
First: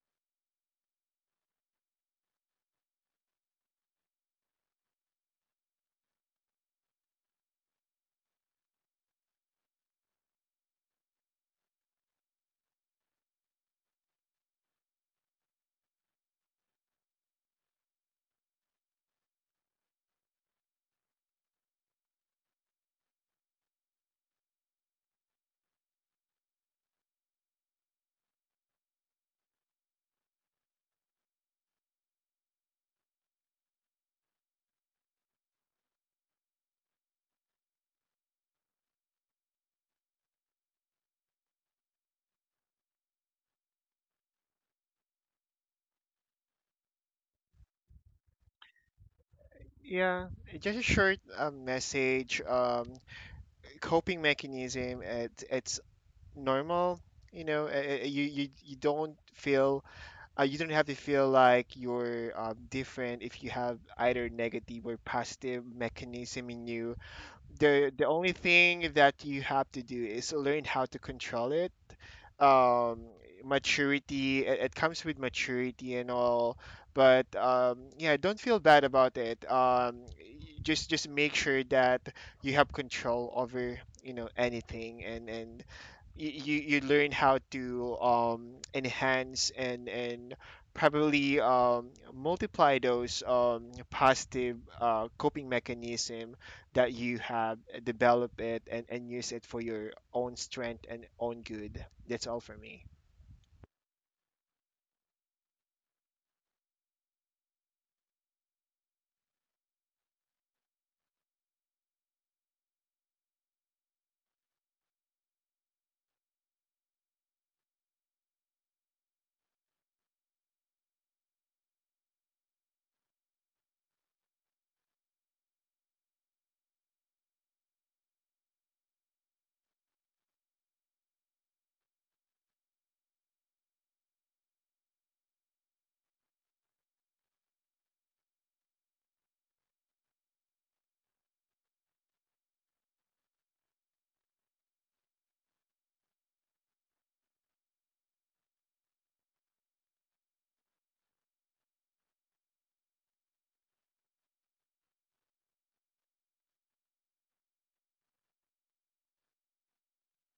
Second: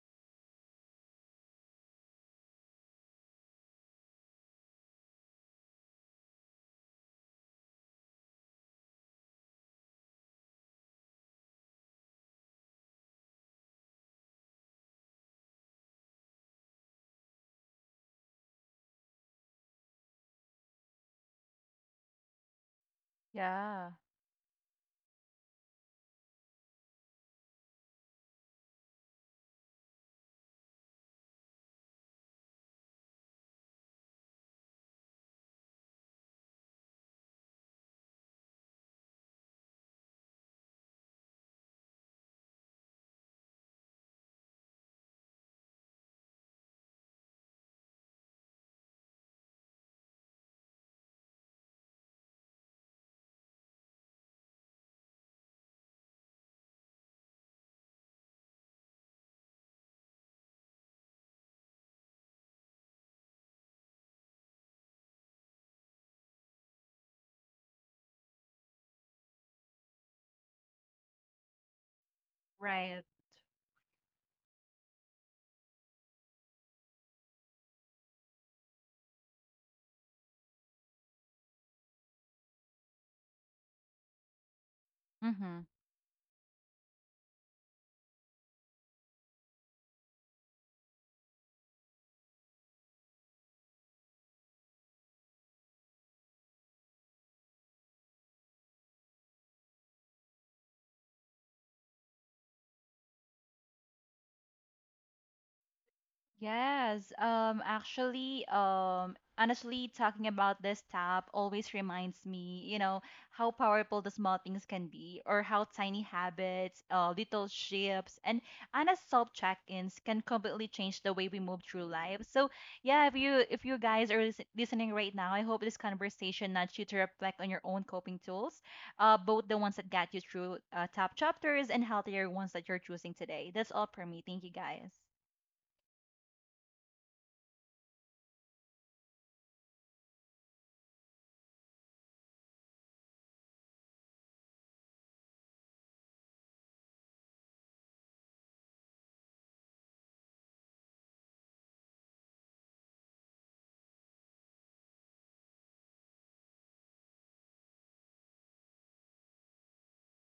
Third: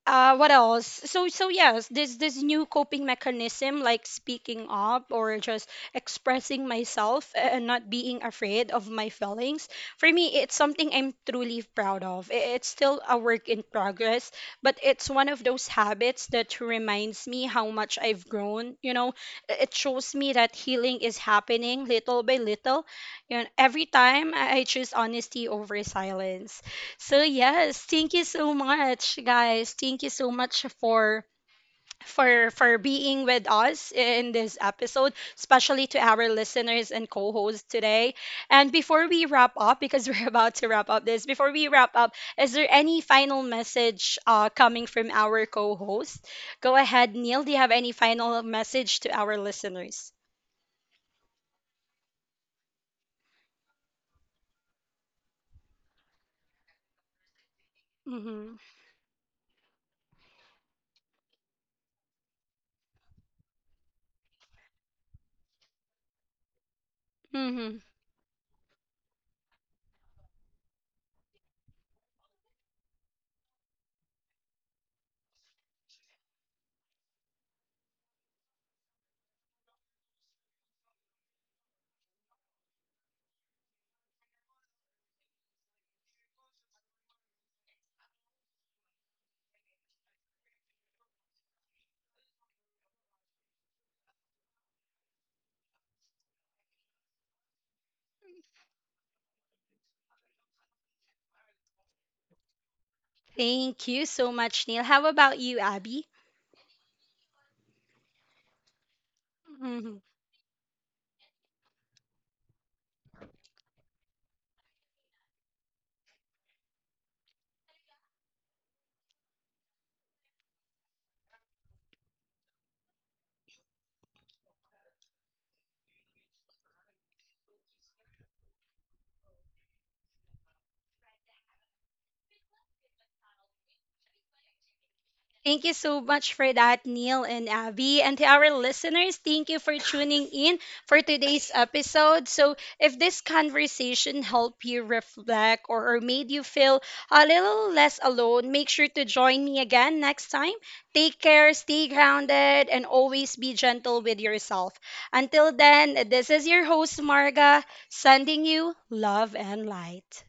what else? Yes, this new coping mechanism, like speaking up or just expressing myself and not being afraid of my feelings, for me, it's something I'm truly proud of. It's still a work in progress, but it's one of those habits that reminds me how much I've grown, you know. It shows me that healing is happening little by little, you know, every Yeah. time I choose honesty over silence. So yes, thank you so much, guys. Thank you so much for being with us in this episode, especially to our listeners and co-hosts today. And before we wrap up, because we're about to wrap up this, before we wrap up, is there any final message, coming from our co-host? Go ahead, Neil. Do you have any final message to our listeners? Yeah, just a short message. Coping mechanism, it, it's normal. You know, you Mm-hmm. Don't feel you don't have to feel like you're, different if you have either negative or positive mechanism in you. Mm-hmm. The only thing that you have to do is learn how to control it. Um, Right. Maturity, it comes with maturity and all, but yeah, don't feel bad about it. Just make sure that you have control over, you know, anything, and Mhm. You, you learn how to, enhance and, probably, multiply those, positive coping mechanism that you have. Develop it and, use it for your own strength and own good. That's all for me. Thank you so much, Neil. How about you, Abby? Yes, actually, honestly, Mhm. talking about this tap always reminds me, you know, how powerful the small things can be, or how tiny habits, little shifts, and honest self-check-ins can completely change the way we move through life. So, yeah, if you guys are listening right now, I hope this conversation nudged you to reflect on your own coping tools, both the ones that got you through top chapters and healthier ones that you're choosing today. That's all for me. Thank you, guys. Thank you so much for that, Neil and Abby. And to our listeners, thank you for tuning in for today's episode. So, if this conversation helped you reflect, or, made you feel a little less alone, make sure to join me again next time. Take care, stay grounded, and always be gentle with yourself. Until then, this is your host, Marga, sending you love and light.